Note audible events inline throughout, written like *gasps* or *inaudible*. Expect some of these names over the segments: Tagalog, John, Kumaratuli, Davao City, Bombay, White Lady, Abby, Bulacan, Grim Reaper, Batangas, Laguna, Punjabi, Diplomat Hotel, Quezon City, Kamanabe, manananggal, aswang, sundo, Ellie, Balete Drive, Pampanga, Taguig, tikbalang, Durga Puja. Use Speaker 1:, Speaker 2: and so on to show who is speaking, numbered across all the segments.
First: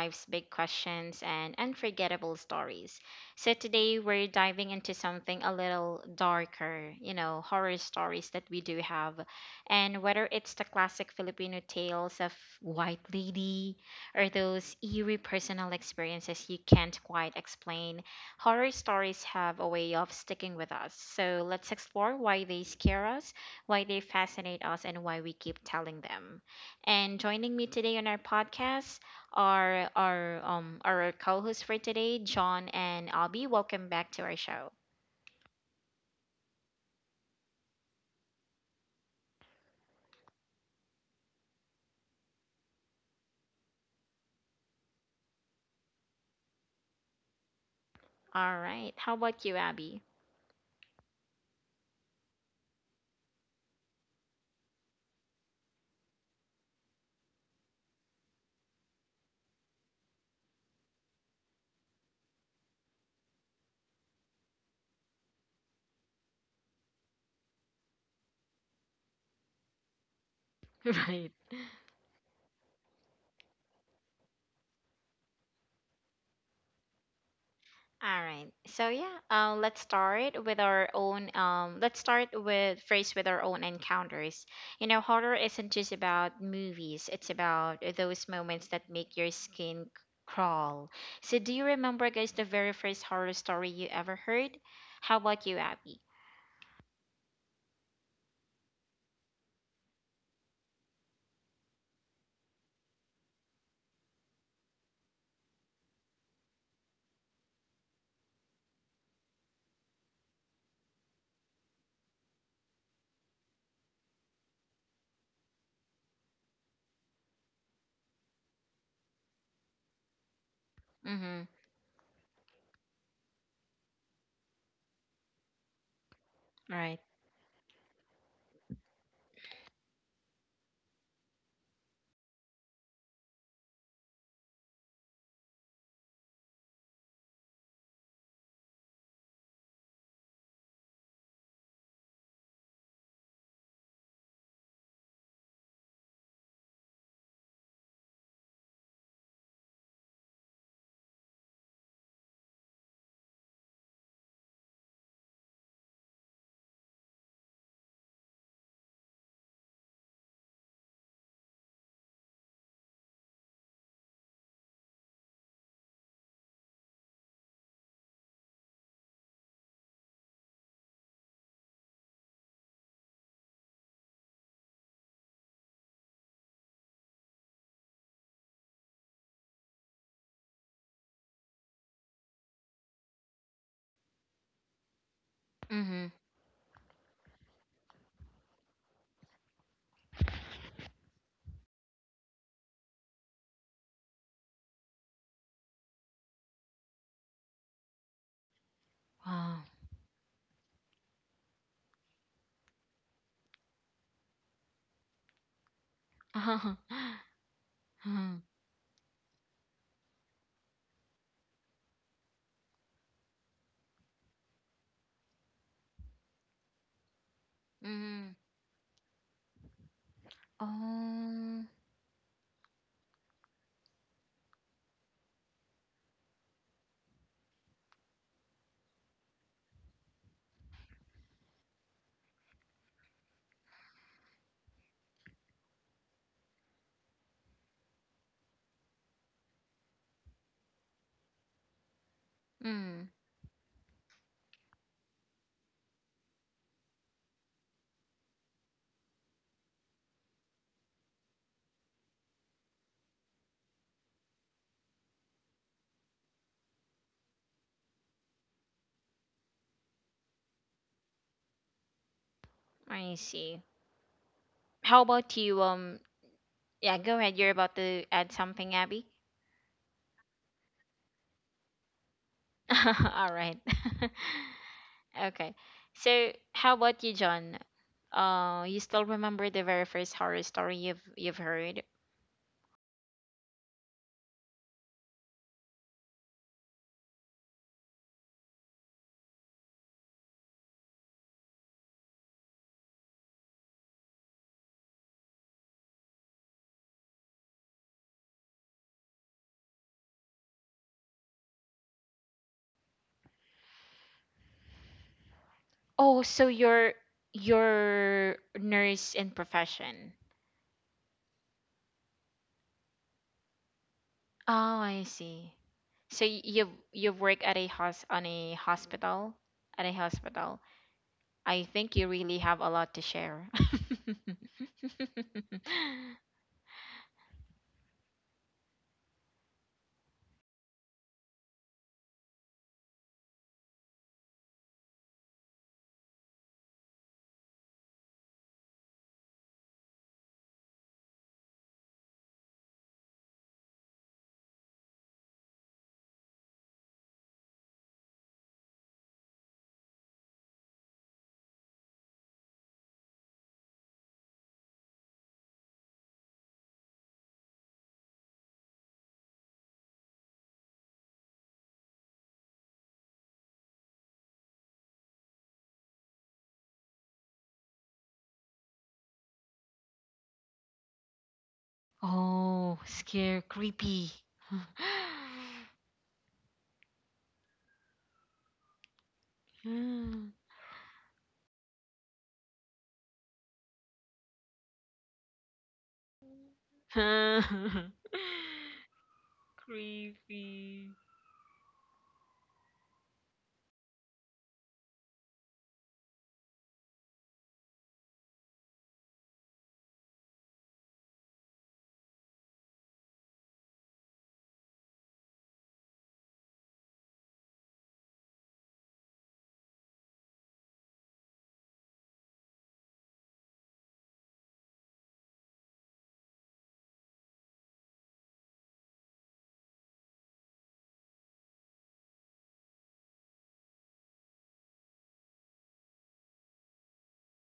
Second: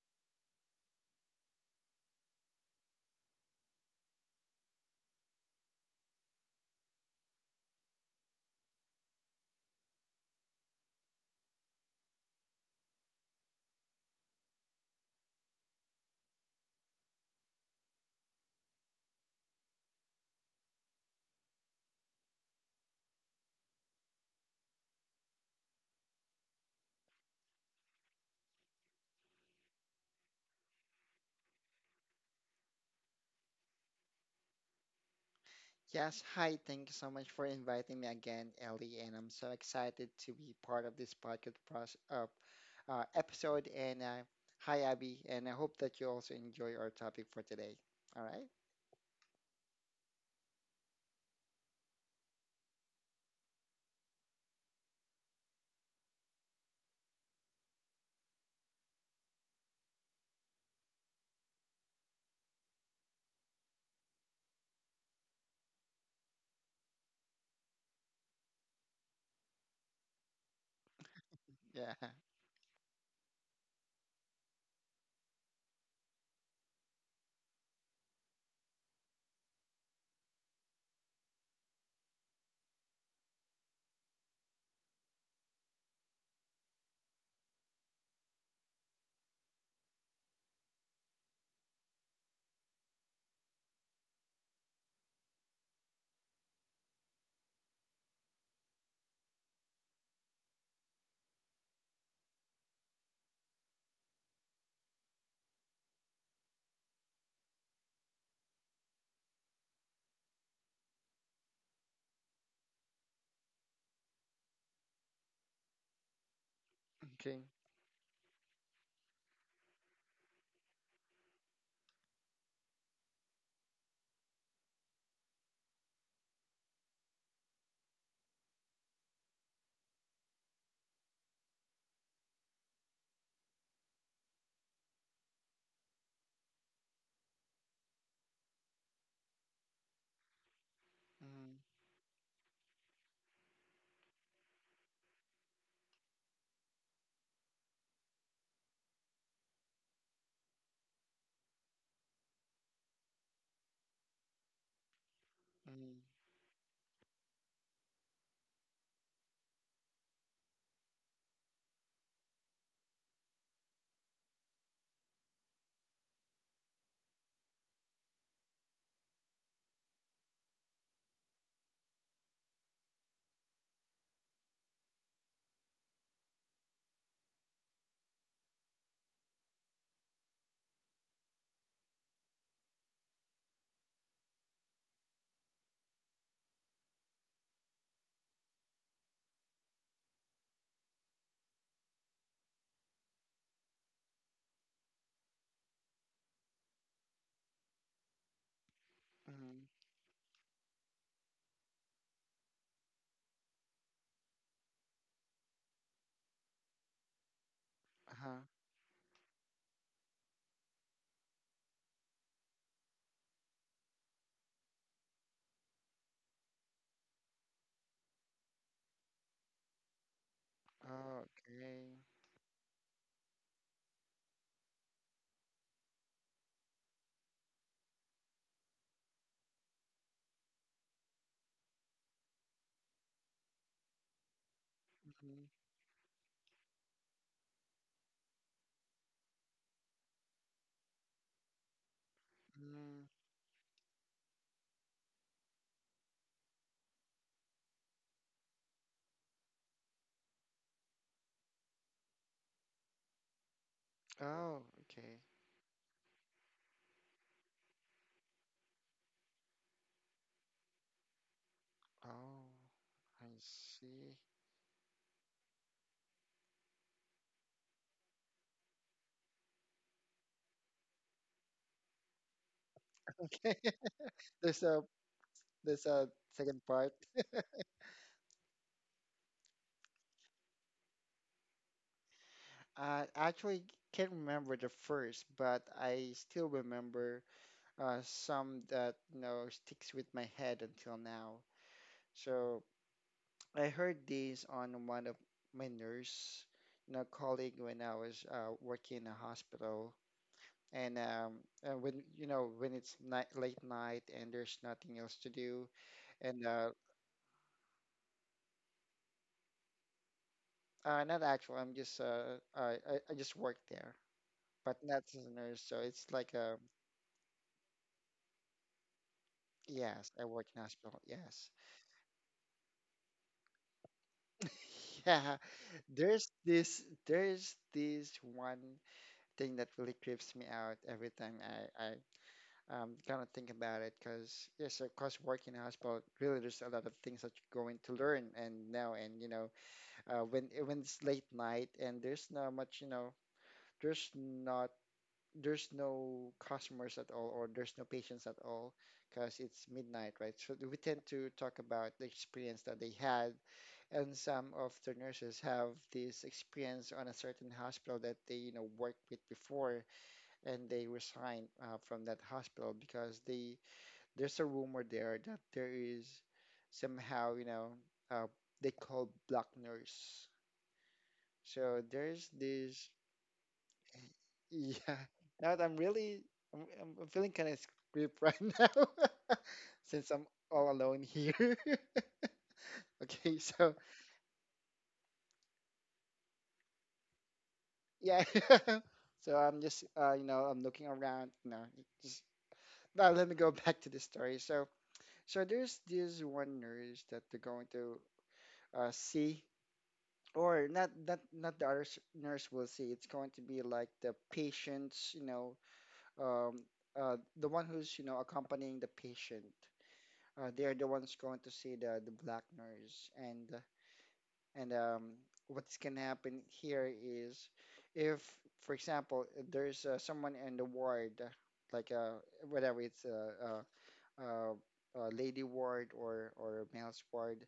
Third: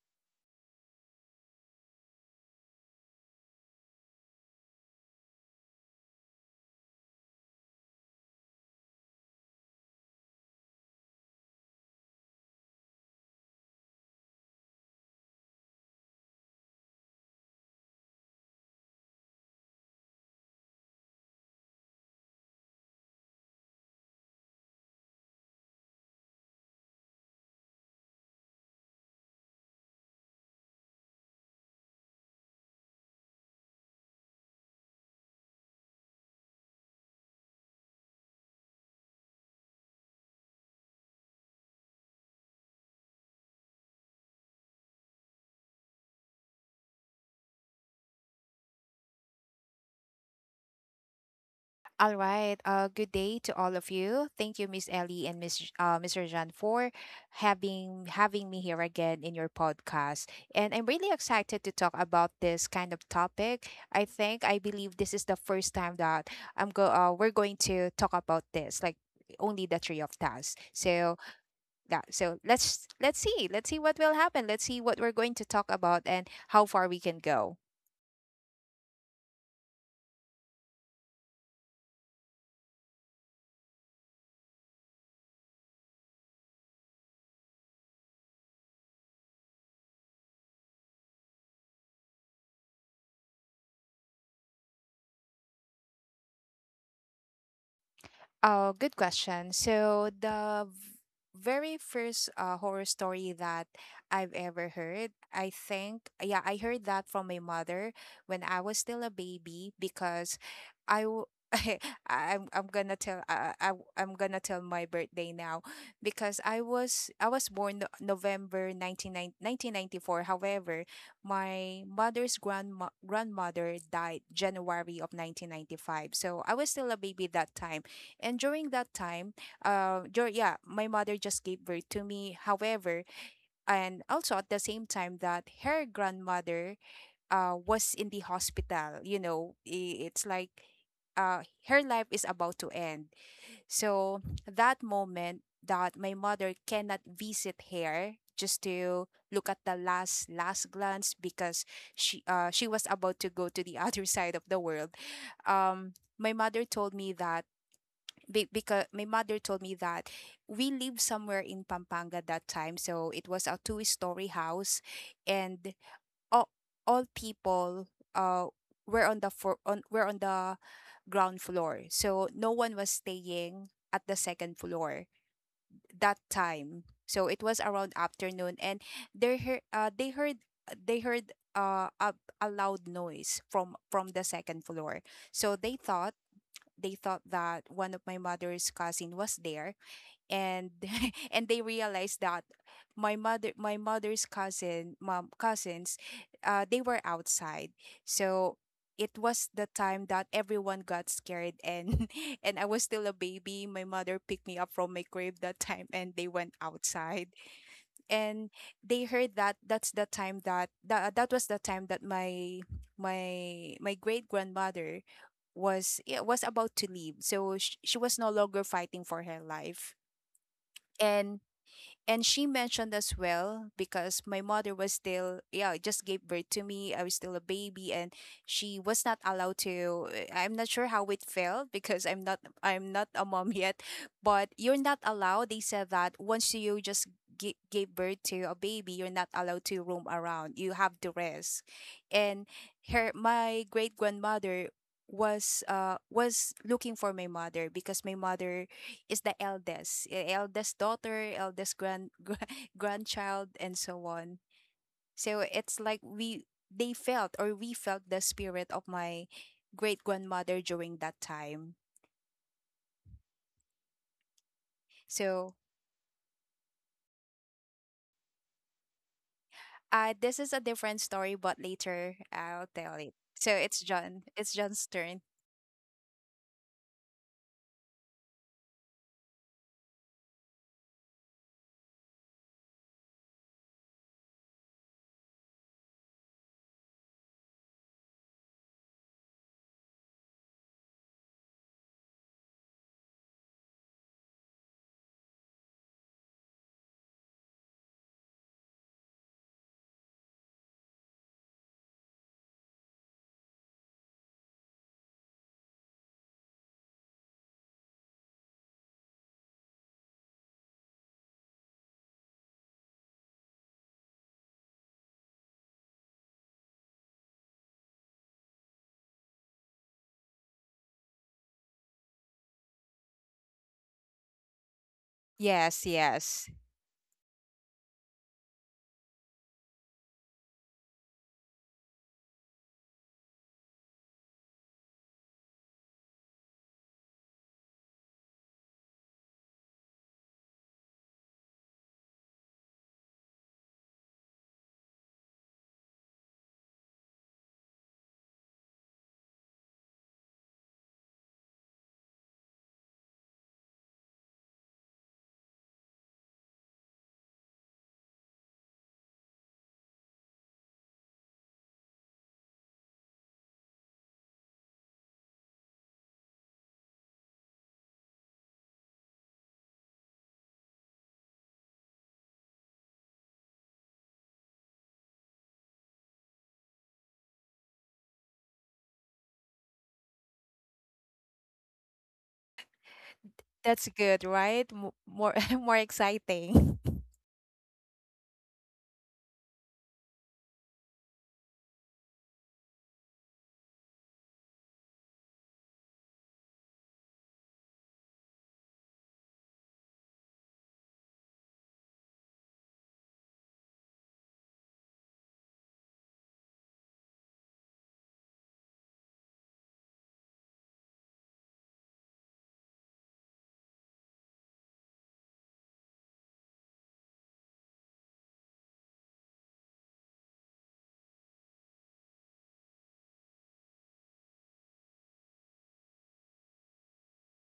Speaker 1: life's big questions and unforgettable stories. So, today we're diving into something a little darker, horror stories that we do have. And whether it's the classic Filipino tales of White Lady or those eerie personal experiences you can't quite explain, horror stories have a way of sticking with us. So, let's explore why they scare us, why they fascinate us, and why we keep telling them. And joining me today on our podcast are our co-hosts for today, John and Abby. Welcome back to our show.
Speaker 2: Yes, hi. Thank you so much for inviting me again, Ellie. And I'm so excited to be part of this podcast process, episode. And hi, Abby. And I hope that you also enjoy our topic for today. All right?
Speaker 1: All right. How about you, Abby?
Speaker 3: All right. Good day to all of you. Thank you, Miss Ellie and Mr. John for having me here again in your podcast. And I'm really excited to talk about this kind of topic. I think I believe this is the first time that I'm go. We're going to talk about this, like only the three of us.
Speaker 1: *laughs*
Speaker 3: So
Speaker 1: Right.
Speaker 2: Yeah.
Speaker 3: yeah.
Speaker 2: *laughs*
Speaker 3: So let's see. Let's see what will happen. Let's see what we're going to talk about and how far we can go.
Speaker 1: All right. So yeah, let's start with our own. Let's start with first with our own encounters. Horror isn't just about movies. It's about those moments that make your skin crawl. So do you remember, guys, the very first horror story you ever heard? How about you, Abby?
Speaker 3: Oh, good question. So the very first horror story that I've ever heard, I think, yeah, I heard that from my mother when I was still a baby because I w- *laughs* I- I'm gonna tell my birthday now because I was I
Speaker 2: Okay.
Speaker 3: was born November 19, 1994. However,
Speaker 1: Mm-hmm.
Speaker 3: my mother's grandma grandmother died January of 1995. So I was still a
Speaker 1: Right.
Speaker 3: baby that time, and during that time, yeah, my mother just gave birth to me. However, and also at the same time that her grandmother was in the hospital, it's like
Speaker 2: Mm,
Speaker 3: her life is about to end. So that moment that my mother cannot visit her just to look at the last glance, because she was about to go to the *laughs* other side of the world, um
Speaker 2: mm,
Speaker 3: my mother told me that because my mother told me that we lived somewhere in Pampanga that time. So it was a two-story house, and all, all people uh were on the ground floor. So no one was staying at the second floor that time. So it was around afternoon, and they heard they heard uh, a, a loud noise from the second floor. So they
Speaker 1: Mm-hmm.
Speaker 3: thought that one of my mother's cousin was there, and *laughs* and they realized that my mother's cousins they were outside. So it was
Speaker 1: Wow.
Speaker 3: the
Speaker 2: mm.
Speaker 3: time that everyone got scared, and *laughs* and I was still a baby. My mother picked me up from my crib that time, and they
Speaker 1: *laughs*
Speaker 3: went
Speaker 1: Mm-hmm.
Speaker 3: outside.
Speaker 2: Uh-huh.
Speaker 3: And they heard that that was the time that my great grandmother was yeah, was about to leave, so she was no
Speaker 1: Mm-hmm.
Speaker 3: longer fighting for her life.
Speaker 2: Oh,
Speaker 3: And
Speaker 1: Oh.
Speaker 2: okay.
Speaker 3: she mentioned as well, because my mother was still, yeah, just gave birth to me. I was still a baby, and she was not allowed to. I'm not sure how it felt because I'm not a mom *laughs* yet, but you're not allowed.
Speaker 2: Mm,
Speaker 3: They said that once you just gave birth to a baby, you're not allowed to roam around. You have to rest. And
Speaker 1: Mm.
Speaker 3: her
Speaker 2: mm.
Speaker 3: my great grandmother was looking for my mother, because my mother is the eldest daughter, eldest grand, *laughs* grandchild, and so on.
Speaker 2: Oh, okay.
Speaker 3: So it's like we felt the spirit of my great grandmother during that time.
Speaker 2: Oh,
Speaker 1: I
Speaker 2: I
Speaker 1: see.
Speaker 2: see.
Speaker 1: How about
Speaker 3: So
Speaker 1: you, yeah, go ahead. You're about to add something, Abby.
Speaker 3: uh, this is a different story, but later I'll tell it.
Speaker 1: *laughs* All
Speaker 3: So
Speaker 1: right.
Speaker 3: it's John.
Speaker 2: *laughs*
Speaker 3: It's
Speaker 2: There's
Speaker 3: John's
Speaker 2: a
Speaker 3: turn.
Speaker 1: *laughs* Okay.
Speaker 2: there's a
Speaker 1: So,
Speaker 2: second
Speaker 1: how
Speaker 2: part.
Speaker 1: about you, John? You still remember the very first horror story you've heard?
Speaker 2: I actually can't remember the first, but I still remember some that sticks with my head until now. So I heard these on one of my nurse, you know, colleague when I was working in a hospital, and um, and when you know when it's night, late night and there's nothing else to do,
Speaker 1: Oh, so
Speaker 2: and
Speaker 1: you're nurse in profession.
Speaker 2: not actual, I'm just uh, I just work there,
Speaker 1: Oh,
Speaker 2: but
Speaker 1: I
Speaker 2: not as a
Speaker 1: see.
Speaker 2: nurse, so it's
Speaker 1: So
Speaker 2: like a
Speaker 1: you've worked at a hos on a hospital, at a
Speaker 2: yes, I work
Speaker 1: hospital.
Speaker 2: in hospital, yes.
Speaker 1: I think you really have a lot to share.
Speaker 2: *laughs* Yeah,
Speaker 3: Yes,
Speaker 1: *laughs*
Speaker 2: there's
Speaker 3: yes.
Speaker 2: this there's this one thing that really creeps me out every time I kind of think about it because yes, of course, working in a hospital really there's a lot of things that you're going to learn and now and you know when it's late night and there's not much you know there's not there's no customers at all or there's no patients at all because it's midnight, right? So we tend to talk about the experience that they had and some of the nurses have this experience on a certain hospital that they you know worked with before and they resign from that hospital because they there's a rumor there that there is somehow you know uh, they call black nurse so there's
Speaker 1: Oh,
Speaker 2: this
Speaker 1: scare, creepy. *laughs*
Speaker 2: *laughs* yeah now that I'm really I'm feeling kind of creep right *laughs* now *laughs* since I'm
Speaker 1: Mm.
Speaker 2: all alone here *laughs* okay so
Speaker 3: That's good, right? More *laughs* more exciting. *laughs*
Speaker 1: *laughs*
Speaker 2: yeah. *laughs* So I'm just you know I'm
Speaker 1: Creepy.
Speaker 2: looking around. You know, just now let me go *laughs* back to the story. So there's this one nurse that they're going to see, or not the other nurse will see. It's going to be like the patient's you know um, the one who's you know accompanying the patient. They are the ones going to see the black nurse and what can happen here is if, for example, there's someone in the ward, like uh, whatever it's a, a, a lady ward or a male's ward,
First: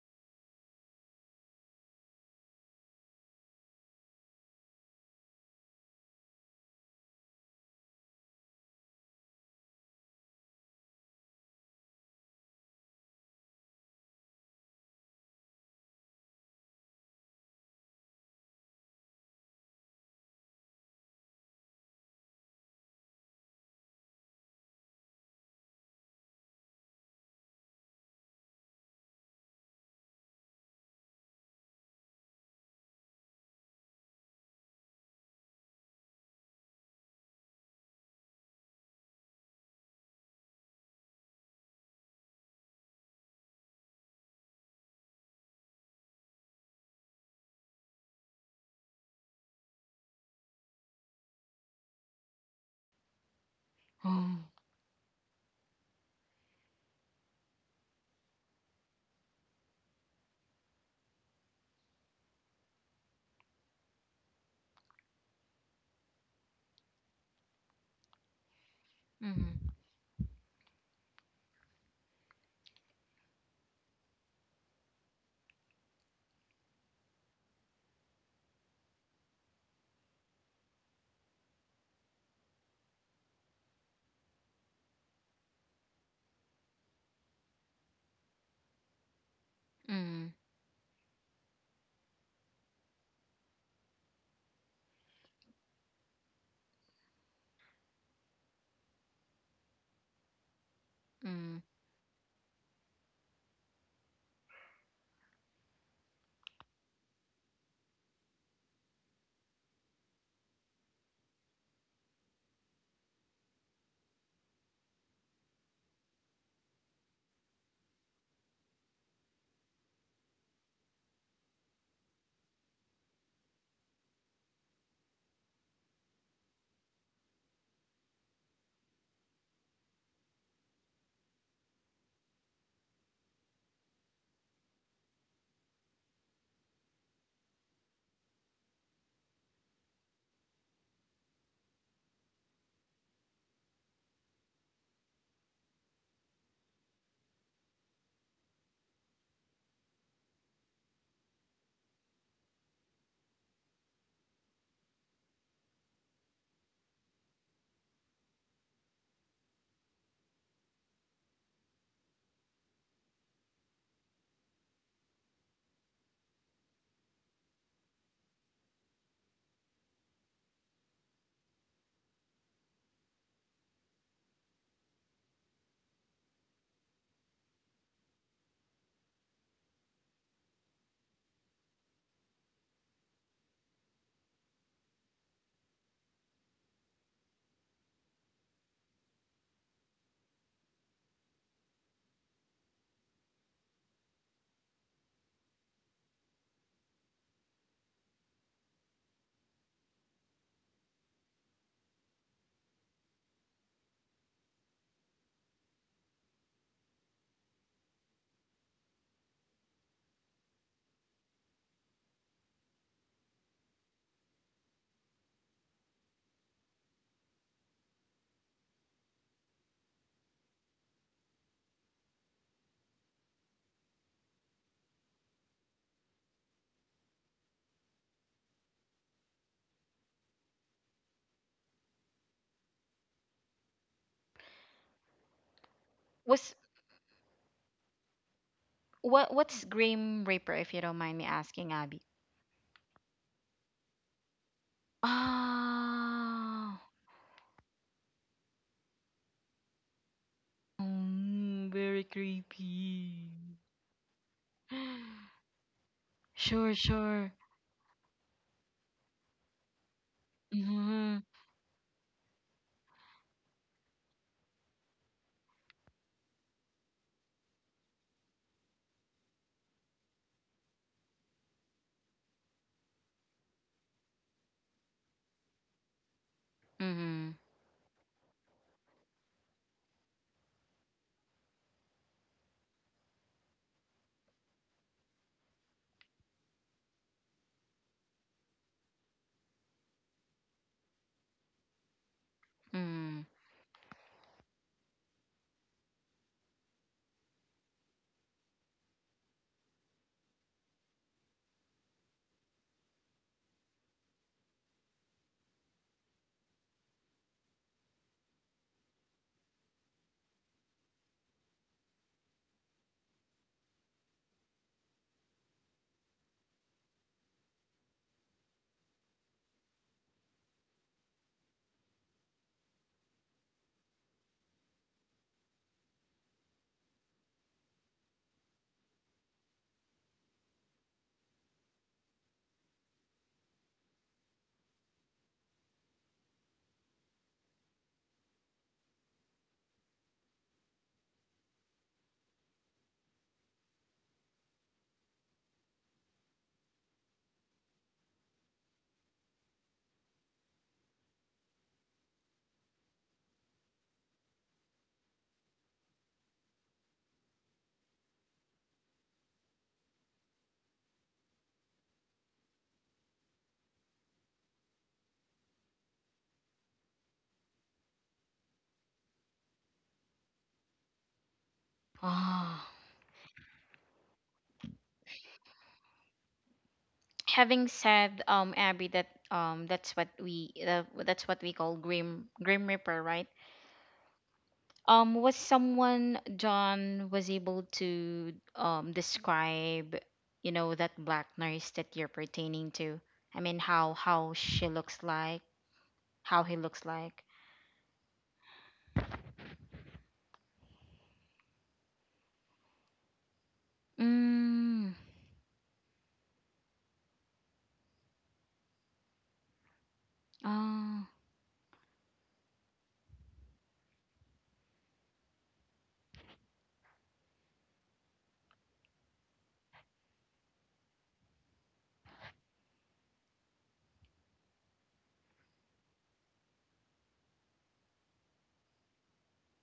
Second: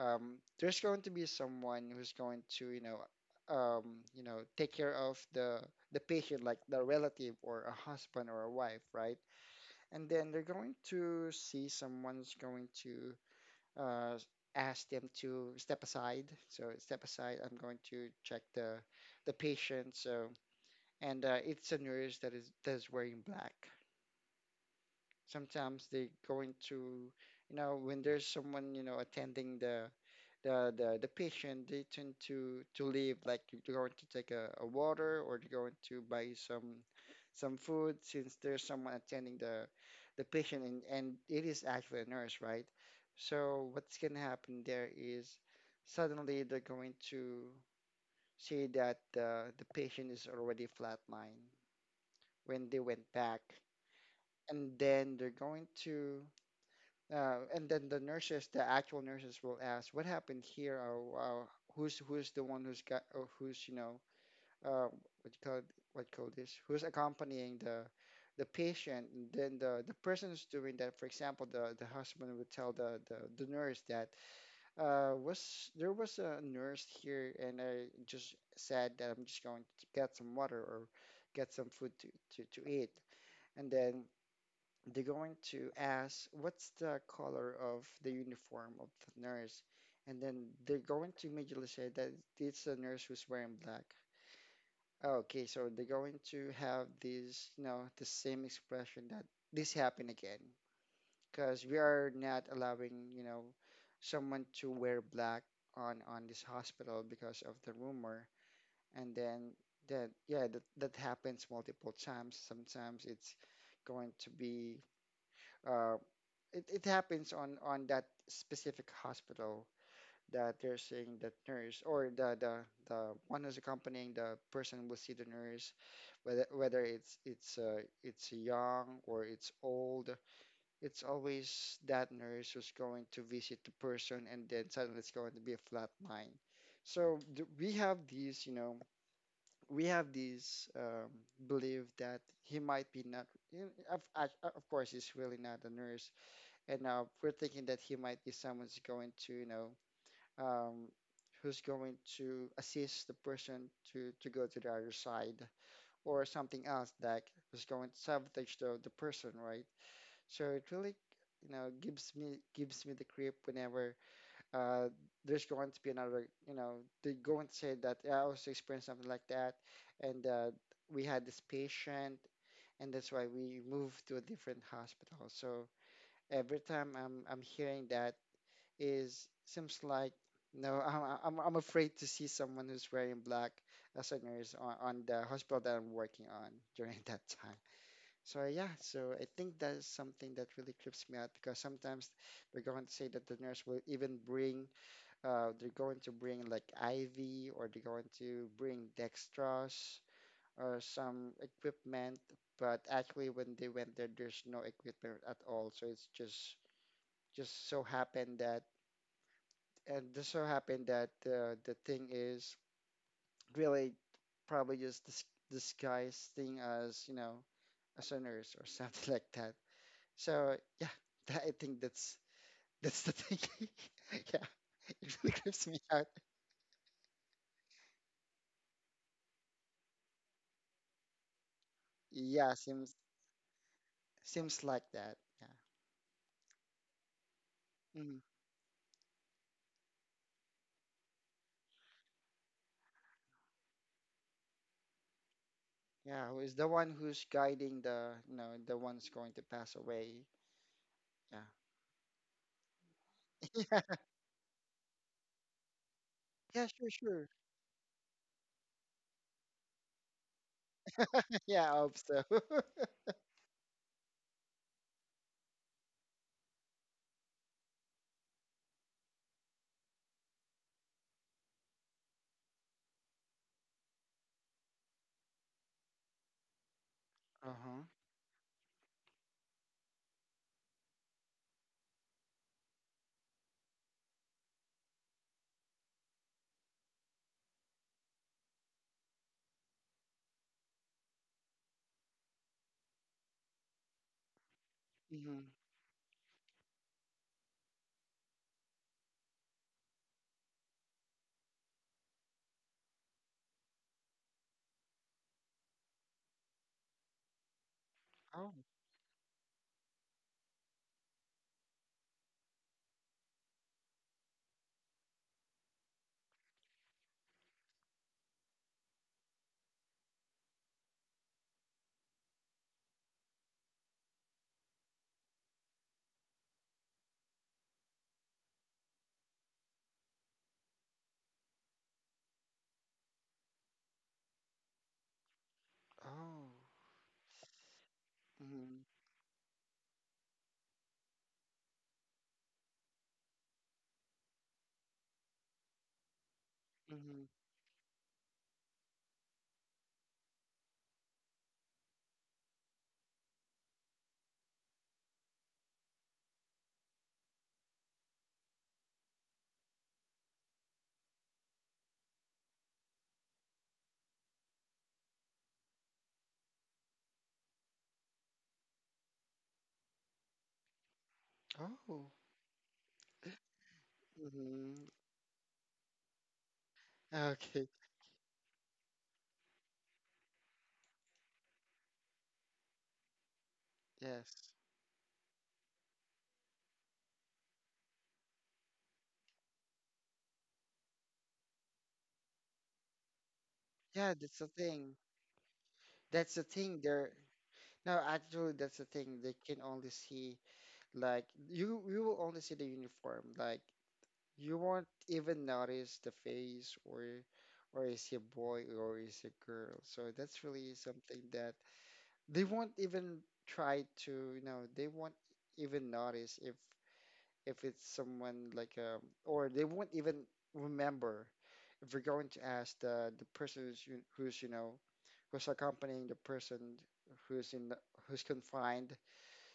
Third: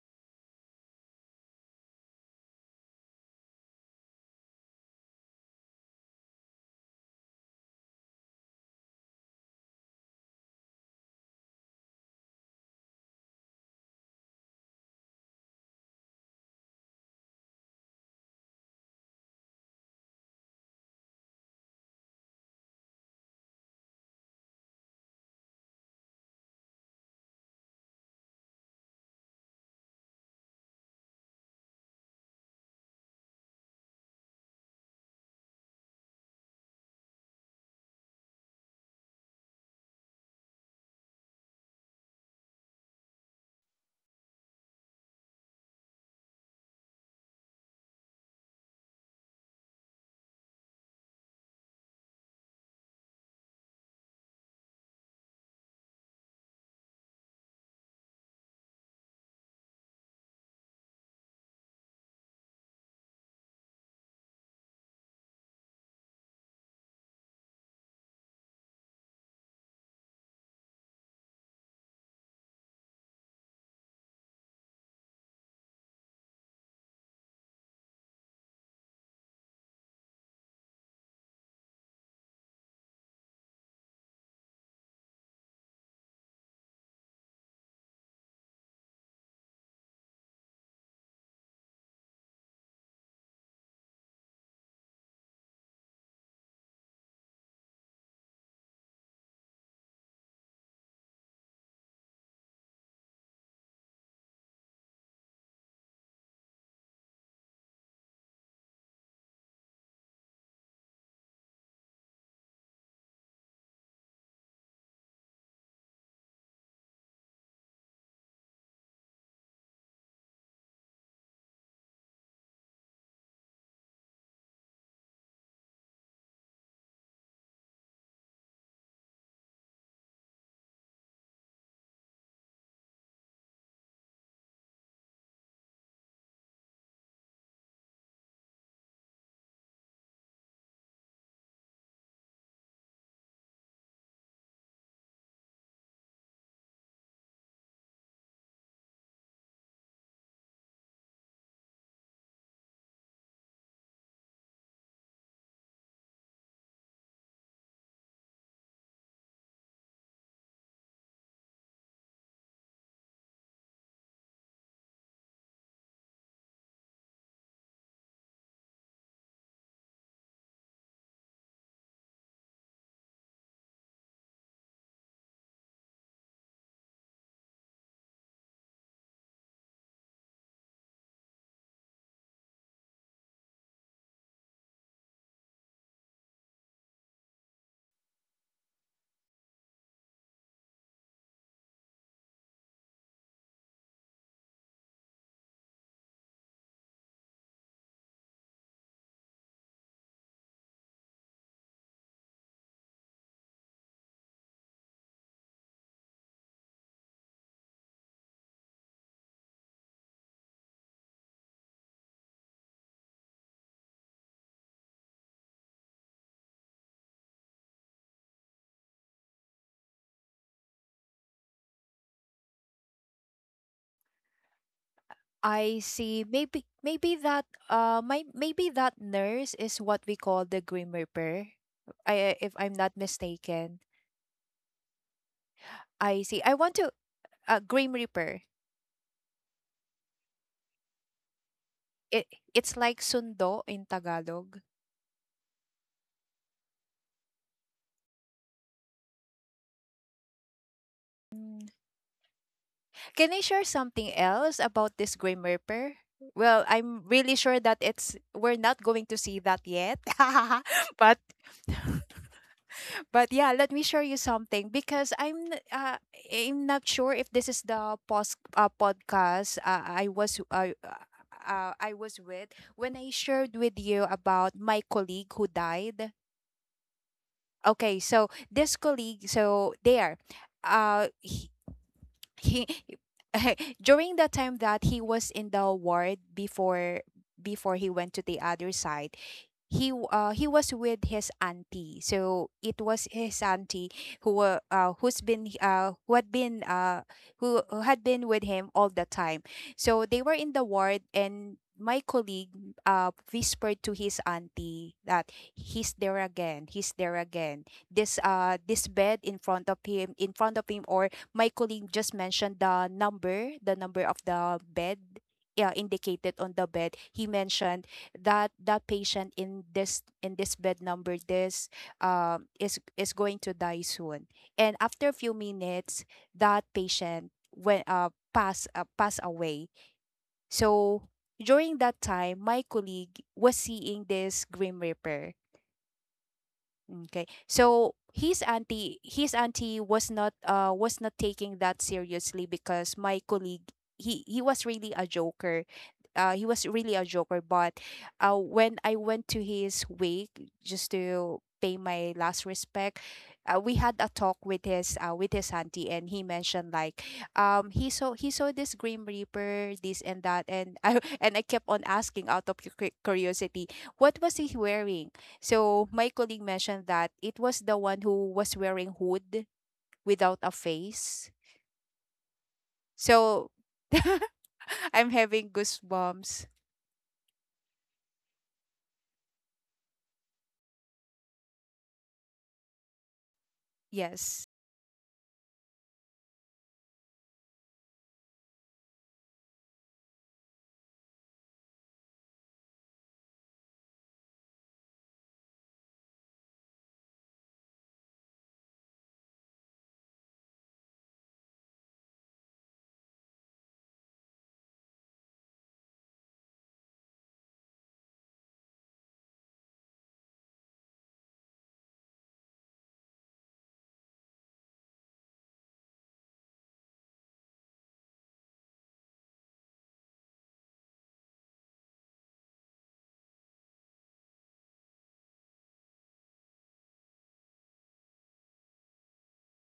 Speaker 2: there's going to be someone who's going to, um, you know, take care of the patient, like the relative or a husband or a wife, right? And then they're going to see someone's going to uh, ask them to step aside. So step aside. I'm going to check the patient. So and it's a nurse that is wearing black. Sometimes they going to, you know, when there's someone you know attending the the patient they tend to leave like they're going to take a water or they're going to buy some food since there's someone attending the patient and it is actually a nurse right so what's going to happen there is suddenly they're going to see that the patient is already flatlined when they went back
Speaker 1: Oh.
Speaker 2: and then they're going to and then the nurses, the actual nurses, will ask, "What happened here? Or, wow, who's who's the one who's got or who's you know uh, what you call it- what you call this? Who's accompanying the patient?" And then
Speaker 1: Mm-hmm.
Speaker 2: the person who's doing that, for example, the, husband would tell the nurse that was there was a nurse here, and I just said that I'm just going to get some water or get some food to eat, and then they're going to ask, what's the color of the uniform of the nurse? And
Speaker 1: Mm-hmm.
Speaker 2: then they're going to immediately say that it's a nurse who's wearing black. Okay, so they're going to have this, you know, the same expression that this happened again because we are not allowing, you know, someone to wear black on this hospital because of the rumor. And then that, yeah, that happens multiple times. Sometimes it's going to be uh, it, it happens on that specific hospital that they're seeing that nurse or the one who's accompanying the person will see the nurse whether it's young or it's old, it's always that nurse who's going to visit the person and then suddenly it's going to be a flat line so d we have these you know we have these belief that he might be not you know, of course he's really not a nurse and we're thinking that he might be someone who's going to, you know, um, who's going to assist the person to go to the other side or something else that is going to sabotage the person, right? So it really, you know, gives me the creep whenever uh, there's going to be another, you know, they're going to say that "Yeah, I also experienced something like that, and we had this patient, and that's why we moved to a different hospital. So every time I'm hearing that is seems like no, I'm afraid to see someone who's wearing black as a nurse on the hospital that I'm working on *laughs* during that time. So yeah, so I think that is something that really trips me out because sometimes they're going to say that the nurse will even bring they're going to bring like IV or they're going to bring dextrose or some equipment, but actually when they went there, there's no equipment at all. So it's just so happened that and just so happened that the thing is really probably just disguising as you know as a nurse or something *laughs* like that. So yeah, that, I think that's the thing. *laughs* Yeah, it really creeps
Speaker 3: I
Speaker 2: me out.
Speaker 3: see. Maybe that nurse is what we call the Grim Reaper. I If
Speaker 2: Yeah,
Speaker 3: I'm not mistaken.
Speaker 2: seems like that. Yeah,
Speaker 3: I see. I
Speaker 1: What's
Speaker 3: want to Grim
Speaker 2: hmm,
Speaker 3: Reaper.
Speaker 1: what's Grim Reaper if you don't mind me asking, Abby?
Speaker 3: It it's like sundo in Tagalog.
Speaker 2: yeah, who is the
Speaker 1: Ah,
Speaker 2: one who's guiding the you know the one's going to pass away?
Speaker 3: Mm.
Speaker 1: very
Speaker 3: Can
Speaker 1: creepy.
Speaker 3: I share
Speaker 2: Yeah,
Speaker 3: something else about this Grim
Speaker 1: *gasps*
Speaker 3: Reaper?
Speaker 2: *laughs*
Speaker 3: Well,
Speaker 2: yeah,
Speaker 1: Sure,
Speaker 2: sure,
Speaker 3: I'm really
Speaker 2: sure.
Speaker 1: sure.
Speaker 3: sure that it's we're not going to see that yet. *laughs* but
Speaker 1: Mm-hmm.
Speaker 2: *laughs* Yeah, I
Speaker 3: *laughs*
Speaker 2: hope so. *laughs* Uh
Speaker 3: But yeah, let me show you something, because I'm not sure if this is the podcast I was with when I shared with you about my colleague who died.
Speaker 1: Mm-hmm.
Speaker 2: huh.
Speaker 3: Okay, so this colleague, uh, he, he *laughs* during the time that he was in the ward, before he went to the other side, he was with his auntie. So it was
Speaker 1: Mm-hmm.
Speaker 3: his auntie who were uh, who's been
Speaker 2: Hmm.
Speaker 3: uh, who had been uh, who had been with him all the time. So they were in the ward, and my colleague whispered to his auntie that he's there again, he's there again. this uh
Speaker 2: Oh,
Speaker 3: this bed in front of him, or my colleague just mentioned the number of the bed, yeah, indicated on the bed. He mentioned that that patient in this bed number this is going to die soon. And after a few minutes, that patient went pass pass away. So during that time, my colleague was seeing this Grim Reaper.
Speaker 2: oh.
Speaker 3: Okay. So his
Speaker 2: Hmm.
Speaker 3: auntie his auntie was not taking that seriously, because my colleague, he was really a joker. He was really a joker, but when I went to his wake just to pay my last respect, we had a talk with his auntie, and he mentioned like he saw this Grim Reaper, this and that. And I *laughs* and I kept on asking out of curiosity what was he wearing. So my colleague mentioned that it was the one who was wearing hood without a face.
Speaker 2: Oh.
Speaker 1: Ah.
Speaker 3: So *laughs*
Speaker 2: Mm-hmm.
Speaker 3: I'm having goosebumps.
Speaker 1: Having
Speaker 2: Okay.
Speaker 1: said, Abby, that, that's what we, that's what we call Grim Reaper, right?
Speaker 3: Yes.
Speaker 2: Yes.
Speaker 1: Was someone, John, was able to describe, that black nurse that you're pertaining to? I mean, how
Speaker 2: Yeah,
Speaker 1: how
Speaker 2: that's the
Speaker 1: she looks
Speaker 2: thing.
Speaker 1: like, how
Speaker 2: That's the
Speaker 1: he looks
Speaker 2: thing. There.
Speaker 1: like?
Speaker 2: No, actually, that's the thing. They can only see like you. You will only see the uniform. Like you
Speaker 1: mm
Speaker 2: won't even notice the face or is he a boy or is he a girl. So that's really
Speaker 1: oh.
Speaker 2: something that they won't even try to. You know, they won't even notice if it's someone like or they won't even remember. We're going to ask the person who's, who's you know who's accompanying the person who's who's confined.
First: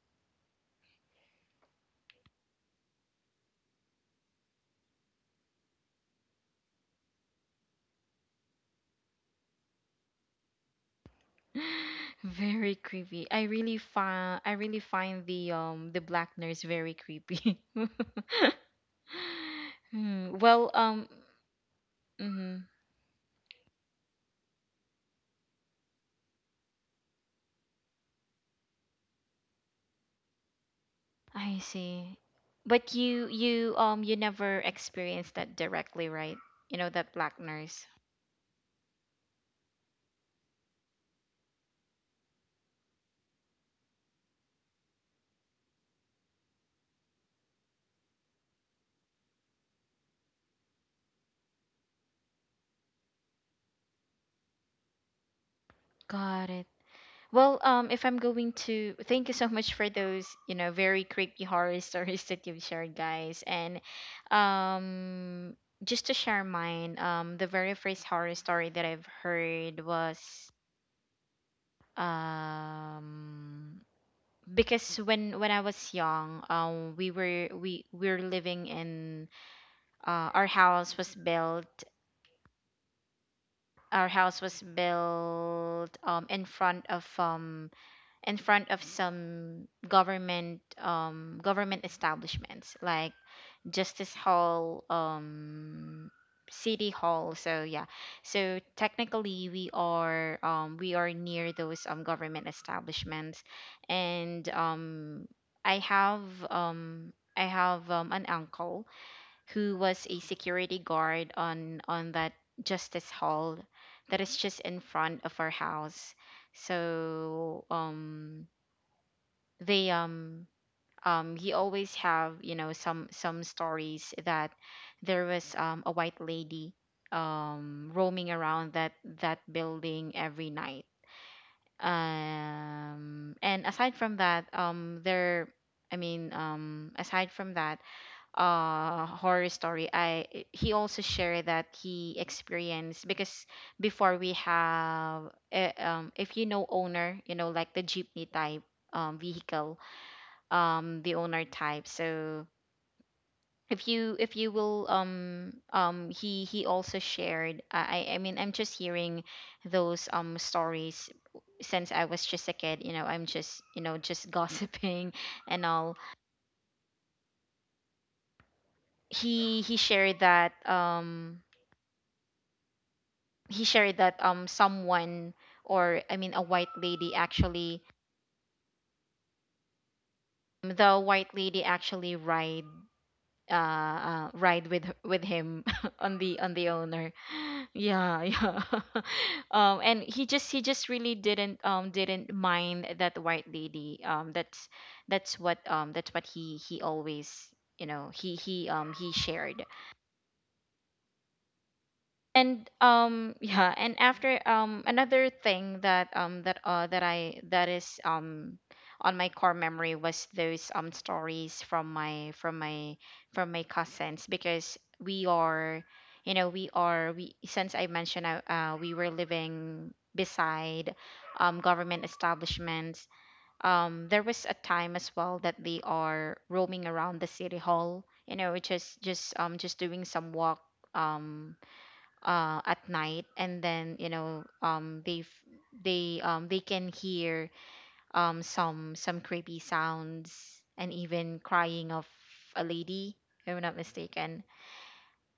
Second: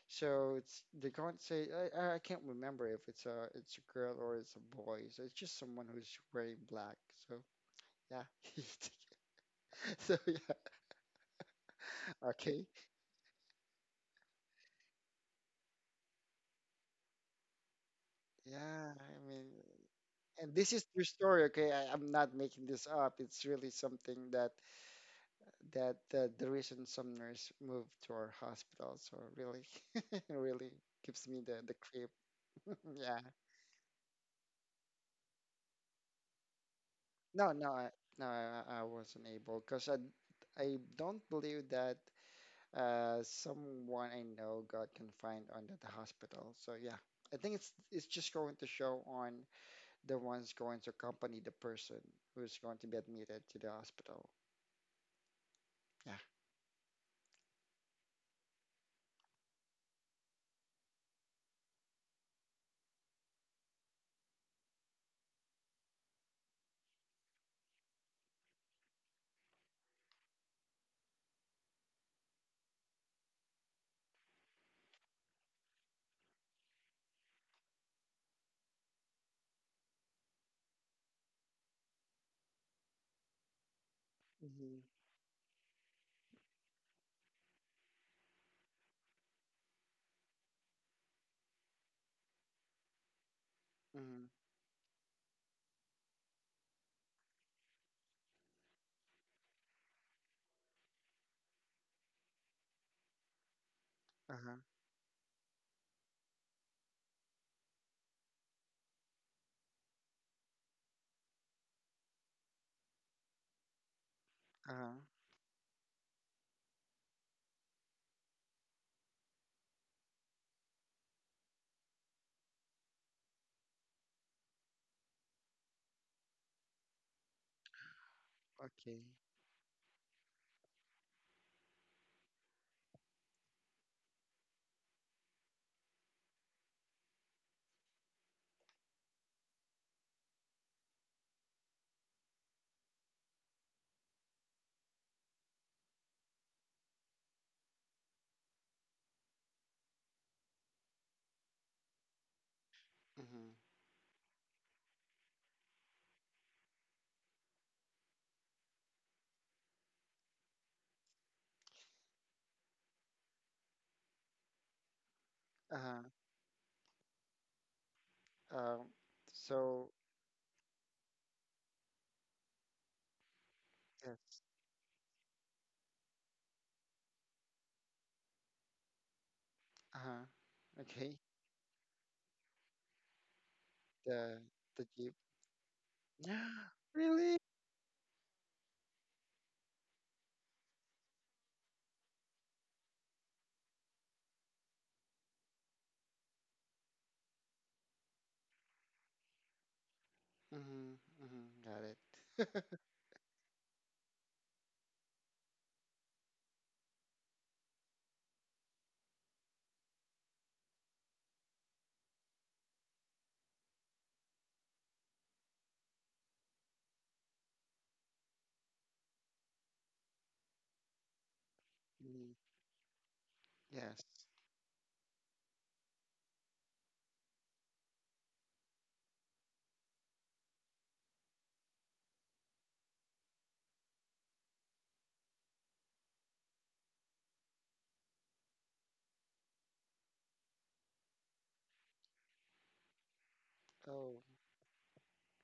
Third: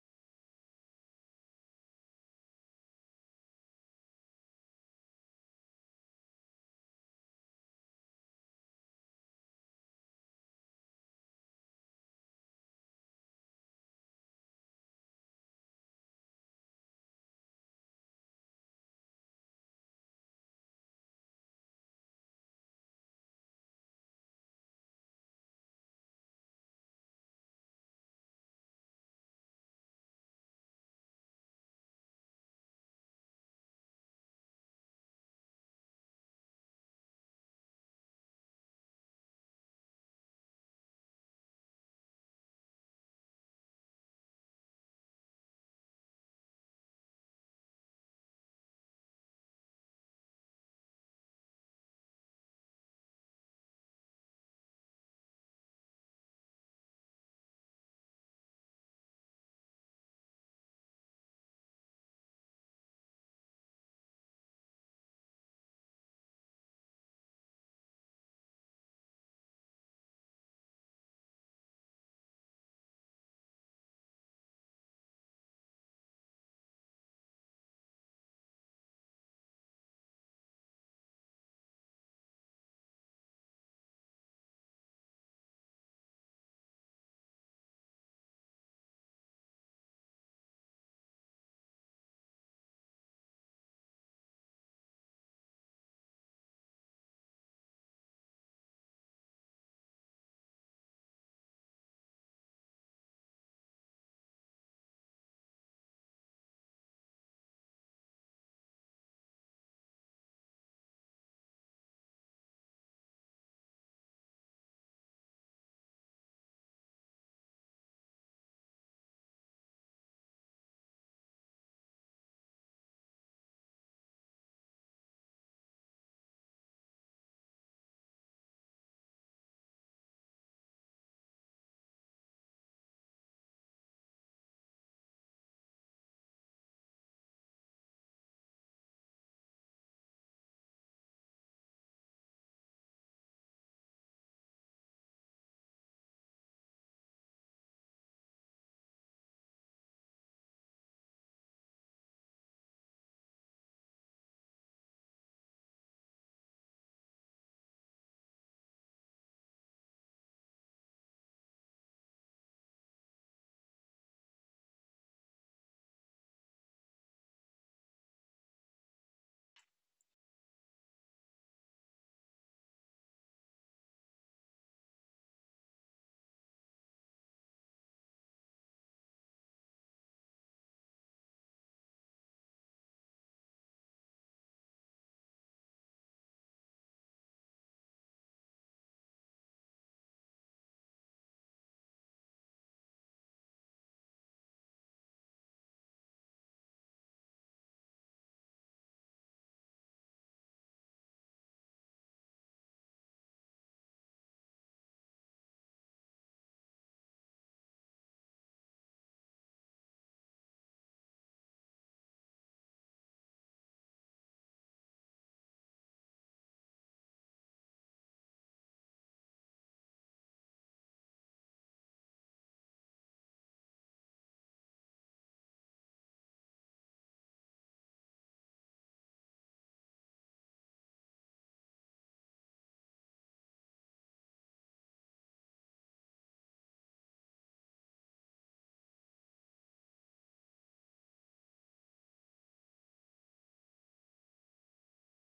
Speaker 2: So it's they're going to say I can't remember if it's a it's a girl or it's a boy. So it's just someone who's wearing black. So yeah, *laughs* so yeah,
Speaker 1: *laughs* *gasps*
Speaker 2: okay,
Speaker 1: Very creepy. I really find the the black nurse very creepy. *laughs*
Speaker 2: yeah. I mean,
Speaker 1: Hmm.
Speaker 2: and
Speaker 1: Well,
Speaker 2: this is true story. Okay, I'm not
Speaker 1: mm-hmm.
Speaker 2: making this up. It's really something that the reason some nurse moved to our hospital so really *laughs* really gives me the
Speaker 1: I
Speaker 2: creep.
Speaker 1: see.
Speaker 2: *laughs*
Speaker 1: But
Speaker 2: Yeah,
Speaker 1: you never experienced that directly, right? That black
Speaker 2: no no
Speaker 1: nurse.
Speaker 2: I, no I, I wasn't able because I don't believe that someone I know got confined under the hospital so yeah I think it's just going to show on the ones going to accompany the person who's going to be admitted to the hospital yeah.
Speaker 1: Got it. Well, if I'm going to, thank you so much for those, very creepy horror *laughs* stories that you've shared, guys. And, um, just to share mine, the very first horror story that I've heard was, um, because when I was young, we were living in, uh, our house was built our house was
Speaker 2: Mm-hmm.
Speaker 1: built in front of, in front of some government, government establishments, like justice
Speaker 2: Mm-hmm.
Speaker 1: hall, city hall. So yeah, so technically we are, we are near those government establishments. And
Speaker 2: Uh-huh.
Speaker 1: i have I have an uncle who was a security guard on that justice hall, that is just in
Speaker 2: Uh-huh.
Speaker 1: front of our house. So they he always have, some stories that there was, a white lady, roaming around that
Speaker 2: Okay.
Speaker 1: that building every night. And aside from that, there I mean, aside from that horror story, I — he also shared that he experienced, because before we have, if you know, owner, like the jeepney type vehicle, the owner type. So
Speaker 2: Mm-hmm.
Speaker 1: if you will, he also shared, I mean, I'm just hearing those stories, since I was just a kid, I'm just you know just *laughs* gossiping and
Speaker 2: Uh-huh.
Speaker 1: all.
Speaker 2: Um,
Speaker 1: He
Speaker 2: so
Speaker 1: shared that, he shared that,
Speaker 2: yes,
Speaker 1: someone, or I mean a white lady, actually,
Speaker 2: uh-huh.
Speaker 1: the
Speaker 2: Okay,
Speaker 1: white lady actually ride,
Speaker 2: the
Speaker 1: ride
Speaker 2: the
Speaker 1: with
Speaker 2: Jeep.
Speaker 1: with him *laughs* on the on
Speaker 2: *gasps*
Speaker 1: the owner.
Speaker 2: Really?
Speaker 1: *laughs* Yeah, yeah. *laughs* And he just really didn't, didn't mind that white lady. That's what, that's what he always, he shared.
Speaker 2: Mm-hmm, mm-hmm, got it.
Speaker 1: And
Speaker 2: *laughs*
Speaker 1: yeah. And after, another thing that is, on my core memory was those stories from my, from my cousins, because we are, you know, we are we, since I mentioned, we were living beside government
Speaker 2: Mm.
Speaker 1: establishments.
Speaker 2: Yes.
Speaker 1: There was a time as well that they are roaming around the city hall, you know, just doing some walk, um at night, and then you know, they f- they can hear, some creepy sounds, and even crying of a lady, if I'm not
Speaker 2: Oh,
Speaker 1: mistaken.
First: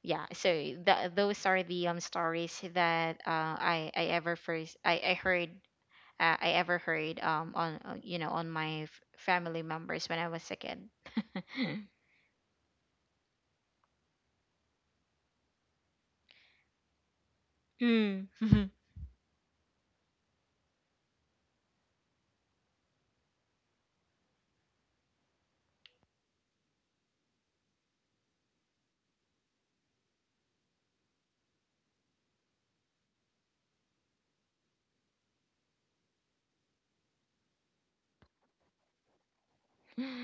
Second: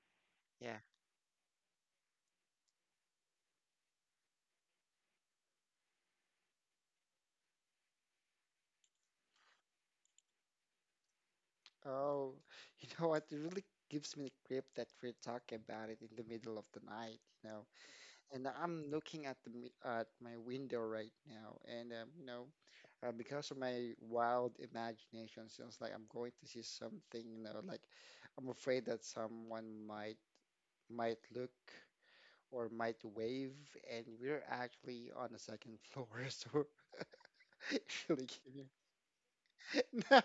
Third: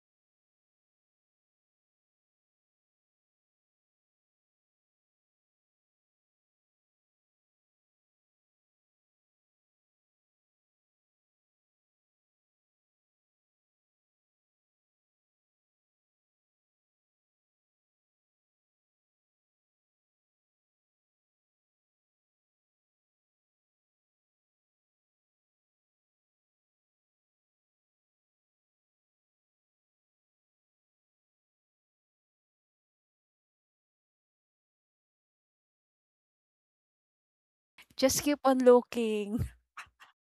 Speaker 1: Yeah, so
Speaker 2: yeah.
Speaker 1: that those are the, stories that, I ever first I heard, I ever heard, on, you know, on my family members when I was a kid. *laughs*
Speaker 2: Oh, *laughs* you know what? It really gives me the grip that we're talking about it in the middle of the night, you know.
Speaker 1: Mm.
Speaker 2: And
Speaker 1: *laughs*
Speaker 2: I'm looking at the at my window right now, and you know, because of my wild imagination, sounds like I'm going to see something, you know, like I'm afraid that someone might look or might wave, and we're actually on the second floor, *laughs* so *laughs*
Speaker 3: Just
Speaker 2: really
Speaker 3: keep on
Speaker 2: giving
Speaker 3: looking.
Speaker 2: *laughs* no,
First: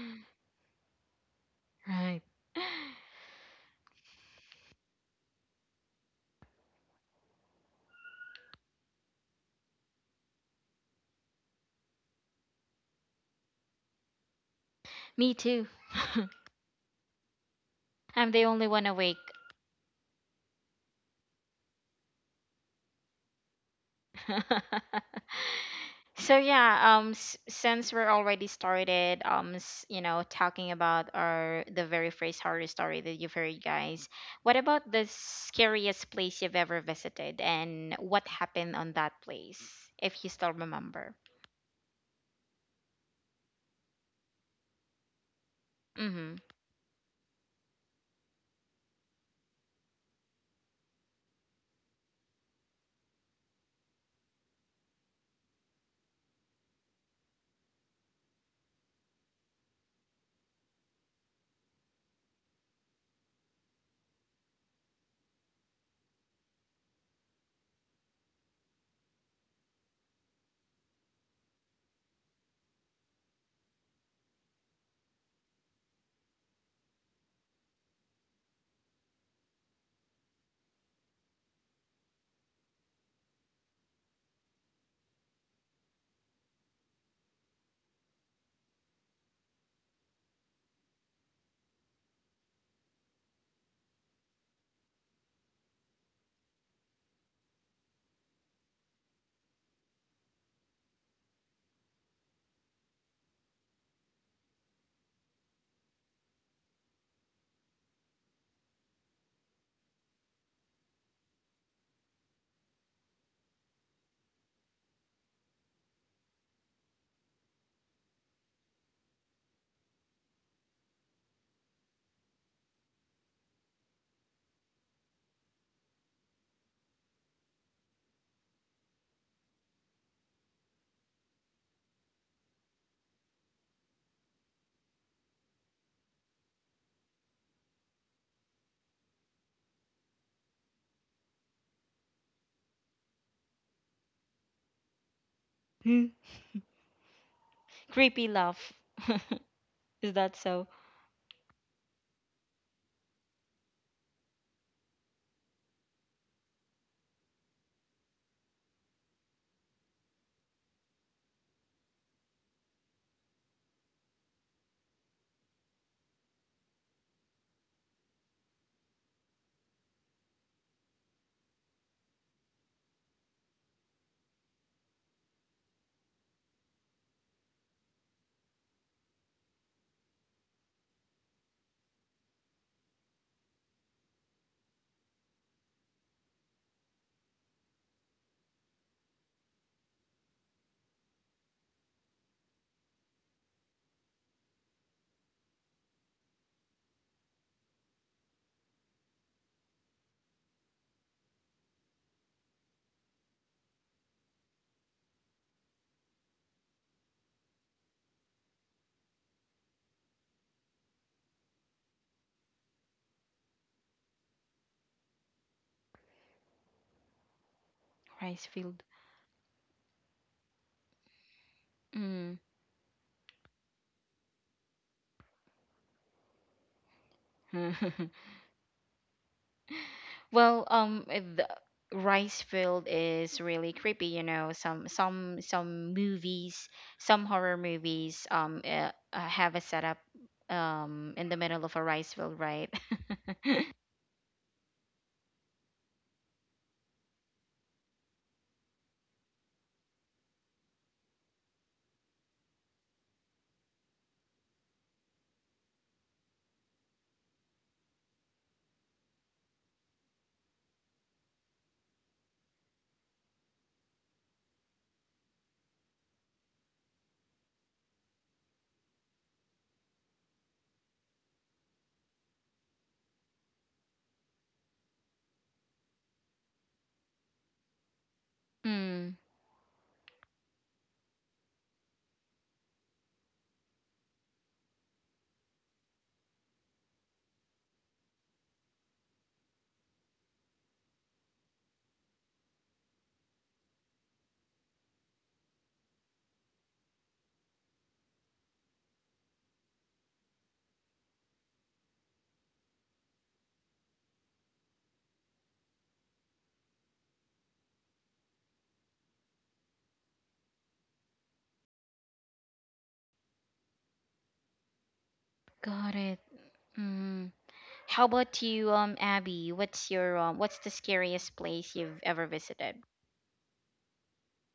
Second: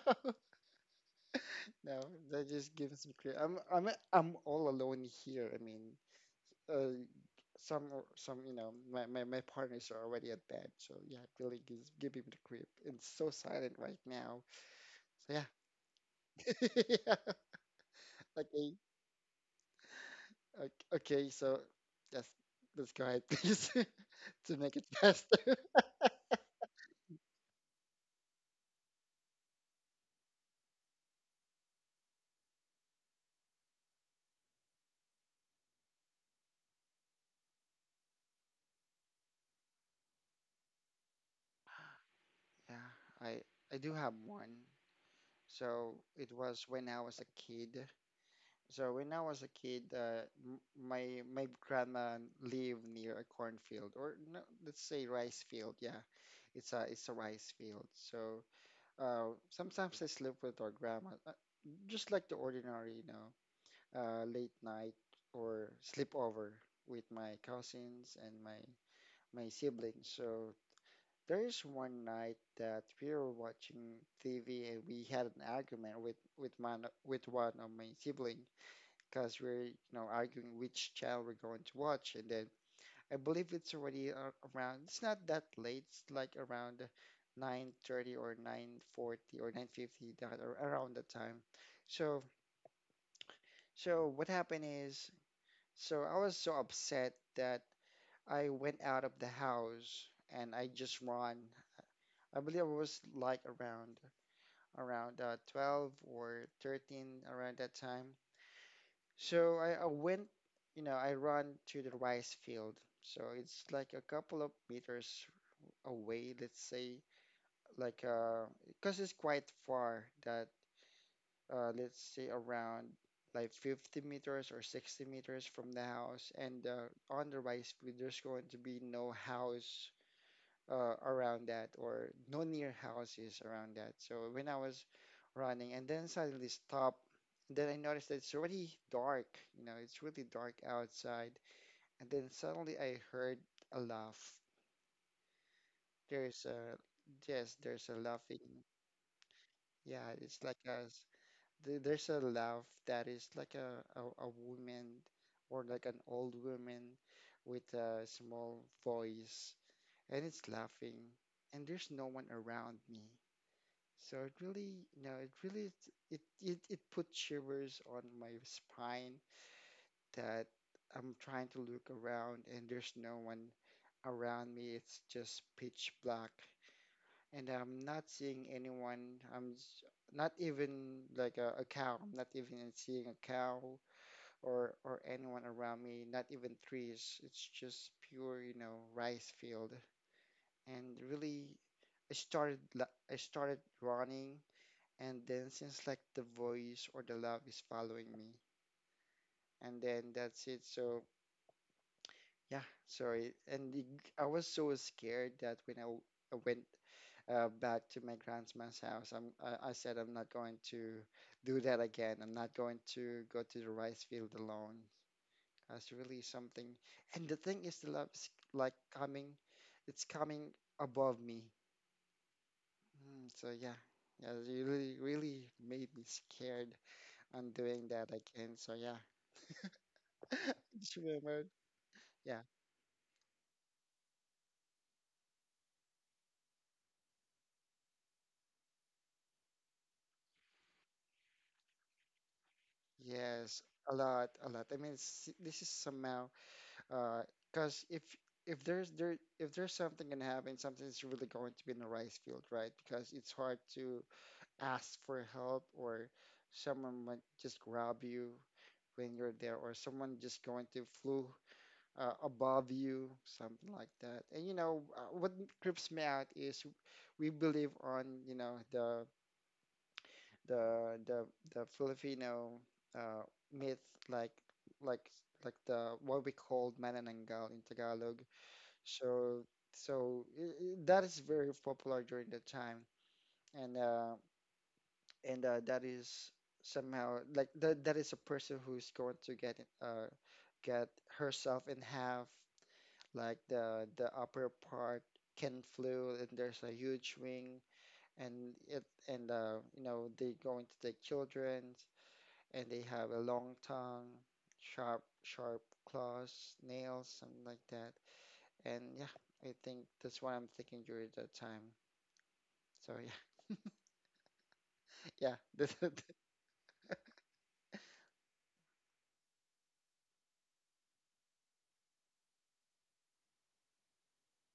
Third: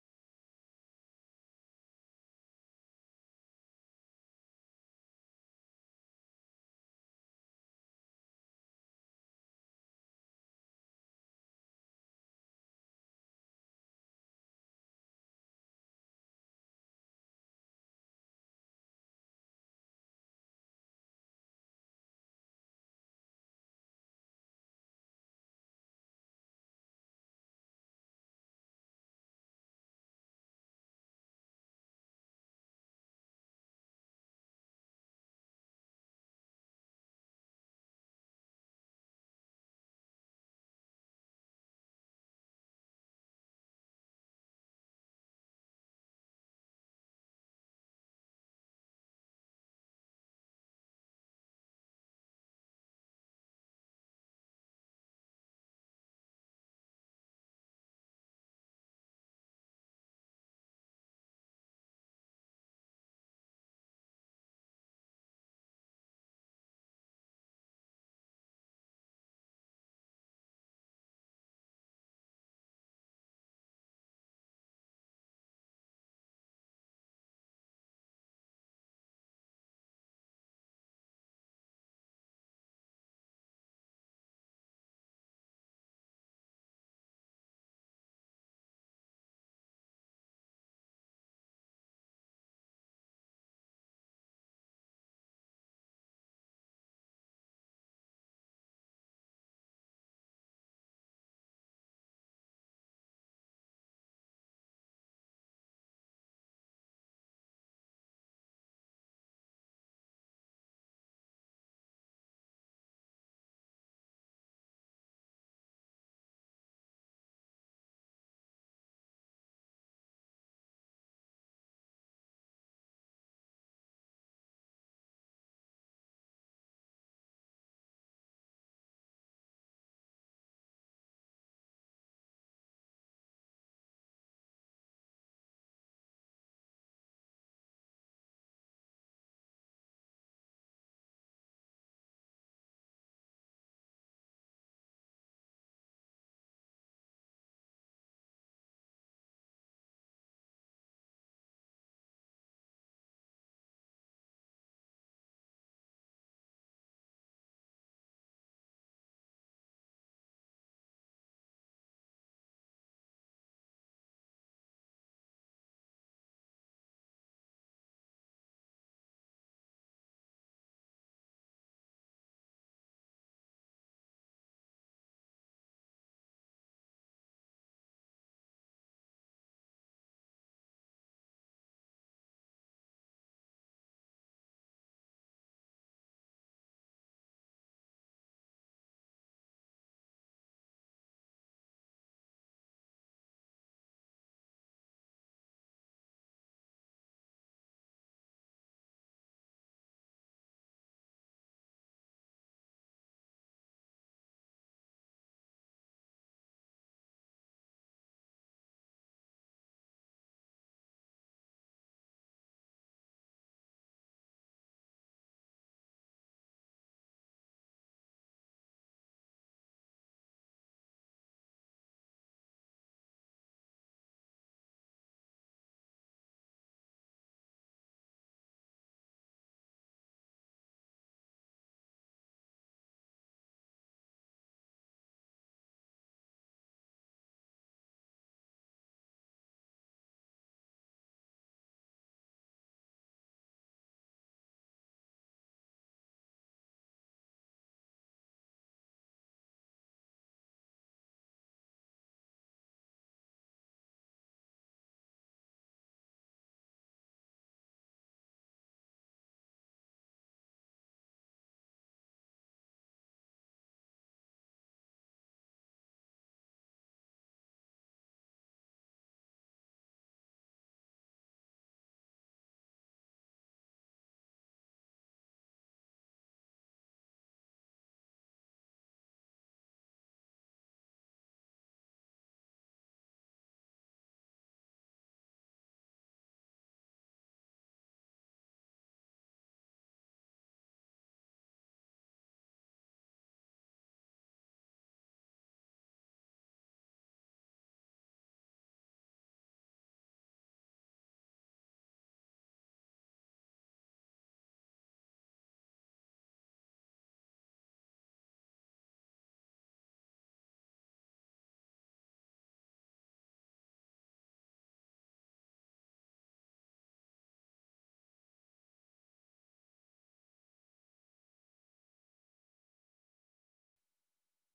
Speaker 2: no,
Speaker 1: Right.
Speaker 2: that just gives me clear. I'm all alone here. I mean, uh, some some you know my my partners are already at bed, so yeah, it really gives give me the creep. It's so silent right now.
Speaker 1: *laughs* Me
Speaker 2: So yeah,
Speaker 1: too.
Speaker 2: *laughs* yeah.
Speaker 1: *laughs* I'm the only
Speaker 2: Okay,
Speaker 1: one awake.
Speaker 2: okay, so that's let's go ahead, please, *laughs* to make it *laughs* faster.
Speaker 1: *laughs* So yeah, since we're already started, you know, talking about our — the very first horror story that you've heard, guys, what about the scariest place you've ever visited, and what happened on that place, if you still remember?
Speaker 2: Yeah, I I do have one. So it
Speaker 1: Mm-hmm.
Speaker 2: was when I was a kid. So when I was a kid, my grandma lived near a cornfield, or no, let's say rice field. Yeah, it's a rice field. So sometimes I sleep with our grandma, just like the ordinary, late night or sleepover with my cousins and my siblings. So there's one night that we were watching TV and we had an argument with one of my siblings. Because we're arguing which channel we're going to watch, and then I believe it's already around, it's not that late, it's like around 9:30 or 9:40 or 9:50, that, or around that time. So so what happened is, so I was so upset that I went out of the house and I just run. I believe it was like around 12 or 13 around that time. So I went, I run to the rice field. So it's like a couple of meters away, let's say, like, because it's quite far that, let's say around like 50 meters or 60 meters from the house. And on the rice field there's going to be no house around that, or no near houses around that. So when I was running and then suddenly stop, then I noticed that it's already dark, it's really dark outside. And then suddenly I heard a laugh. There's a, yes, there's a
Speaker 1: Creepy
Speaker 2: laughing.
Speaker 1: love.
Speaker 2: Yeah,
Speaker 1: Is
Speaker 2: it's
Speaker 1: that so?
Speaker 2: there's a laugh that is like a woman, or like an old woman with a small voice, and it's laughing, and there's no one around me. So it really it it it put shivers on my spine, that I'm trying to look around and there's no one around me. It's just pitch black, and I'm not seeing anyone. Not even like a cow. I'm not even seeing a cow or anyone around me. Not even trees. It's just pure, rice field. And really, I started running, and then since like the voice or the love is following me, and then that's it. So yeah, sorry, I was so scared that when I went back to my grandma's house. I said I'm not going to do that again. I'm not going to go to the rice field alone. That's really something. And the thing is, the love is
Speaker 1: Rice
Speaker 2: like
Speaker 1: field.
Speaker 2: coming, it's coming above me.
Speaker 1: Mm.
Speaker 2: So yeah. Yeah, it really, really made me scared on doing that
Speaker 1: *laughs*
Speaker 2: again. So yeah.
Speaker 1: Well,
Speaker 2: *laughs* Just
Speaker 1: the
Speaker 2: remembered. Yeah.
Speaker 1: rice field is really creepy. You know, some, movies, some horror movies, have a setup, in the middle of a rice field, right? *laughs*
Speaker 2: Yes. A lot, a lot. I mean, s this is somehow, uh, because if there's there if there's something gonna happen, something's really going to be in the rice field, right? Because it's hard to ask for help, or someone might just grab you when you're there, or someone just going to flew above you, something like that. And what creeps me out is, we believe on the the the Filipino uh, myth, like like the what we call manananggal in Tagalog.
Speaker 1: Mm,
Speaker 2: So that is very popular during that time. And uh, and uh, that is somehow like that, that is a person who's going to uh get herself in half, like the upper part can flew, and there's a huge wing. And they're going to take children, and they have a long tongue, sharp, sharp claws, nails, something like that. And yeah, I think that's what I'm thinking during that time. So yeah. *laughs* Yeah. This is.
Speaker 1: got it. Mm. How about you, Abby? What's your, what's the scariest place you've ever visited?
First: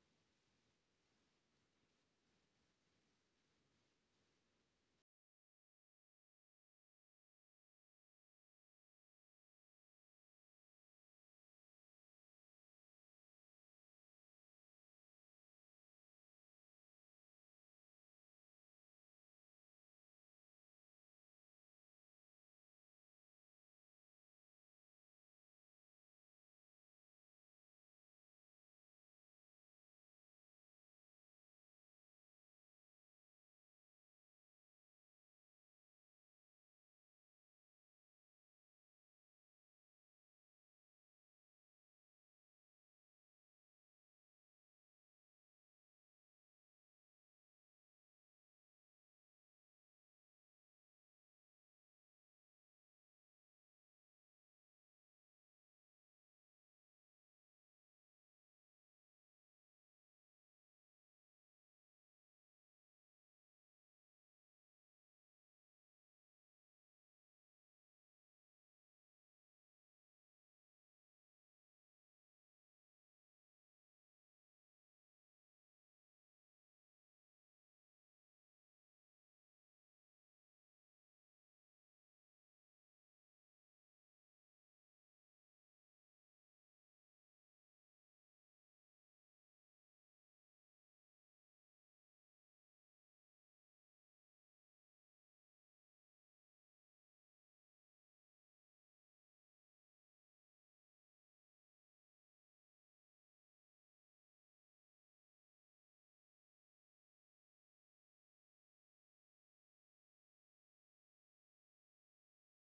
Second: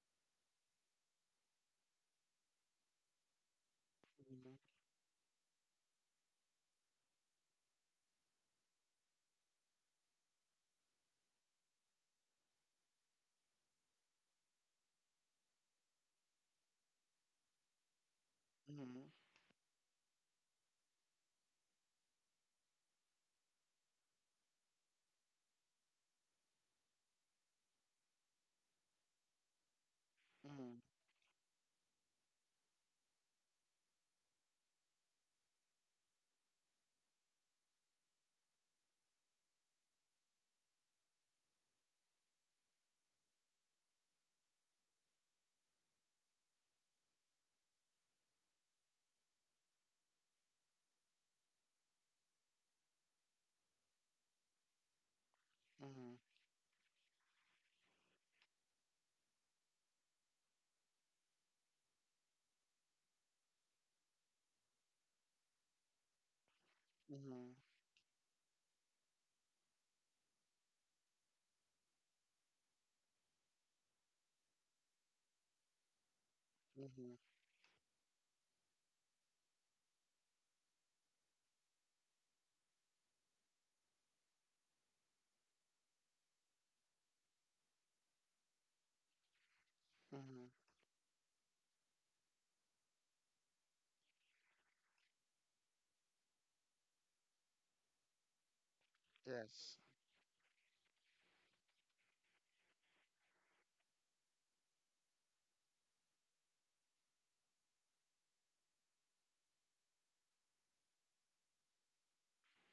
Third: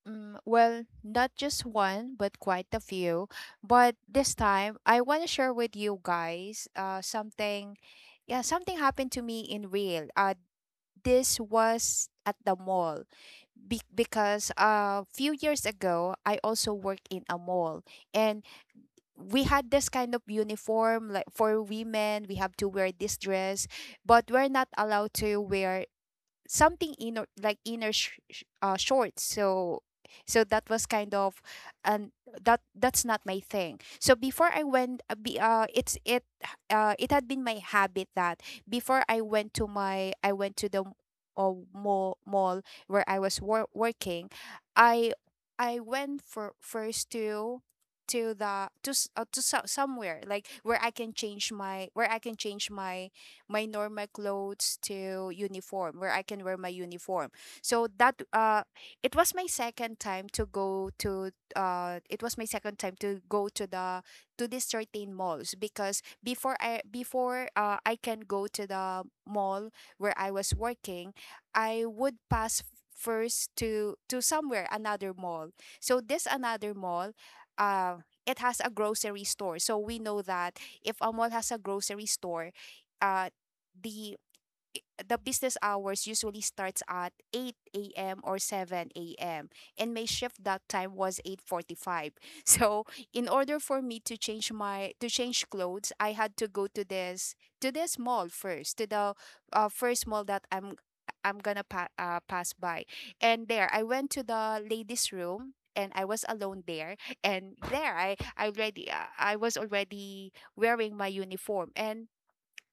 Speaker 3: Mm, well, not just one, but quite a few. But this
Speaker 2: Mm-hmm,
Speaker 3: time, I want to share with you guys something. Yeah, something happened to me in real. This was at the mall, because a few years ago, I also worked in a mall. And
Speaker 2: mm-hmm,
Speaker 3: we had this kind of uniform. Like for women, we have to wear this dress, but we're not allowed to wear something inner, like inner shorts. So that
Speaker 2: mm-hmm,
Speaker 3: was kind of, and that's not my thing. So before I went, be, it's it it had been my habit that before I went to the mall where I was working, i I went for first to the to s- to so- somewhere like where I can change my where I can change my normal clothes to uniform, where I can wear my uniform. So that, it was my second time to go to it was my second time to go to the to these certain malls, because before I, before
Speaker 2: mm-hmm,
Speaker 3: I can go to the mall where I was working, I would pass first to somewhere, another mall. So this another mall,
Speaker 2: mm-hmm,
Speaker 3: uh it has a grocery store. So we know that if a mall has a grocery store, uh, the the business hours usually starts at 8 a.m. or 7 a.m., and my shift
Speaker 2: mm-hmm.
Speaker 3: that time was 8:45. *laughs* So, in order for me to change clothes, I had to go to this mall first, to the
Speaker 2: Yes.
Speaker 3: first mall that I'm gonna pass by. And there, I went to the ladies' room, and I was alone there. And there, I was already wearing my uniform, and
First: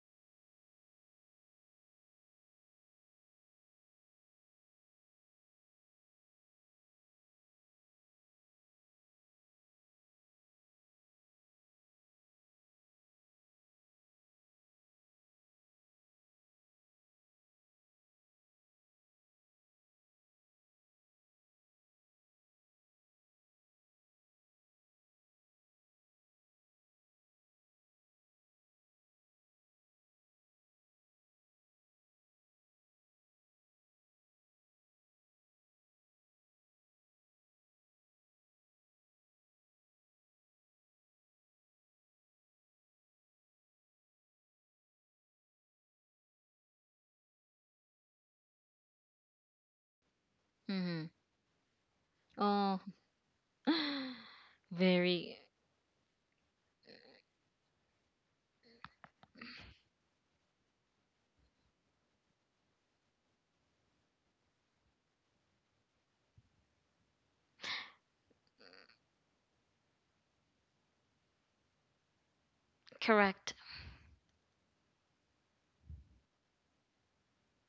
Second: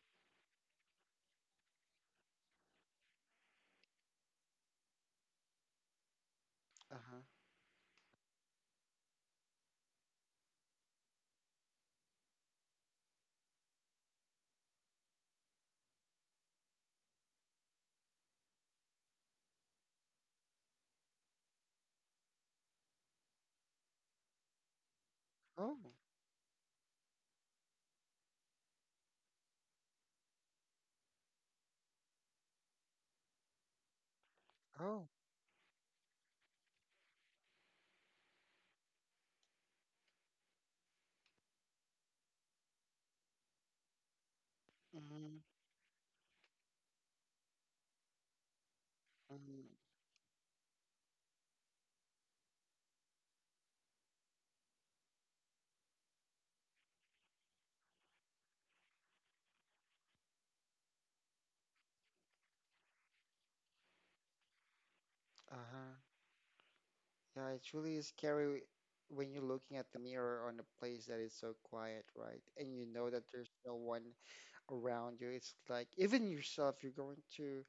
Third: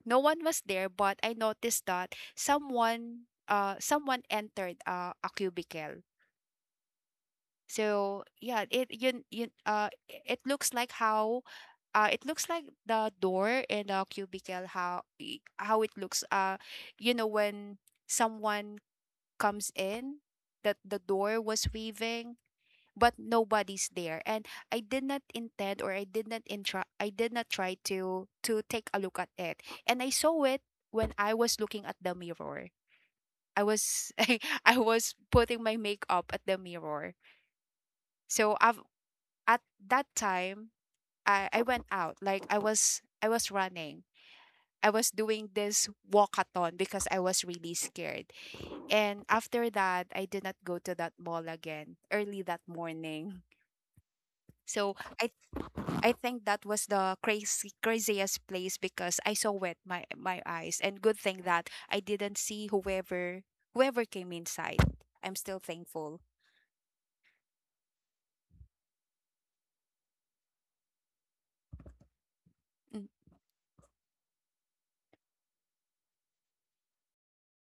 Speaker 3: no one was there, but I noticed that someone entered a cubicle.
Speaker 2: Uh-huh.
Speaker 3: So yeah, it you, you it looks like the door in the cubicle, how it looks, you know, when someone comes in, that the door was waving, but nobody's there. And I did not
Speaker 2: Oh,
Speaker 3: intend or I did not intra- I did not try to take a look at it, and I saw it when I was looking at the mirror. I was *laughs* i I
Speaker 2: oh.
Speaker 3: was putting my makeup at the mirror. So I've at that time, I went out. Like, I was running. I was
Speaker 2: Mm-hmm,
Speaker 3: doing this walkathon because I was really scared, and
Speaker 2: mm-hmm.
Speaker 3: after that, I did not go to
Speaker 1: Mm-hmm.
Speaker 3: that mall again early that
Speaker 1: Oh,
Speaker 3: morning.
Speaker 1: *gasps*
Speaker 3: So I
Speaker 1: very
Speaker 3: I think that was the crazy craziest place, because I saw with my eyes, and good thing that I didn't see whoever came inside. I'm still
Speaker 2: Uh-huh.
Speaker 3: thankful.
Speaker 2: Yeah, it's really scary when you're looking at the mirror on a place that is so quiet, right? And you know
Speaker 3: Mm,
Speaker 2: that there's
Speaker 1: correct.
Speaker 2: no one around you. It's like even yourself, you're going to,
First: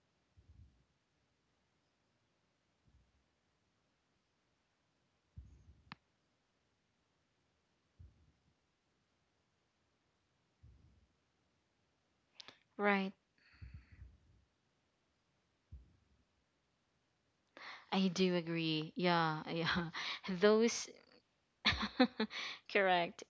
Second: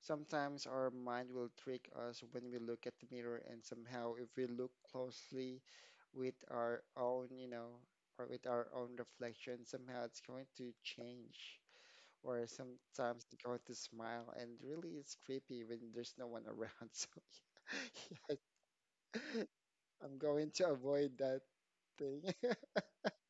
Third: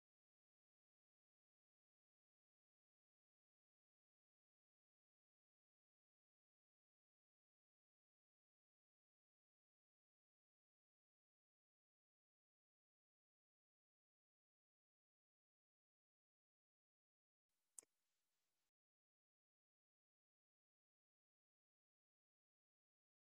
Speaker 2: sometimes our mind will trick us when we look at the mirror, and somehow if we look closely with our own, or with our own reflection, somehow it's going to change. Or
Speaker 1: Right.
Speaker 2: sometimes it's going to smile, and really it's creepy when there's no one around.
Speaker 1: I do
Speaker 2: *laughs*
Speaker 1: agree.
Speaker 2: So
Speaker 1: Yeah,
Speaker 2: yes,
Speaker 1: yeah.
Speaker 2: I'm
Speaker 1: *laughs*
Speaker 2: going to
Speaker 1: Those
Speaker 2: avoid that
Speaker 1: *laughs*
Speaker 2: thing. *laughs*
Speaker 1: Correct.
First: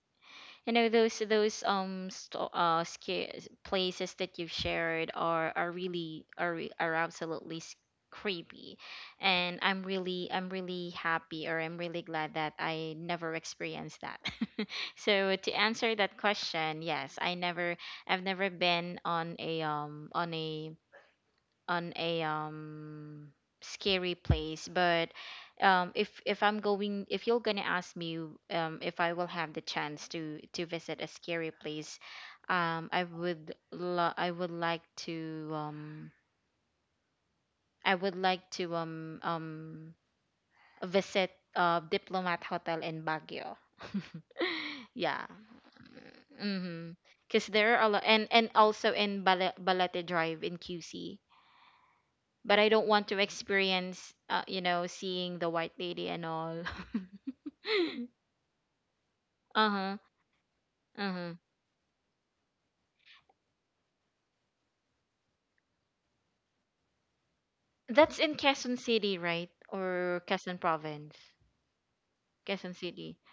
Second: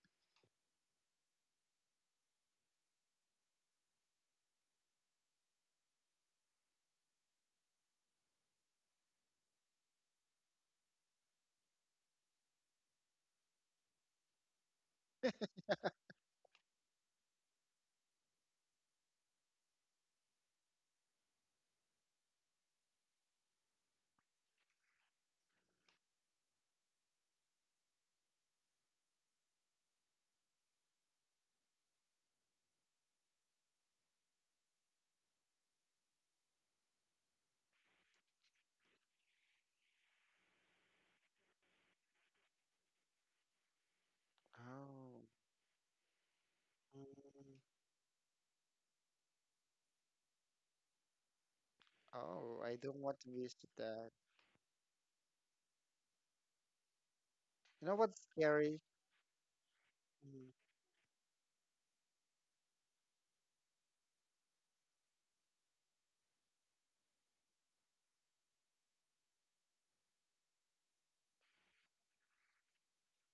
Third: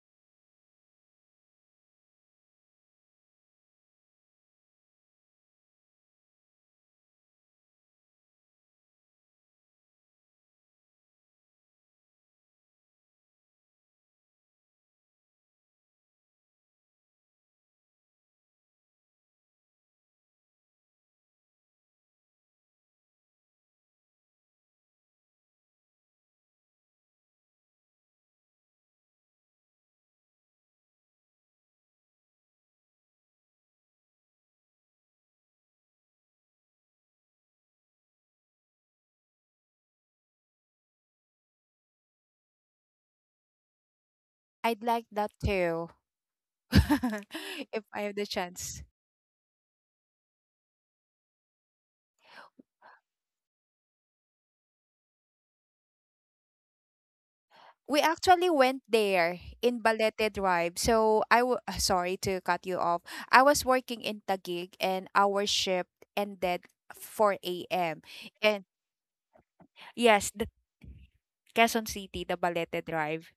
Speaker 1: You know those places that you've shared are really, are are absolutely, creepy, and I'm really — I'm really happy, or I'm really glad that I never experienced that. *laughs* So to answer that question, yes, I never — I've never been on a, on a um scary place, but, if I'm going — if you're gonna ask me, if I will have the chance to visit a scary place, I would I would like to, I would like to, visit, Diplomat Hotel in Baguio.
Speaker 3: I'd
Speaker 1: *laughs*
Speaker 3: like
Speaker 2: Oh.
Speaker 1: Yeah.
Speaker 3: that too,
Speaker 1: Mm-hmm.
Speaker 3: *laughs*
Speaker 1: Because
Speaker 2: Mm.
Speaker 1: there
Speaker 3: if
Speaker 1: are a
Speaker 3: I
Speaker 1: lot,
Speaker 3: have the
Speaker 1: and
Speaker 3: chance.
Speaker 1: also in Balete Drive in QC.
Speaker 2: Oh,
Speaker 1: But I
Speaker 2: I
Speaker 1: don't
Speaker 2: don't
Speaker 1: want
Speaker 2: want
Speaker 1: to
Speaker 2: to visit
Speaker 1: experience,
Speaker 2: that.
Speaker 1: you know, seeing the white lady and all. *laughs*
Speaker 2: You know
Speaker 3: We
Speaker 2: what's
Speaker 3: actually
Speaker 2: scary?
Speaker 3: went there
Speaker 1: uh
Speaker 3: in
Speaker 1: huh.
Speaker 3: Balete
Speaker 2: Mm.
Speaker 3: Drive.
Speaker 1: Uh
Speaker 3: So
Speaker 1: huh.
Speaker 3: sorry to cut you off. I was working in Taguig, and our shift ended 4 a.m.
Speaker 1: That's in
Speaker 3: And
Speaker 1: Quezon City, right? Or
Speaker 3: yes, the.
Speaker 1: Quezon Province?
Speaker 3: Quezon City, the
Speaker 1: Quezon
Speaker 3: Dabalete
Speaker 1: City.
Speaker 3: Drive.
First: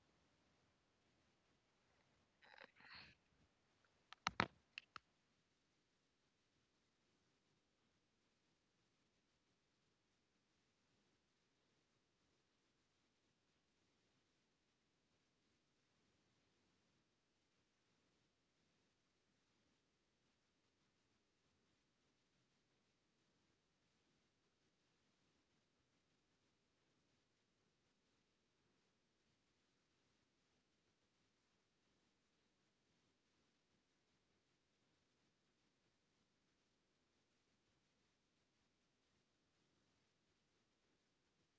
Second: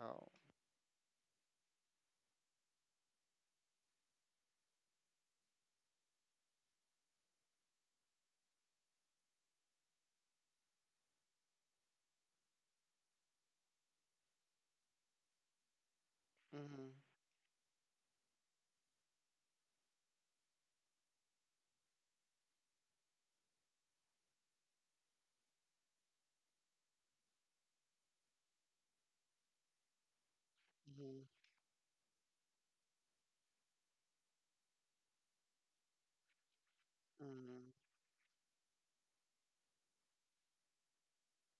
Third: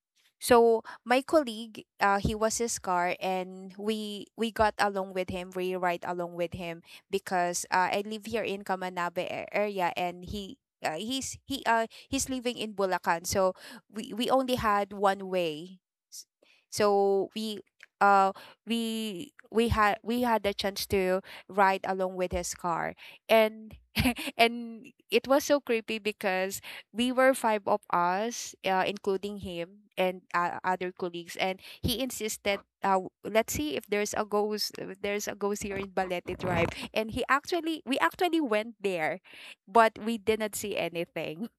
Speaker 2: Oh.
Speaker 3: So my colleague, he was his car, and we got along with him. We ride along with him, because I live here in Kamanabe area, and he he's he he's living in Bulacan. So we only had one way. S-
Speaker 2: Mm-hmm.
Speaker 3: So uh we had the chance to ride along with his car, and *laughs* and it was so creepy because we were five of us, including him and other
Speaker 2: Mm-hmm.
Speaker 3: colleagues, and he insisted, let's see if there's a ghost, if there's a ghost here in Balete Tribe, and
Speaker 2: Mm-hmm.
Speaker 3: we actually went there, but we did not see anything.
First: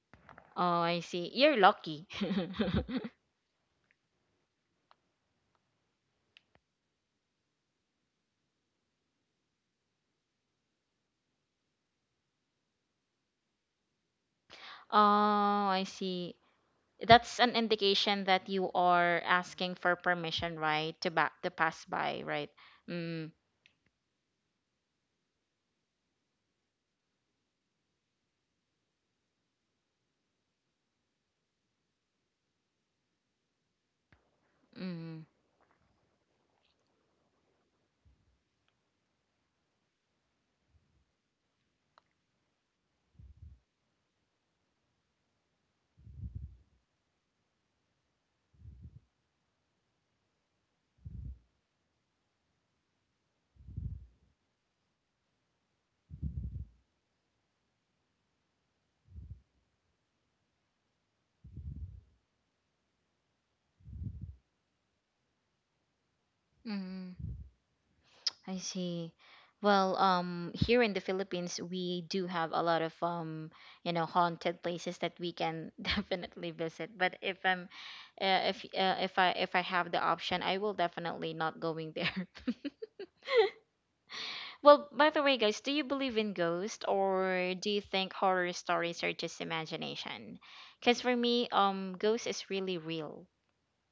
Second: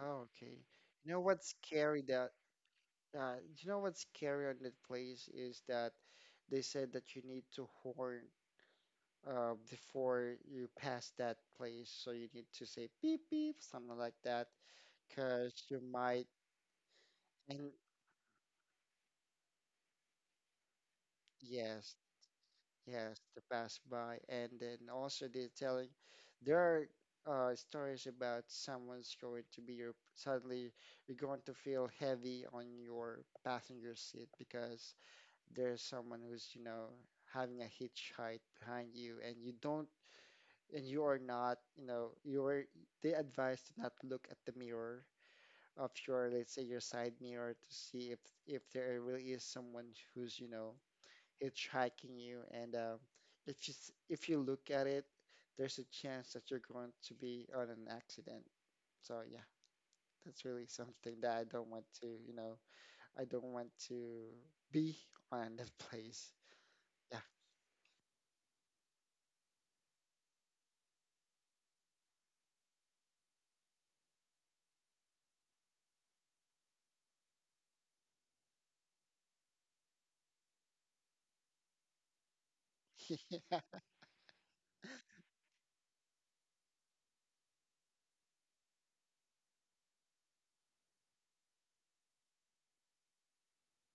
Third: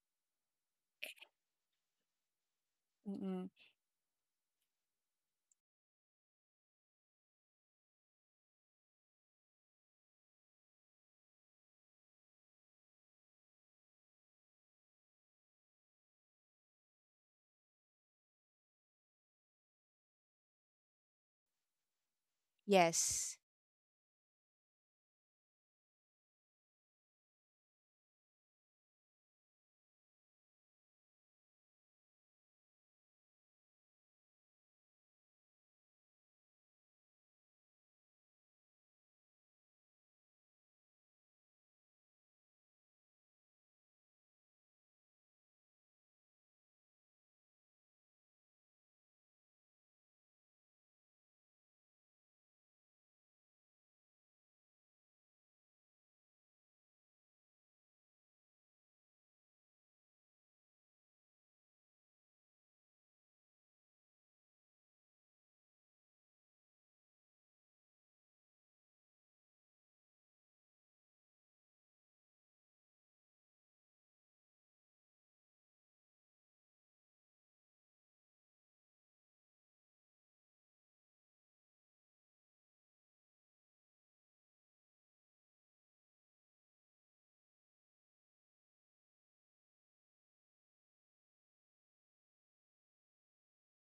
Speaker 2: Oh,
Speaker 1: Oh,
Speaker 2: okay.
Speaker 1: I
Speaker 2: You know
Speaker 1: see.
Speaker 2: what's
Speaker 1: You're
Speaker 2: scary
Speaker 1: lucky.
Speaker 2: that
Speaker 3: *laughs*
Speaker 2: uh,
Speaker 3: Mm-mm.
Speaker 2: you know what's scary on that place is that they said that you need to horn, before you pass that place, so you need to say beep beep, something like that,
Speaker 1: *laughs*
Speaker 2: because
Speaker 1: Oh,
Speaker 2: you
Speaker 1: I
Speaker 2: might.
Speaker 1: see. That's an
Speaker 2: And
Speaker 1: indication that you are asking for permission, right? To back to pass
Speaker 2: yes.
Speaker 1: by, right?
Speaker 2: Yes,
Speaker 1: Mm.
Speaker 3: Yes.
Speaker 2: to pass by. And then also they're telling, there are stories about someone's going to be your, suddenly you're going to feel heavy on your passenger seat, because
Speaker 1: Mm.
Speaker 2: there's someone who's having a hitchhike behind you, and you don't and you are not you know you're they advise to not look at the mirror of your, let's say, your side mirror, to see if there really is someone who's hitchhiking you, and if if you look at it, there's a chance that you're going to be on an accident. So yeah, that's really something that I don't want to be on that place.
Speaker 1: Mm. I see. Well, here in the Philippines, we do have a lot of, you know, haunted places that we can *laughs* definitely visit. But if I'm, if, if I — if I have the option, I will definitely not going there. *laughs*
Speaker 2: Yeah. *laughs* Yeah.
Speaker 1: Well, by the way, guys, do you believe in ghosts, or do you think horror stories are just imagination? Because for me, ghosts is really real.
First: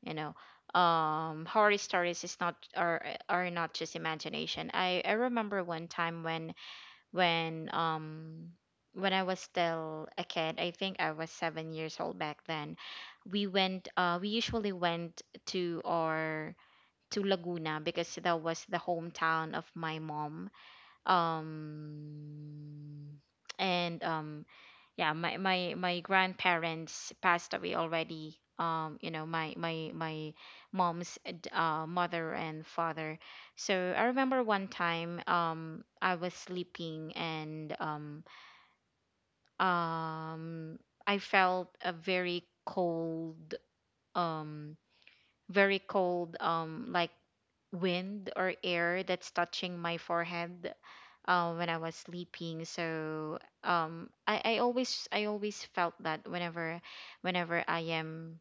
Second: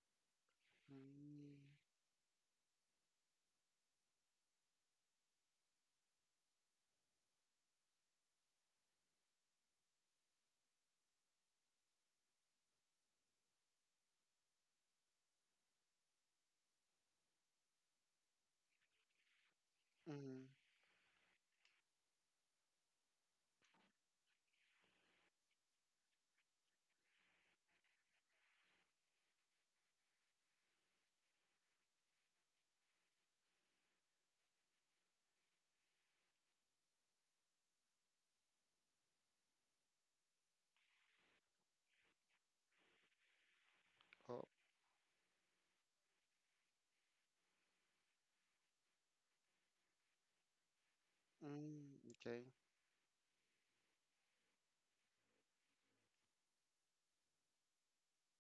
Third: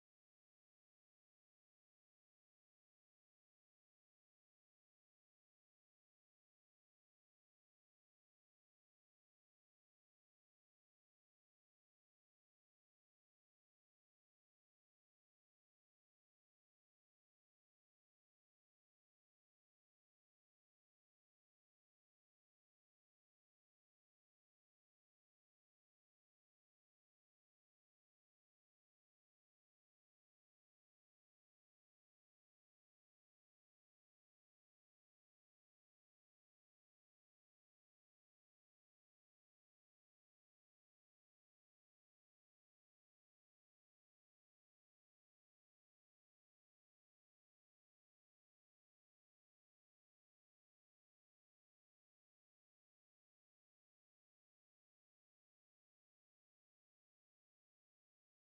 Speaker 1: You know,
Speaker 2: Mm,
Speaker 1: horror stories is not — are are not just imagination. I — I remember one time when, when I was still a kid, I think I was 7 years old back then. We went, we usually went to our, to Laguna, because that was the hometown of my
Speaker 2: mm,
Speaker 1: mom. Um and, yeah, my grandparents passed away already, you know, my mom's, mother and father. So I remember one time, I was sleeping, and, um I felt a very cold,
Speaker 2: oh,
Speaker 1: um very cold, like, wind or air that's touching my forehead, when I
Speaker 2: mm,
Speaker 1: was
Speaker 2: okay.
Speaker 1: sleeping. So, I — I always, I always felt that whenever, whenever I am,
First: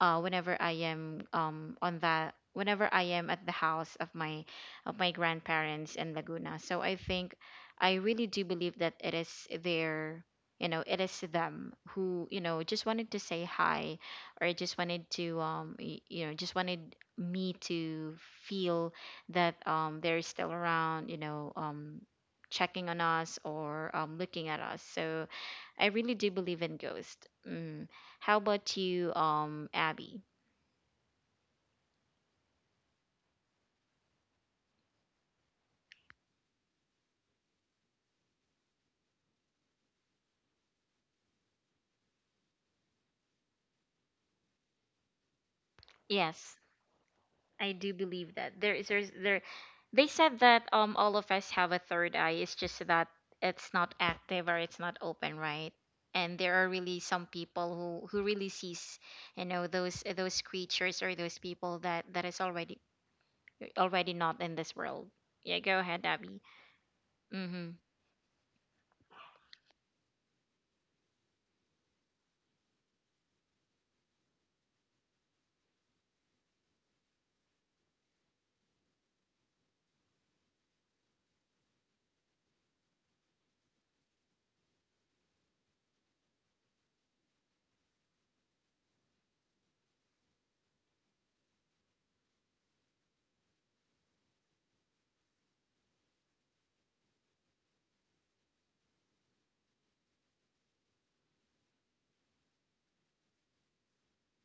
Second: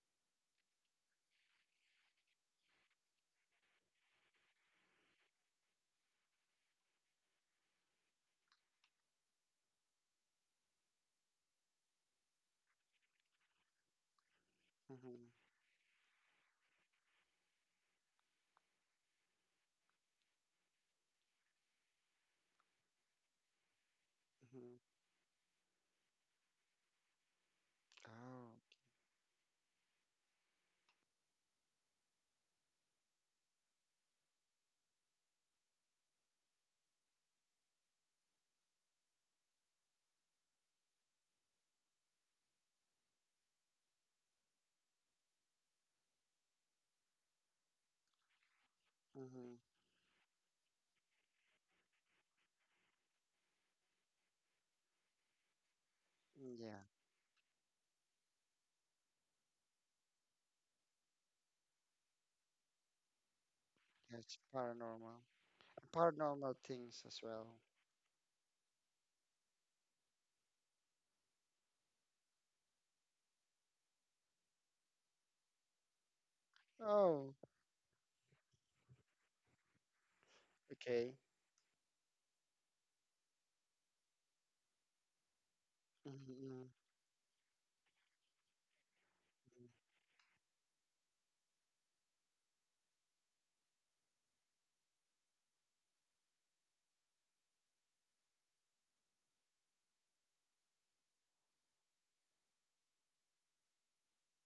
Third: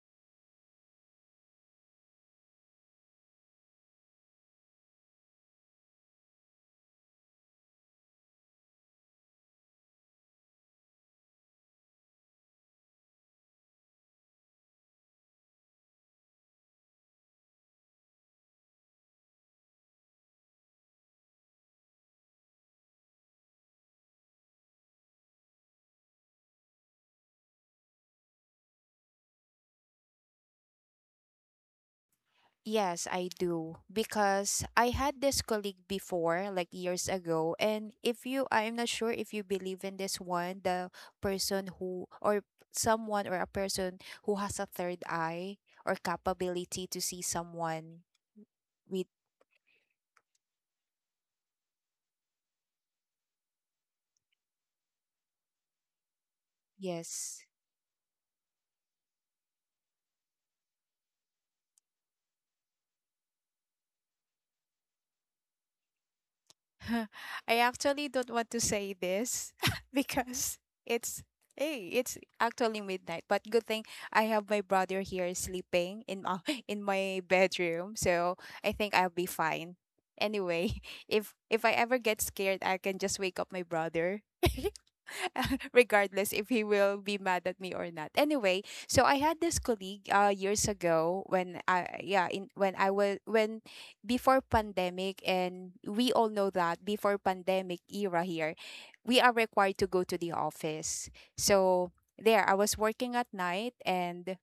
Speaker 1: whenever I am, on that — whenever I am at the house of my, of my grandparents in Laguna. So I think I really do believe that it is their, you know, it is them, who, you know, just wanted to say hi, or just wanted to,
Speaker 2: Mm-hmm,
Speaker 1: you know, just wanted me to feel that, they're still around, you know, checking on us, or looking at
Speaker 2: mm-hmm.
Speaker 1: us. So I really do believe in ghosts. Mm. How
Speaker 2: Oh,
Speaker 1: about you, Abby?
Speaker 3: Yes, I do. Because I had this colleague before, like years ago. And if you, I'm not sure if you believe in this one, the person who, or someone, or a person who has a third eye or
Speaker 1: Yes,
Speaker 3: capability to see
Speaker 1: I do
Speaker 3: someone
Speaker 1: believe that there is,
Speaker 3: with,
Speaker 1: there's there.
Speaker 2: mm-hmm.
Speaker 1: They said that, all of us have a third eye. It's just that it's not active, or it's not open, right? And there are
Speaker 2: Yeah,
Speaker 1: really some
Speaker 3: yes.
Speaker 1: people who really sees, you know, those creatures, or those people that that is already — already
Speaker 2: that's
Speaker 1: not in this world.
Speaker 2: paranormal.
Speaker 1: Yeah, go ahead, Abby.
Speaker 2: Paranormal things
Speaker 3: *laughs*
Speaker 2: as well.
Speaker 3: I
Speaker 1: Mm-hmm.
Speaker 3: actually don't want to say this *laughs* because it's hey, it's actually midnight. But good thing I have my brother here sleeping in my *laughs* in my
Speaker 2: Oh,
Speaker 3: bedroom, so I think I'll be fine. Anyway, *laughs*
Speaker 2: okay.
Speaker 3: if I ever get scared, I can just wake up my brother. *laughs* *laughs* Regardless if he will be mad at me or not. Anyway, so I had this
Speaker 2: Mm-hmm,
Speaker 3: colleague years ago when I yeah in when I was when before pandemic, and we all know that before pandemic era here we are required to go to the office. So there I was working at night, and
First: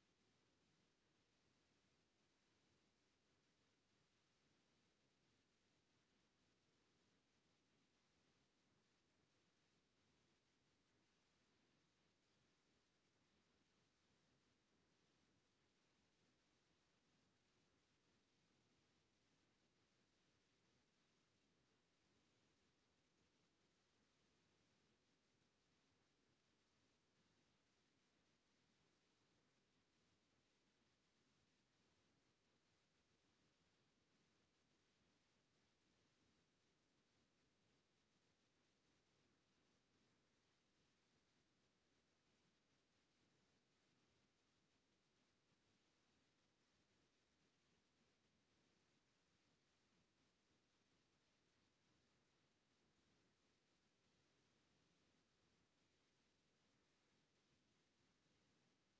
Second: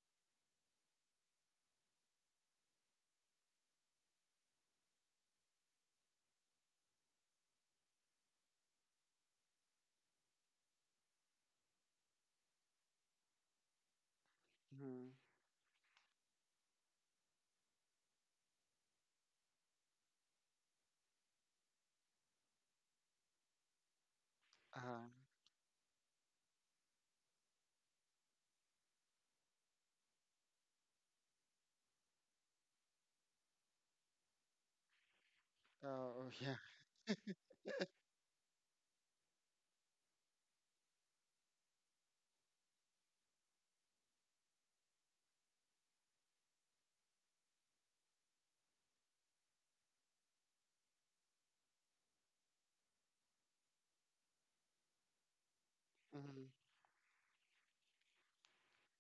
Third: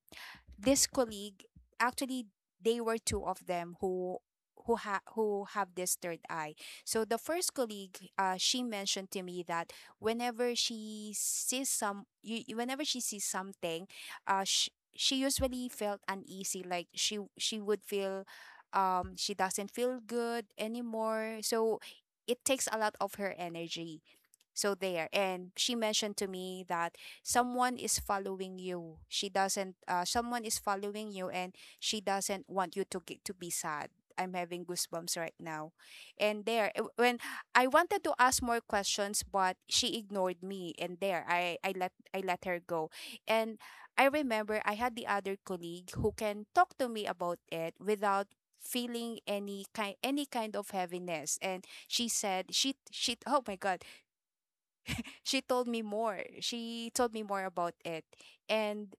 Speaker 3: this colleague actually, they were two of them who have this third eye. So the first colleague, she mentioned to me that whenever she sees something,
Speaker 2: mm-hmm.
Speaker 3: she usually felt uneasy. Like she would feel, she doesn't feel good anymore. So it takes a lot of her energy. So
Speaker 2: Uh,
Speaker 3: there, and she mentioned to me that someone is following you, and she doesn't want you to get to be sad. I'm having goosebumps right now.
Speaker 2: oh. *laughs*
Speaker 3: And
Speaker 2: Yeah.
Speaker 3: there, when I wanted to ask more questions, but she ignored me, and there I let her go. And I remember I had the other colleague who can talk to me about it without feeling any kind of heaviness. And she said she oh my god, she told me more.
Speaker 2: Mm-hmm,
Speaker 3: She told me more about it, and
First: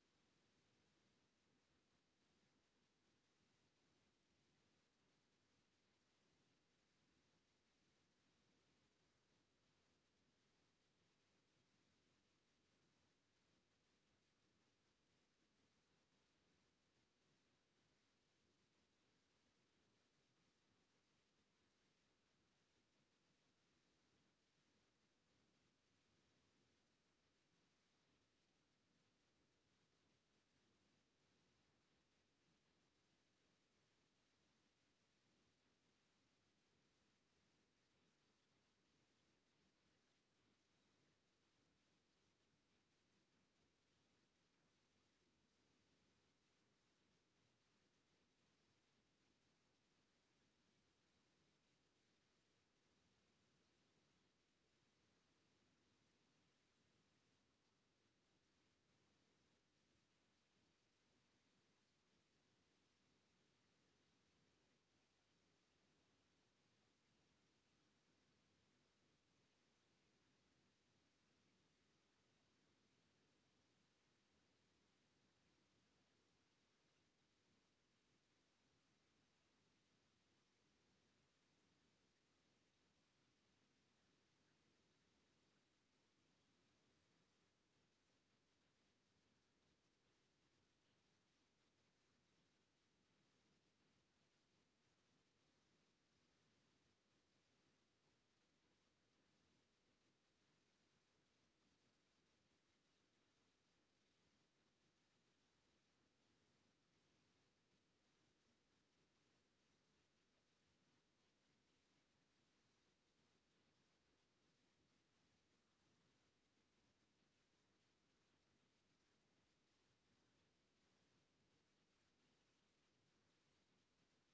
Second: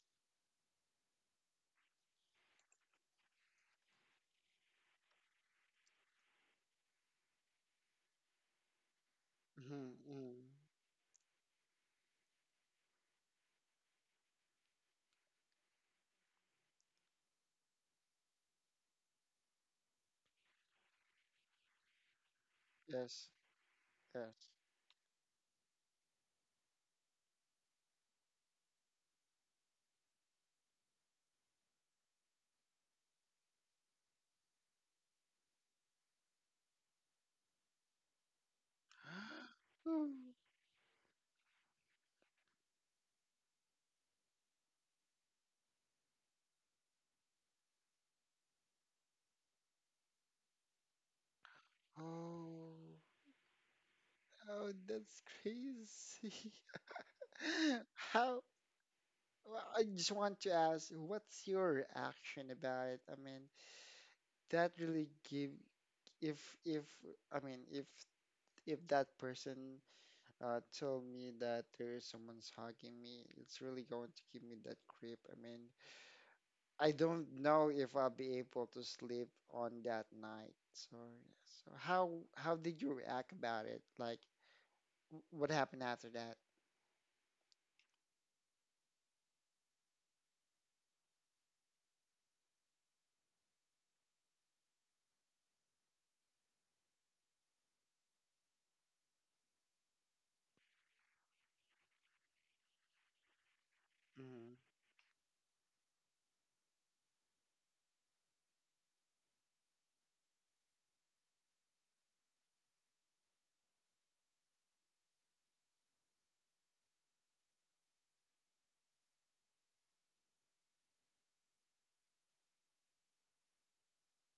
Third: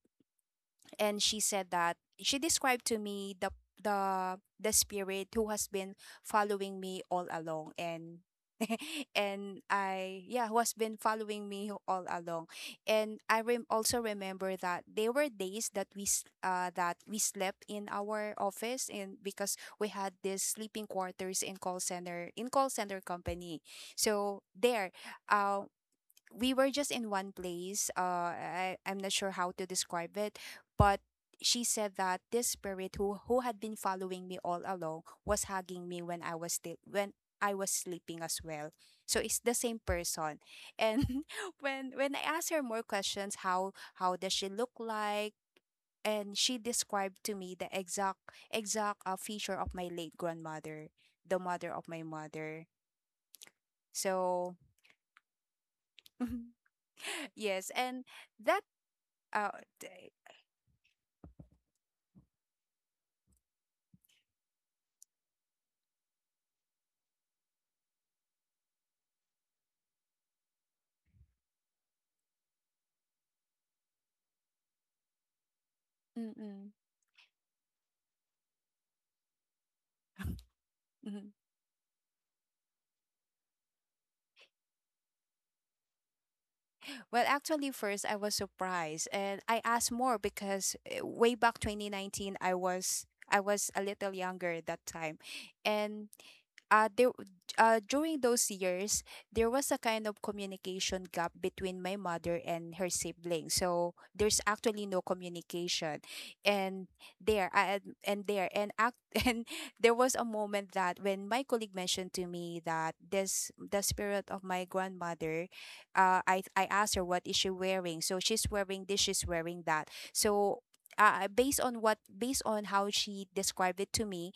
Speaker 3: and she said that she described to me the spirit who has been following me all along. And *laughs* and
Speaker 2: mm-hmm,
Speaker 3: I,
Speaker 2: mm.
Speaker 3: yeah, who has been following me all along. And I also remember that there were days that we slept in our office, and because we had this sleeping quarters in call center, in call center
Speaker 2: Yes,
Speaker 3: company. So
Speaker 2: yes.
Speaker 3: there, uh, we were just in one place. I'm not sure how to describe it, but she said that this spirit who had been following me all along was hugging me when I was sleeping as well. So it's the same
Speaker 2: *gasps*
Speaker 3: person. And *laughs* when I asked her more questions, how does she look like? And she described to me the exact feature of my late grandmother, the mother of my mother.
Speaker 2: Oh,
Speaker 3: So
Speaker 2: oh, that's crazy.
Speaker 3: *laughs* yes,
Speaker 2: *laughs*
Speaker 3: and
Speaker 2: How?
Speaker 3: that
Speaker 2: Well, I just
Speaker 3: Outdate.
Speaker 2: want to ask, what's your reaction about it? I mean, that really give, if if I mean if that person told me that there is someone's hugging me, it's really going to give me that creep. I mean,
Speaker 3: Mm,
Speaker 2: I don't know if I'll be able to sleep on that night. So,
Speaker 3: mhm.
Speaker 2: so how did you react about it? Like, what happened after that?
Speaker 3: Well, actually, first I was surprised, and I asked more because way back 2019, I was a little younger at that time, and uh, there, during those years, there was a kind of communication gap between my mother and her siblings. So there's
Speaker 2: Mhm.
Speaker 3: actually no communication, and there, I, and there, and act, *laughs* and there was a moment that when my colleague mentioned to me that this the spirit of my grandmother, I asked her what is she wearing. So she's wearing this, she's wearing that. So based on how she described it to me,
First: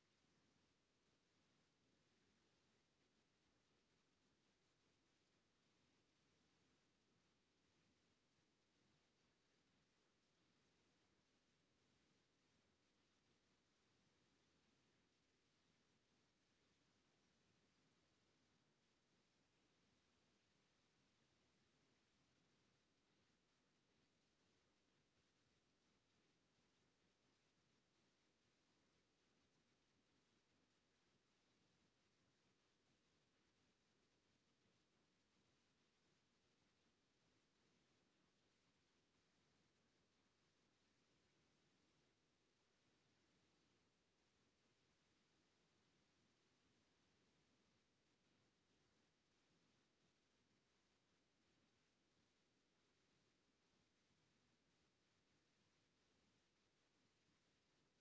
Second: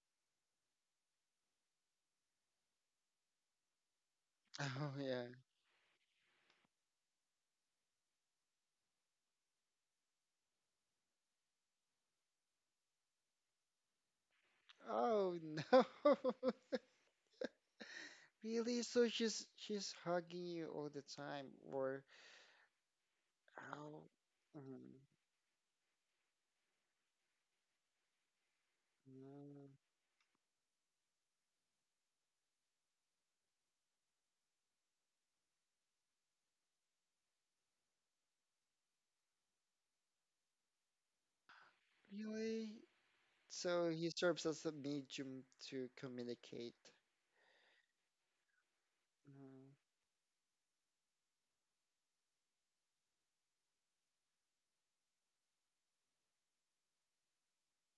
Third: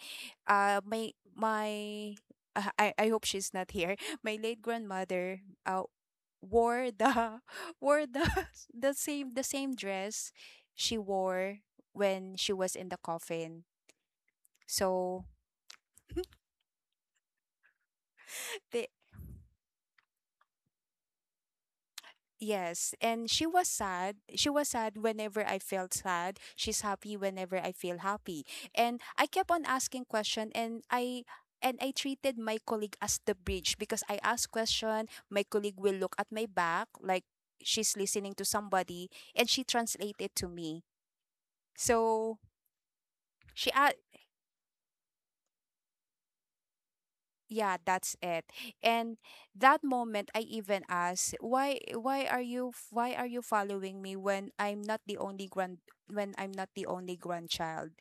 Speaker 3: my my I hope she's not here. *laughs* My
Speaker 2: *laughs*
Speaker 3: late
Speaker 2: Oh yeah.
Speaker 3: grandmother wore the *laughs* wore the *laughs* the same dress she wore when she was in the coffin. So
Speaker 2: Oh no.
Speaker 3: *laughs*
Speaker 2: *laughs* Really?
Speaker 3: they.
Speaker 2: So she's hugging you all the time, or
Speaker 3: Yes, and she was
Speaker 2: how?
Speaker 3: sad. She was
Speaker 2: Mhm.
Speaker 3: sad whenever I felt sad. She's happy whenever I feel happy. And I kept on
Speaker 2: Mm.
Speaker 3: asking question, and I treated my colleague as the bridge because I ask question, my colleague will look at my back like she's listening to somebody, and she translate it to me. So
Speaker 2: Really?
Speaker 3: she
Speaker 2: So
Speaker 3: a.
Speaker 2: he serves as a medium to communicate.
Speaker 3: Yeah, that's it. And
Speaker 2: Mm-hmm.
Speaker 3: that moment I even asked, why are you following me when I'm not the only grand when I'm not the only grandchild?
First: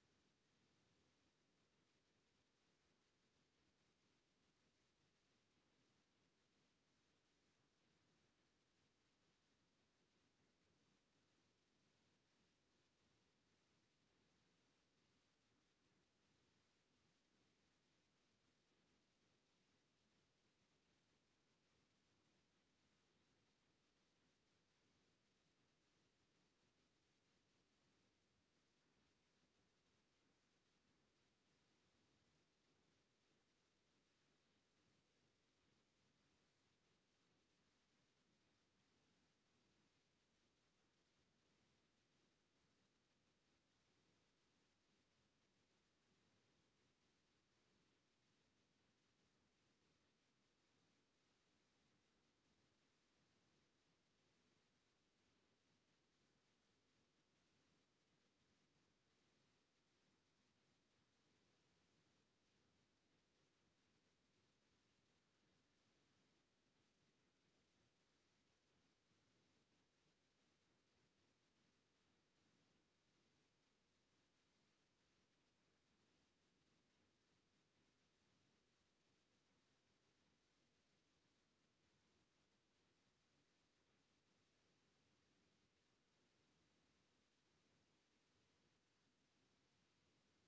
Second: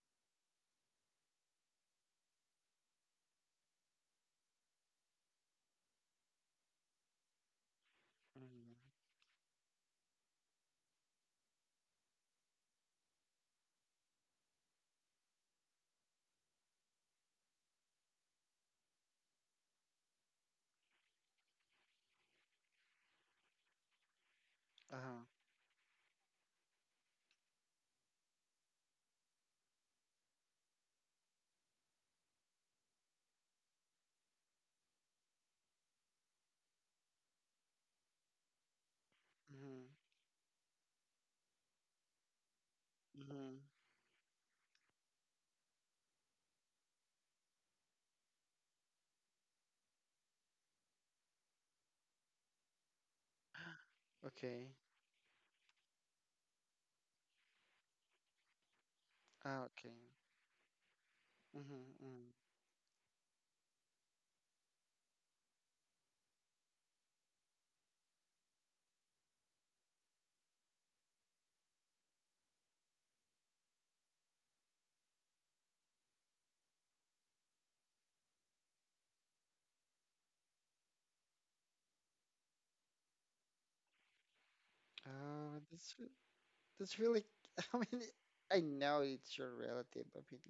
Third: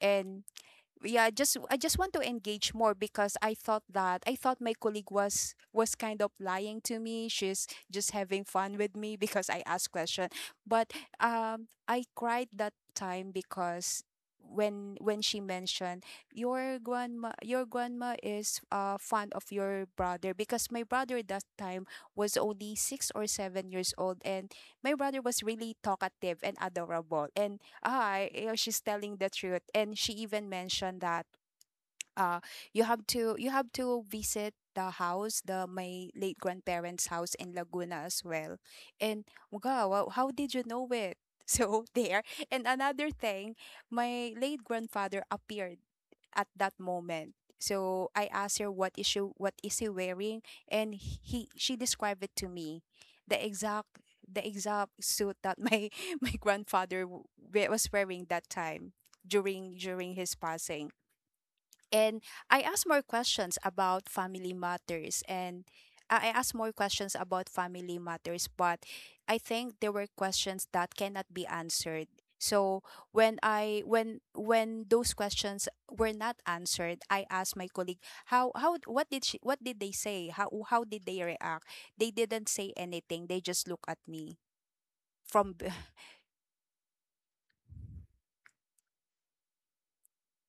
Speaker 3: And yeah, just I just want to engage more because I thought my colleague was kind of lying to me, she's just having fun with
Speaker 2: Mm-hmm.
Speaker 3: me because I asked question. But um, I cried that time because when she mentioned, your grandma is fond of your brother, because my brother that time was only 6 or 7 years old, and my brother
Speaker 2: Uh-huh.
Speaker 3: was really talkative and adorable, and, "Ay, you know, she's telling the truth." And she even mentioned that uh, you have to visit the my late grandparents house in Laguna as well. And
Speaker 2: Mm-hmm.
Speaker 3: wow, how did you know it? *laughs* So there, and another thing,
Speaker 2: Mm-hmm.
Speaker 3: my late grandfather appeared at that moment. So I asked her what is he wearing, and he she described it to me the
Speaker 2: Okay.
Speaker 3: exact suit that my *laughs* my grandfather was wearing that time
Speaker 2: Ah, okay.
Speaker 3: during his passing. And
Speaker 2: Mm-hmm.
Speaker 3: I asked more questions about family matters, and I asked more questions about family matters, but I think there were questions that cannot be answered. So when I when those questions were not answered, I asked my colleague, how what did she, what did they say? How did they react? They didn't say anything. They just look at me
Speaker 2: Oh,
Speaker 3: from b-.
Speaker 2: that's that's really. *laughs* I mean, I know it's your relative. I mean,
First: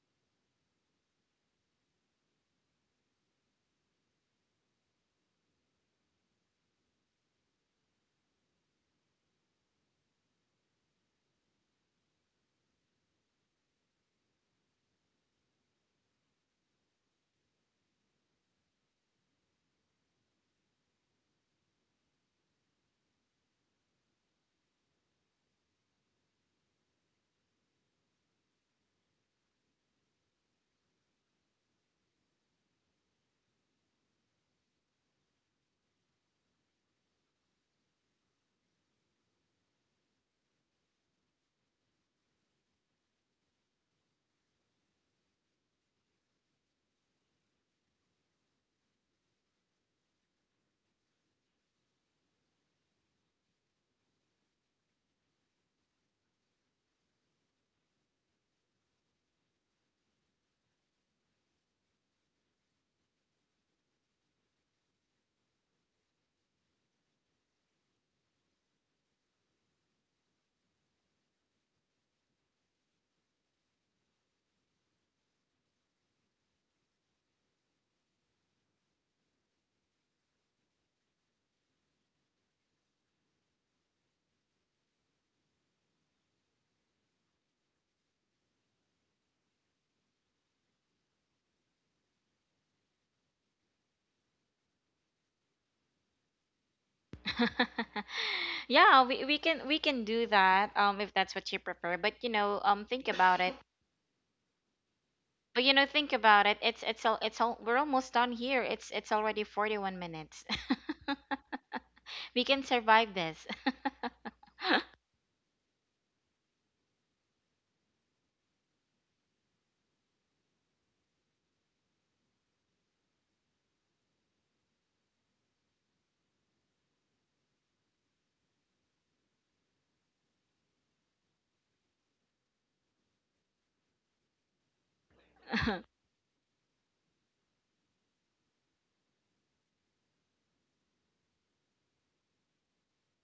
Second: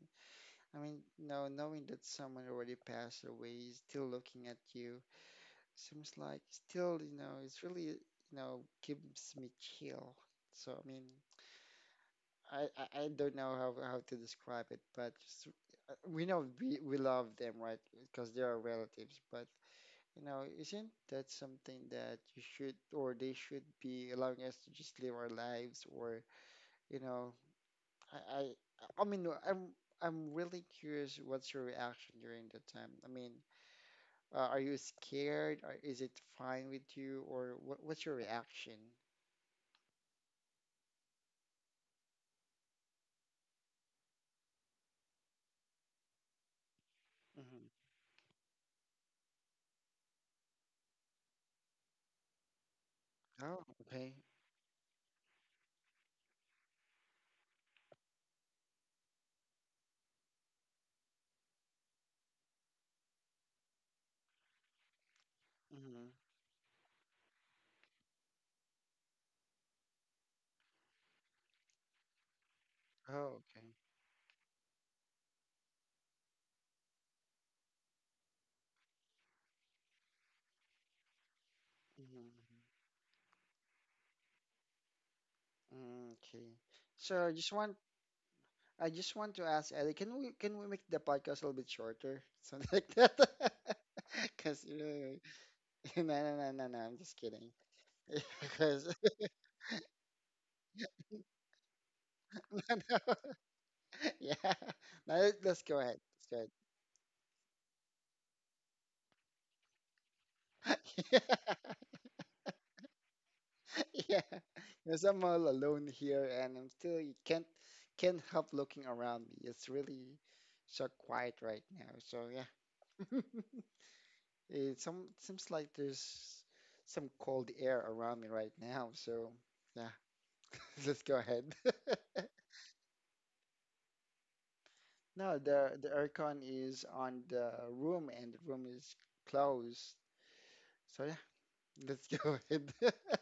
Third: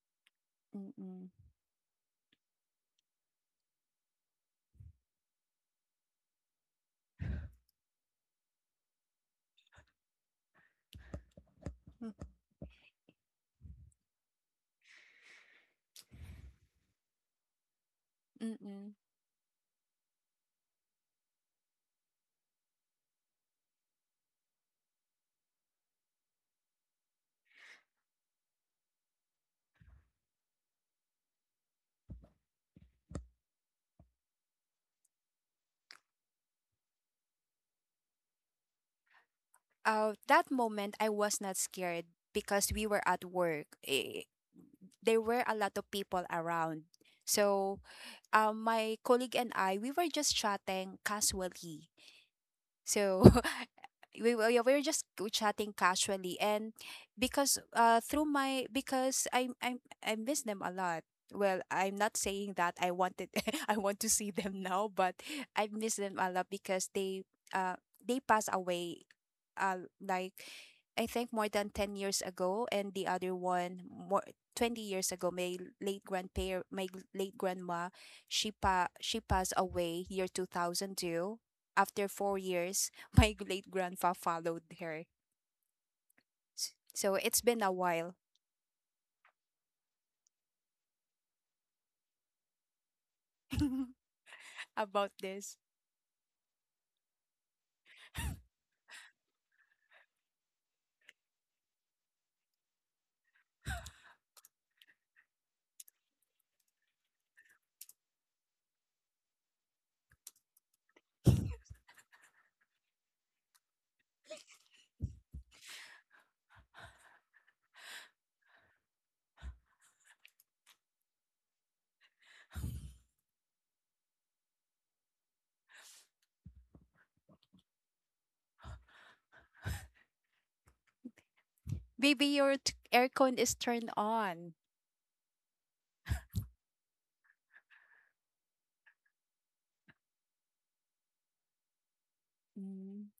Speaker 3: *laughs*
Speaker 2: I mean,
Speaker 3: Mm-mm.
Speaker 2: no, knowing that someone already passed away is still looking at you, seems like, still, it's really, gives me chill. So I mean, I don't know how to describe it, but just, we know we love them, right? Because they are
Speaker 3: Mm-mm.
Speaker 2: relatives, but. Isn't that something that you should, or they should, be allowing us to just live our lives, or, you know, I I, I mean, no, I'm really curious what's your reaction during that time. I mean, are you scared? Or is it fine with you, or what's your reaction?
Speaker 3: That moment I was not scared because we were at work. Eh, there were a lot of people around.
Speaker 2: Mm-hmm.
Speaker 3: So, my colleague and I, we were just chatting casually. So *laughs*
Speaker 2: Oh, okay.
Speaker 3: we were, yeah, we were just go chatting casually, and because through my because I miss them a lot. Well, I'm not saying that I wanted *laughs* I want to see them now, but I miss
Speaker 2: Mm-hmm.
Speaker 3: them a lot because uh they passed away like, I think, more than 10 years ago, and the other
Speaker 2: Oh, okay.
Speaker 3: one more 20 years ago. My late grandpa, my late grandma, she passed away year 2002. After
Speaker 2: Mm-hmm.
Speaker 3: 4 years, *laughs* my late grandpa followed her.
Speaker 2: Okay.
Speaker 3: S- So
Speaker 2: So
Speaker 3: it's been a while
Speaker 2: I just want to ask Ellie, can we make the podcast a little bit shorter, *laughs* something like that? *laughs*
Speaker 3: *laughs*
Speaker 2: Because *laughs*
Speaker 3: about
Speaker 2: no,
Speaker 3: this.
Speaker 2: no, no, no, no, I'm just kidding.
Speaker 1: *laughs*
Speaker 2: *laughs* Because
Speaker 1: Yeah,
Speaker 2: *laughs*
Speaker 1: we, we can do that, if that's what you prefer. But you know,
Speaker 2: no,
Speaker 1: think
Speaker 2: no.
Speaker 1: about it.
Speaker 2: *laughs* Yeah, no, let's
Speaker 1: But you
Speaker 2: go
Speaker 1: know,
Speaker 2: ahead.
Speaker 1: think
Speaker 2: Let's go
Speaker 1: about
Speaker 2: ahead.
Speaker 1: it. It's all we're almost done here. It's already 41 minutes. *laughs*
Speaker 2: *laughs* Yeah,
Speaker 1: We can survive this.
Speaker 2: yeah. Because I'm all alone here, and I'm still, you can't help looking around me. It's really so quiet right now. So yeah. *laughs* It some seems like there's some cold air around me right now, so yeah, *laughs* let's go ahead. *laughs*
Speaker 3: Baby, your aircon is turned on.
Speaker 2: No, the
Speaker 1: *laughs*
Speaker 2: aircon is on the room, and the room is closed. So yeah, let's go ahead. *laughs*
Speaker 3: Mm.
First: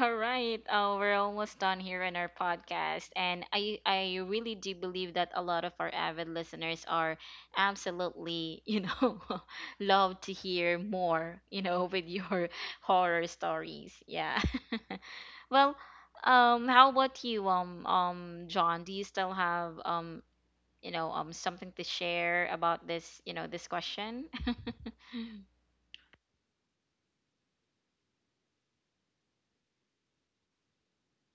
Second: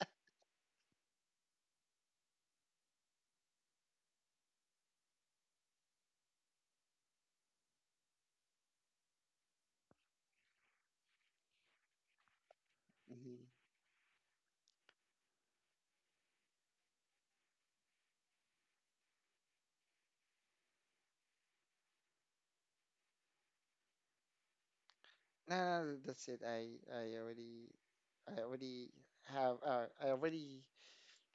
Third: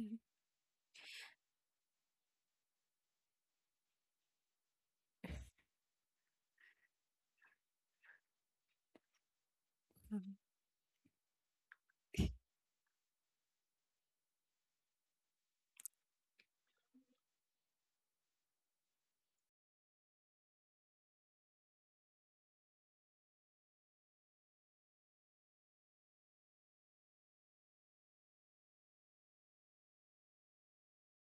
Speaker 1: All right. Oh, we're almost done here in our podcast, and I really do believe that a lot of our avid listeners are absolutely, you know, *laughs* love to hear more, you know, with your *laughs* horror
Speaker 2: Mhm.
Speaker 1: stories. Yeah. *laughs* Well, how about you, John? Do you still have you know, something to share about this, you know, this question? *laughs*
Speaker 2: No, no, no, that's it. I already I already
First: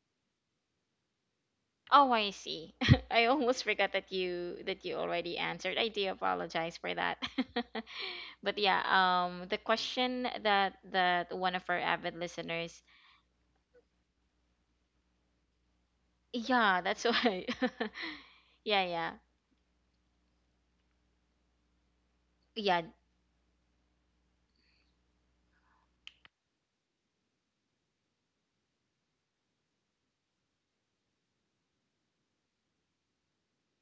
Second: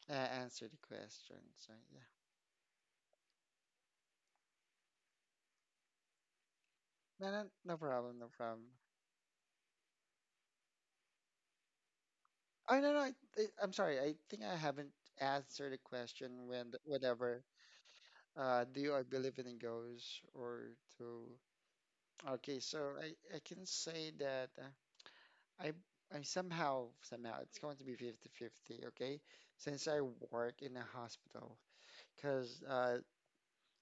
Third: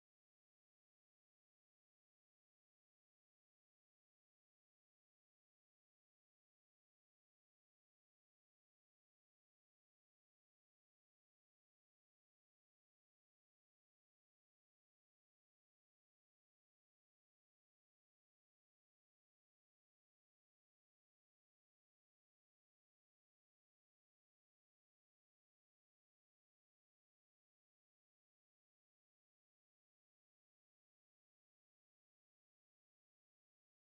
Speaker 2: uh, answered the question. So yeah,
Speaker 1: Oh, I see. *laughs* I almost forgot that you already answered. I do apologize for that.
Speaker 2: no, no no problem, no
Speaker 1: *laughs* But
Speaker 2: problem.
Speaker 1: yeah, the question that one of our avid
Speaker 2: Oh
Speaker 1: listeners,
Speaker 2: no, no, I'm sorry. I think I haven't answered the question, when
Speaker 1: yeah, that's
Speaker 2: whenever
Speaker 1: why. *laughs* Yeah,
Speaker 2: I
Speaker 1: yeah.
Speaker 2: believe in ghosts, or to okay. So
Speaker 1: Yeah,
Speaker 2: I can say that, I I somehow it's going to be 50-50, okay? Since I work in a hospital, because uh,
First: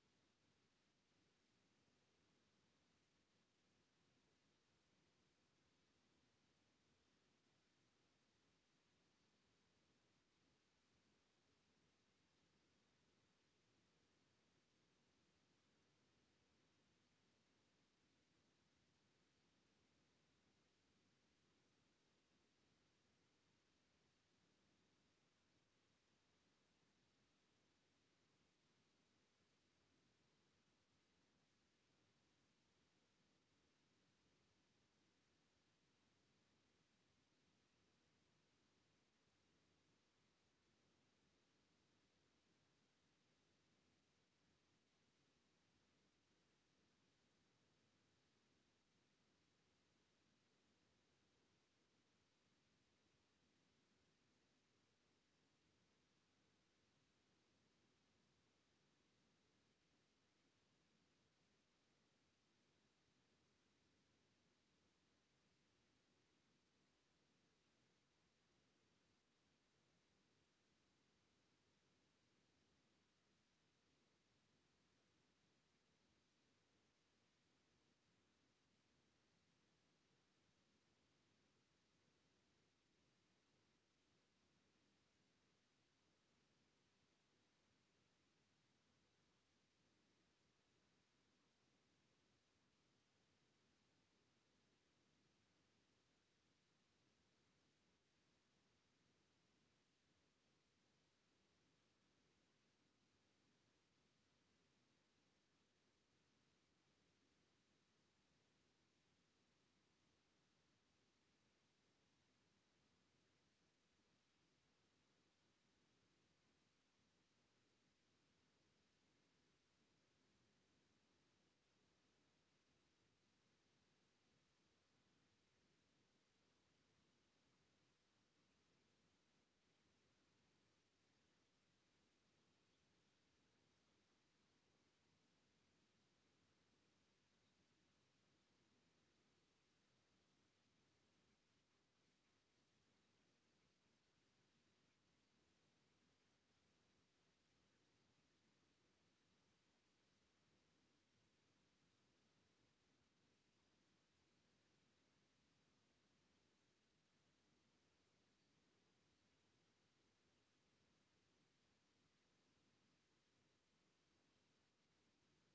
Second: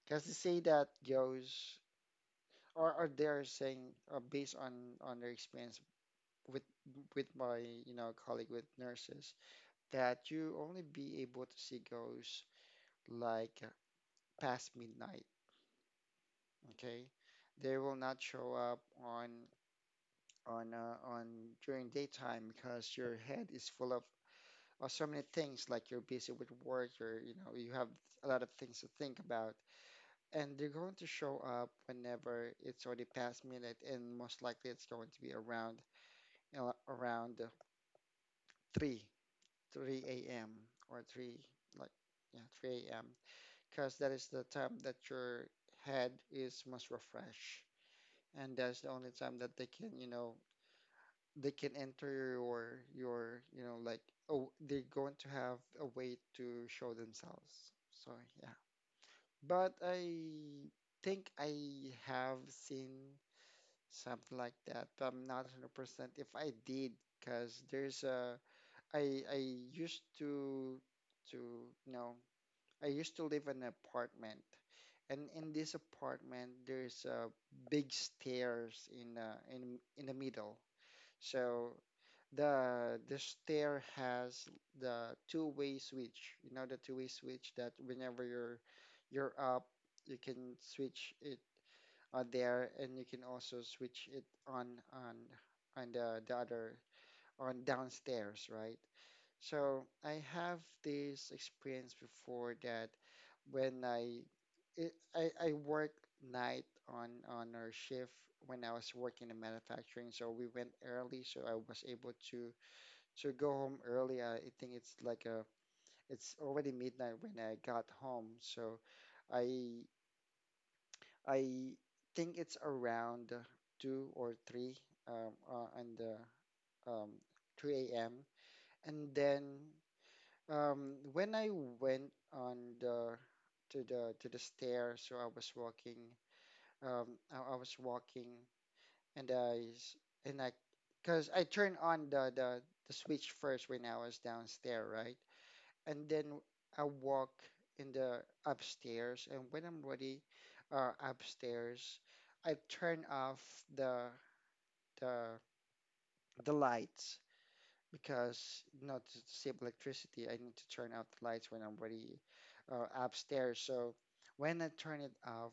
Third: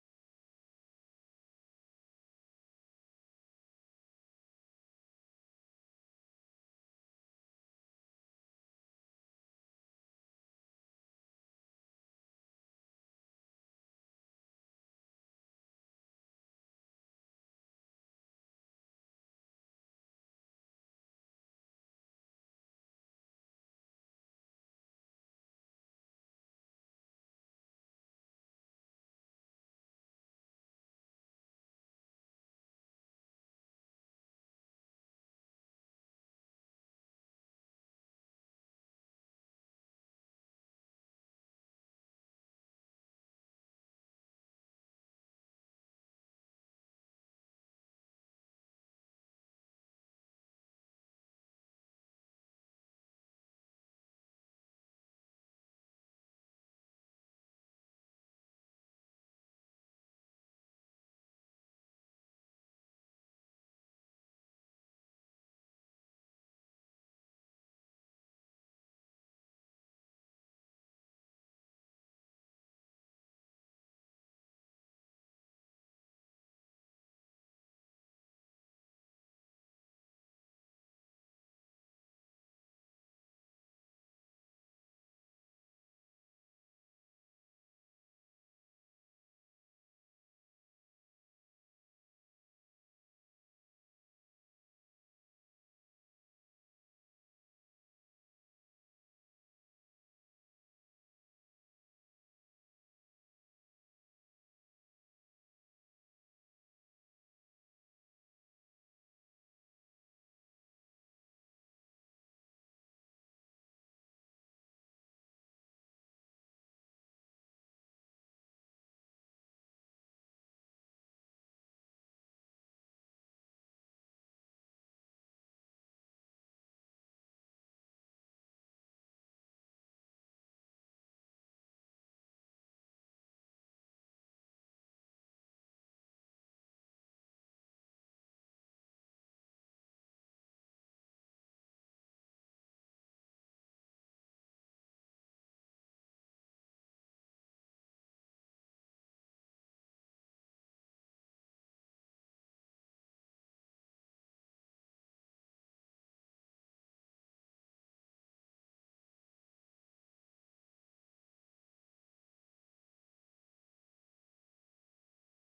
Speaker 2: because they say that ghosts, or they're saying, based on their experience, with with my colleague, with nurses, that you only be able to see ghosts, like, past midnight. Okay, they will not show up on during daytime, because your head is full of so many things. Like, you're busy with work, or you have a lot of things to think about, and they're going to show up whenever it's already past midnight, and most likely it's going to be around, you know, around uh, three three a.m. or three like yeah 3 a.m., because that is the time that your head is most refreshed. And that's the only time that they can, you know, they can enter your your oh, they're going to have a way to show themselves. So yeah, but I think I have seen something like that, but I'm not 100% if I did. Because there's a I used to I used to live in an apartment, and in this apartment there's a big stairs in the middle. So the stair has the two-way switch. You know, the two-way switch that whenever you're up, you can switch it on there, and you can also switch it on the other on downstairs, right? So I have this experience before that when I worked night on our shift when I was working in manufacturing. So we went early, so I was able to go home early. I think it's like a it's already midnight when I got home. So I I think it's around two or three, on the um, 3 a.m. And then When I went on the to the stairs, so I was walking. I was walking, and I s- and I, cause I turned on the switch first when I was downstairs, right? And then I walk in the upstairs, and when I'm ready, upstairs, I turn off the the the lights, because not to save electricity, I need to turn off the lights when I'm already upstairs. So when I turn it off,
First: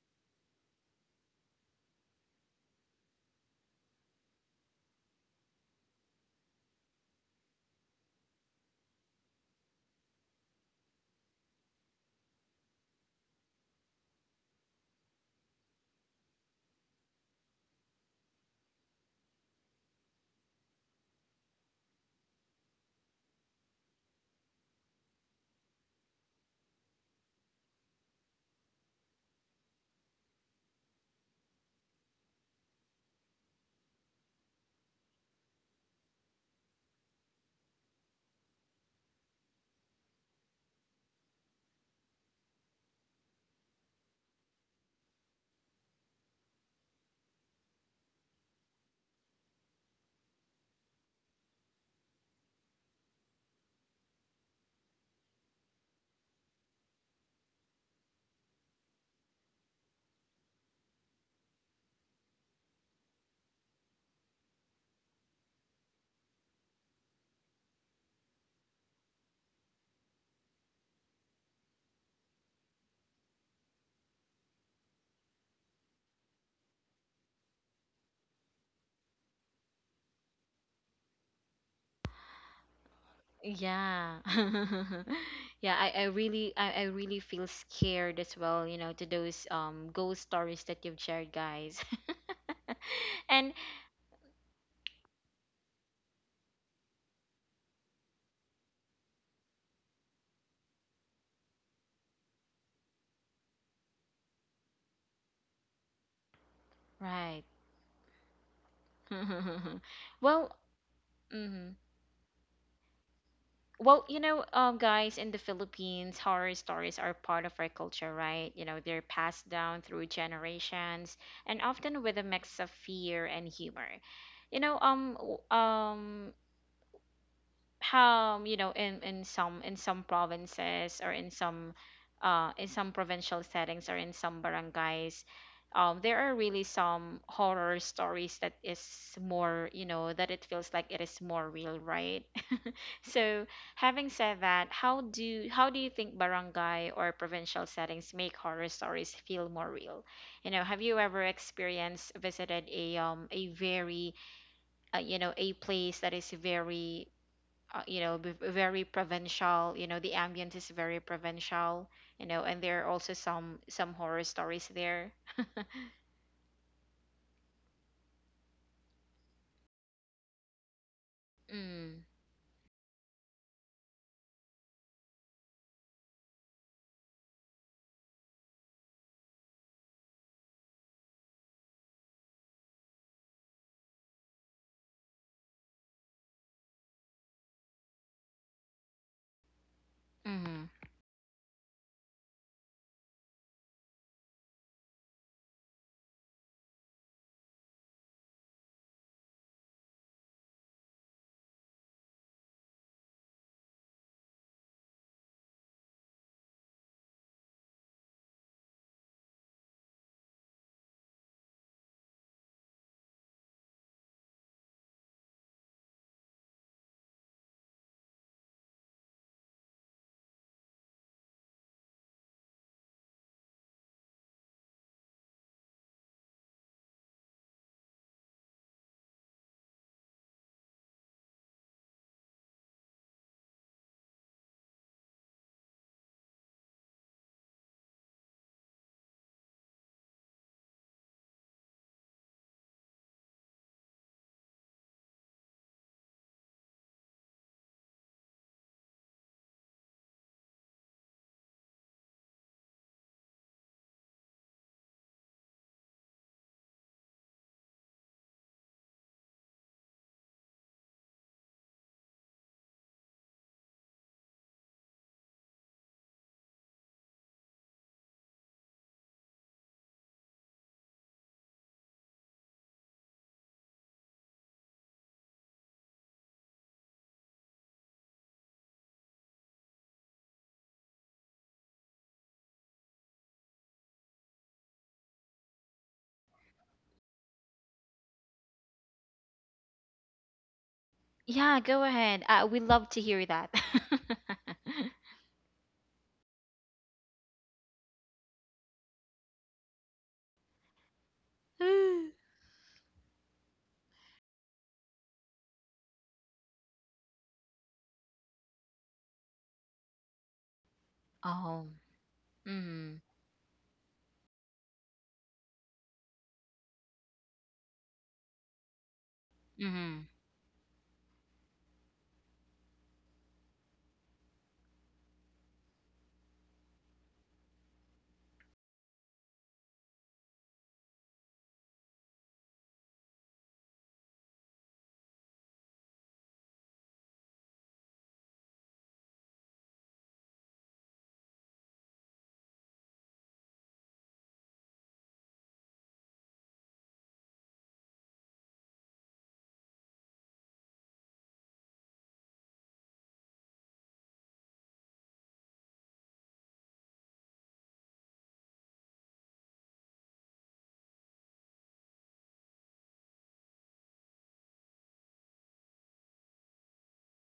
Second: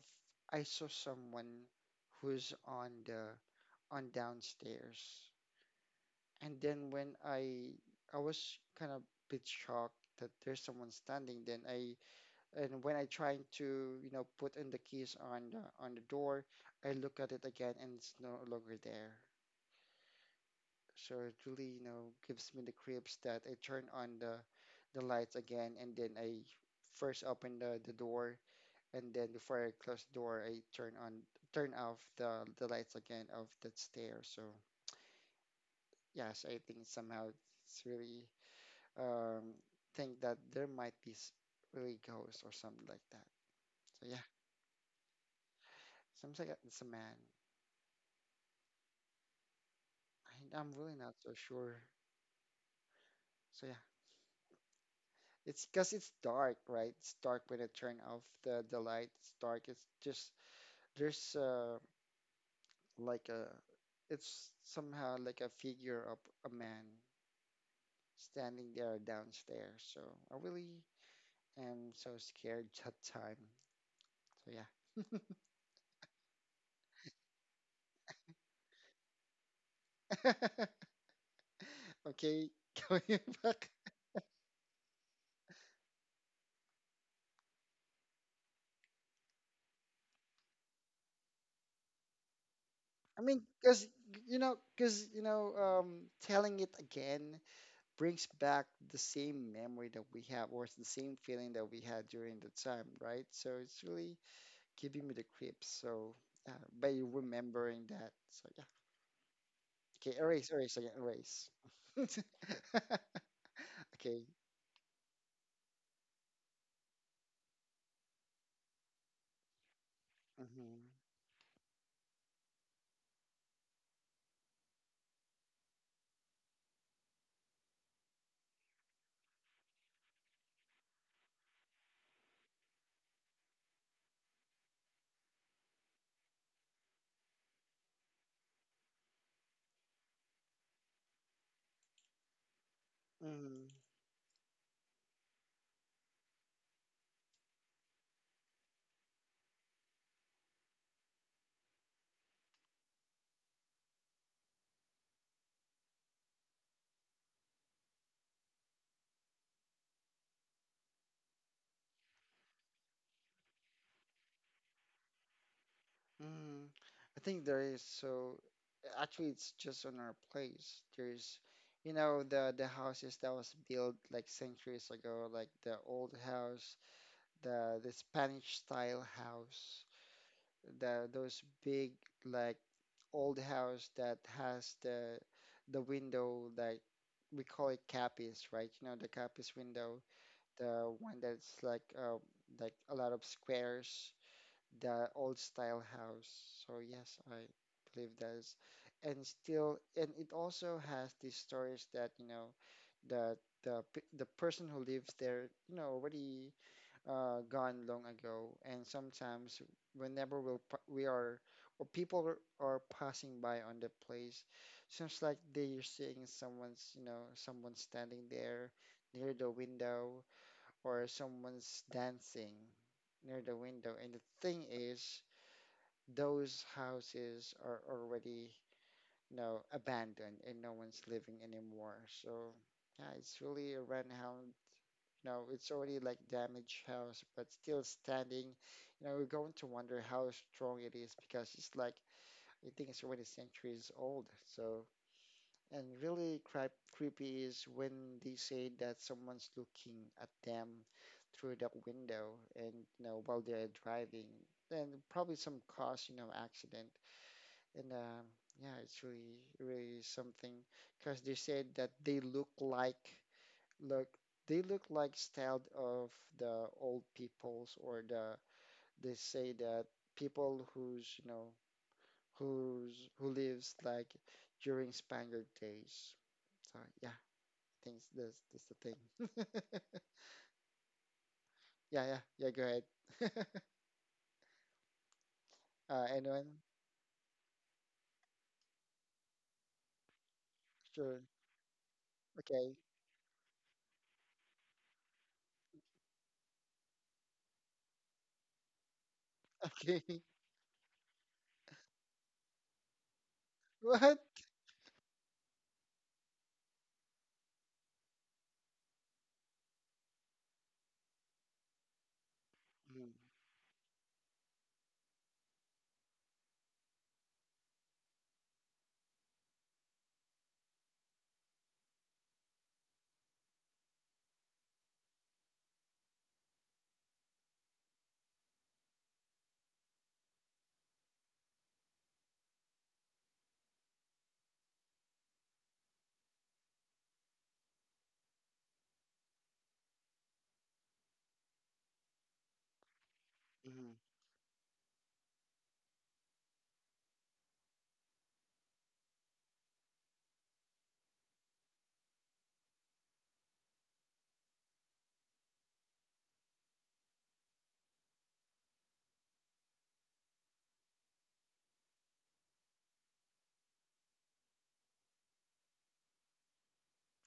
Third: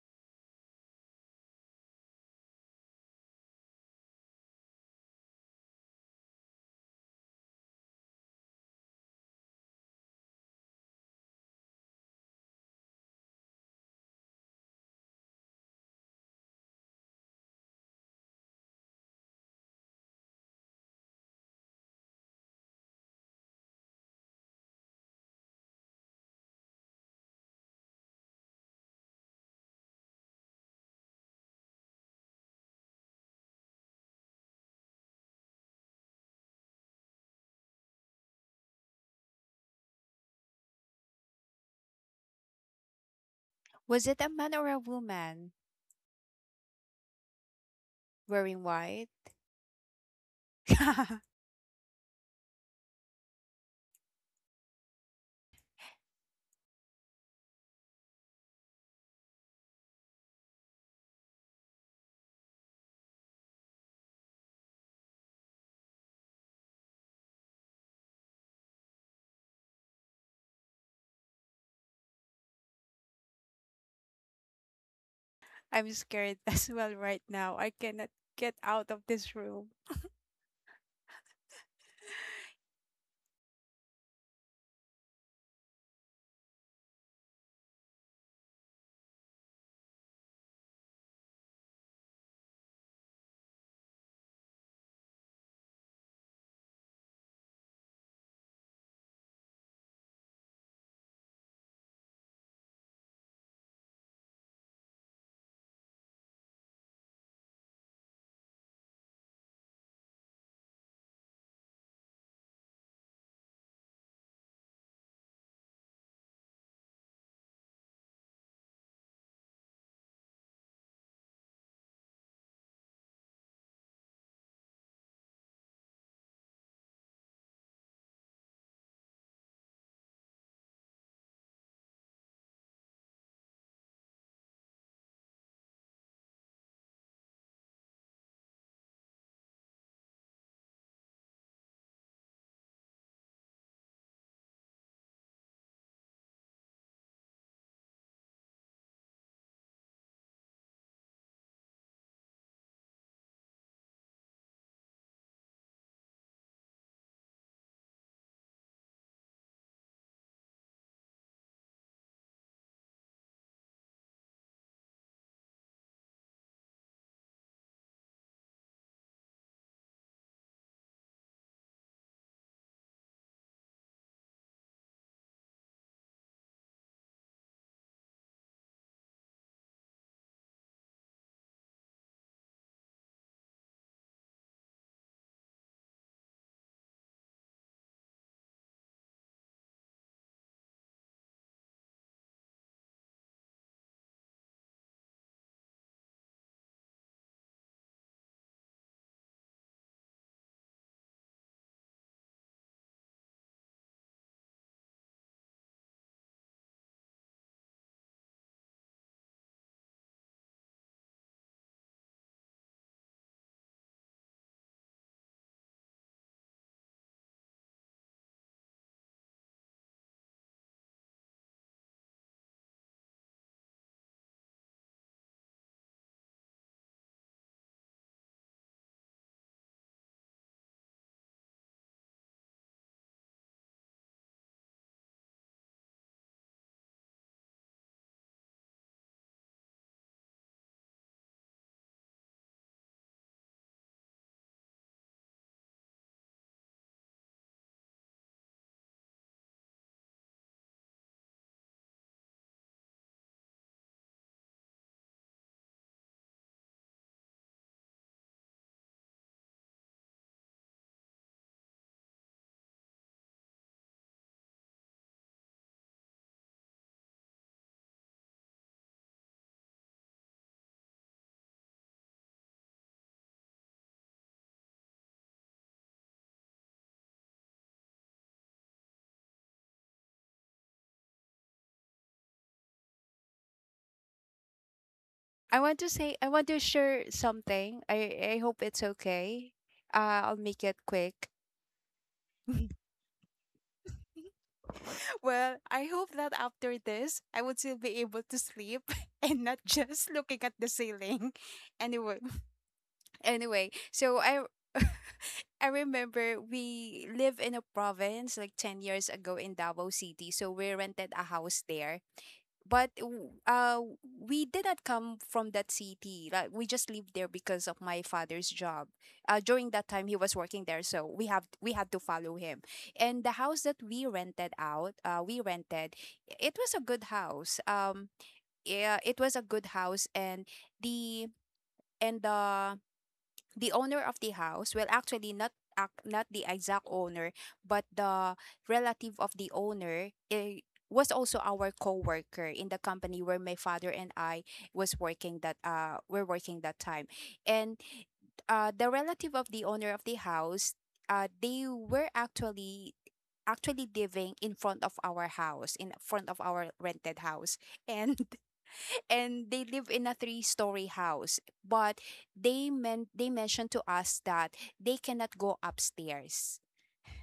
Speaker 2: I saw someone who's on the on downstairs. And then when I was kind of bit shocked that there's someone standing. Then I and when I trying to, you know, put in the keys on the door, I look at it again and it's no longer there. So it really, you know, gives me the creeps that I turn on the lights again, and then I first open the door, and then before I close the door I turn on turn off the lights again of that stair. So yes, I think somehow it's really um think that there might be really ghosts or something like that. So
Speaker 3: Was it
Speaker 2: yeah,
Speaker 3: a man or a woman
Speaker 2: seems like it's a man.
Speaker 3: wearing white?
Speaker 2: I'm really not so
Speaker 3: *laughs*
Speaker 2: sure. So yeah, it's because it's dark, right? It's dark when I turn off the light. It's dark. It's just there's like a, it's somehow like a figure of a man standing there downstairs. So I really am so scared *laughs* that time.
Speaker 3: I'm scared as well right now. I cannot get out of this room.
Speaker 2: So yeah. *laughs* Okay, *laughs* going back.
Speaker 1: yeah. *laughs* Yeah, I really I really feel scared as well, you know, to those ghost stories that you've shared, guys. *laughs*
Speaker 2: I mean,
Speaker 1: And
Speaker 2: because you know, telling it again brings back the same memory that we have, or it's the same feeling that we had during the time, right? So it's really giving me the creeps. So uh, by
Speaker 1: right.
Speaker 2: remembering that, so yeah.
Speaker 1: *laughs*
Speaker 2: Okay, erase,
Speaker 1: Well,
Speaker 2: erase again, erase.
Speaker 1: mhm.
Speaker 2: *laughs*
Speaker 1: Well,
Speaker 2: Okay.
Speaker 1: you know, guys, in the Philippines, horror stories are part of our culture, right? You know, they're passed down through
Speaker 2: Mm-hmm.
Speaker 1: generations and often with a mix of fear and humor. You know, how, you know, in some provinces or in some provincial settings or in some barangays, there are really some horror stories that is more, you know, that it feels like it is more real, right? So,
Speaker 2: Mm-hmm.
Speaker 1: having said that, how do you think barangay or provincial settings make horror stories feel more real? You know, have you ever experienced visited a very you know a place that is very you know very provincial, you know, the ambience is very provincial, you know, and there are also some horror stories there.
Speaker 2: Mm-hmm. I think there is so actually it's just on our place. There's, you
Speaker 1: Mm,
Speaker 2: know, the houses that was built like centuries ago, like the old house, the Spanish style house, the those big like old house that has the window like we call it capis, right? You know, the capis window,
Speaker 1: mm-hmm.
Speaker 2: the one that's like a lot of squares, the old style house. So yes, I believe that is, and still, and it also has these stories that, you know, that the person who lives there, you know, already gone long ago, and sometimes whenever we are or people are passing by on the place seems like they're seeing someone's you know someone standing there near the window, or someone's dancing near the window. And the thing is, those houses are already, you know, abandoned and no one's living anymore. So yeah, it's really a rent house. No, it's already like damaged house, but still standing. You know, we're going to wonder how strong it is because it's like I think it's already centuries old. So, and really creepy is when they say that someone's looking at them through the window and, you know, while they're driving. Then probably some cause, you know, accident. And yeah, it's really really something, because they said that they look like look they look like styled of the old peoples or the they say that people who's, you know, who's who lives like during Spaniard days. So yeah thinks that's the thing. *laughs* Yeah, yeah, yeah. Go ahead. *laughs*
Speaker 3: I want to say, I want
Speaker 2: Anyone?
Speaker 3: to share something. I hope it's okay. I'll make it
Speaker 2: Sure.
Speaker 3: quick.
Speaker 1: Yeah, go ahead. We
Speaker 2: Okay.
Speaker 3: *laughs*
Speaker 1: love to hear that.
Speaker 3: Well, I hope that after this, I would still be able to sleep *laughs* and not just
Speaker 2: Okay.
Speaker 3: looking at the ceiling. *laughs* Anyway,
Speaker 1: *laughs*
Speaker 3: anyway,
Speaker 2: *laughs* What?
Speaker 3: so I *laughs* I remember we live in a province like 10 years ago in Davao City. So we rented a
Speaker 1: Oh.
Speaker 3: house there, but
Speaker 1: Mm-hmm.
Speaker 2: Mm.
Speaker 3: we did not come from that city, like we just lived there because of my father's job. Uh, during that time he was working there, so we had to follow him. And the house that we rented out we rented it was a good house yeah it was a good house the and the owner of the house, well, actually not not the exact owner, but the relative of the owner, eh, was also our co-worker in the company where my
Speaker 2: Mm.
Speaker 3: father and I was working that were working that time. And uh, the relative of the owner of the house, uh, they were actually living in front of our house, in front of our rented house. *laughs* and and they live in a three-story house, but they mentioned to us that they cannot go upstairs,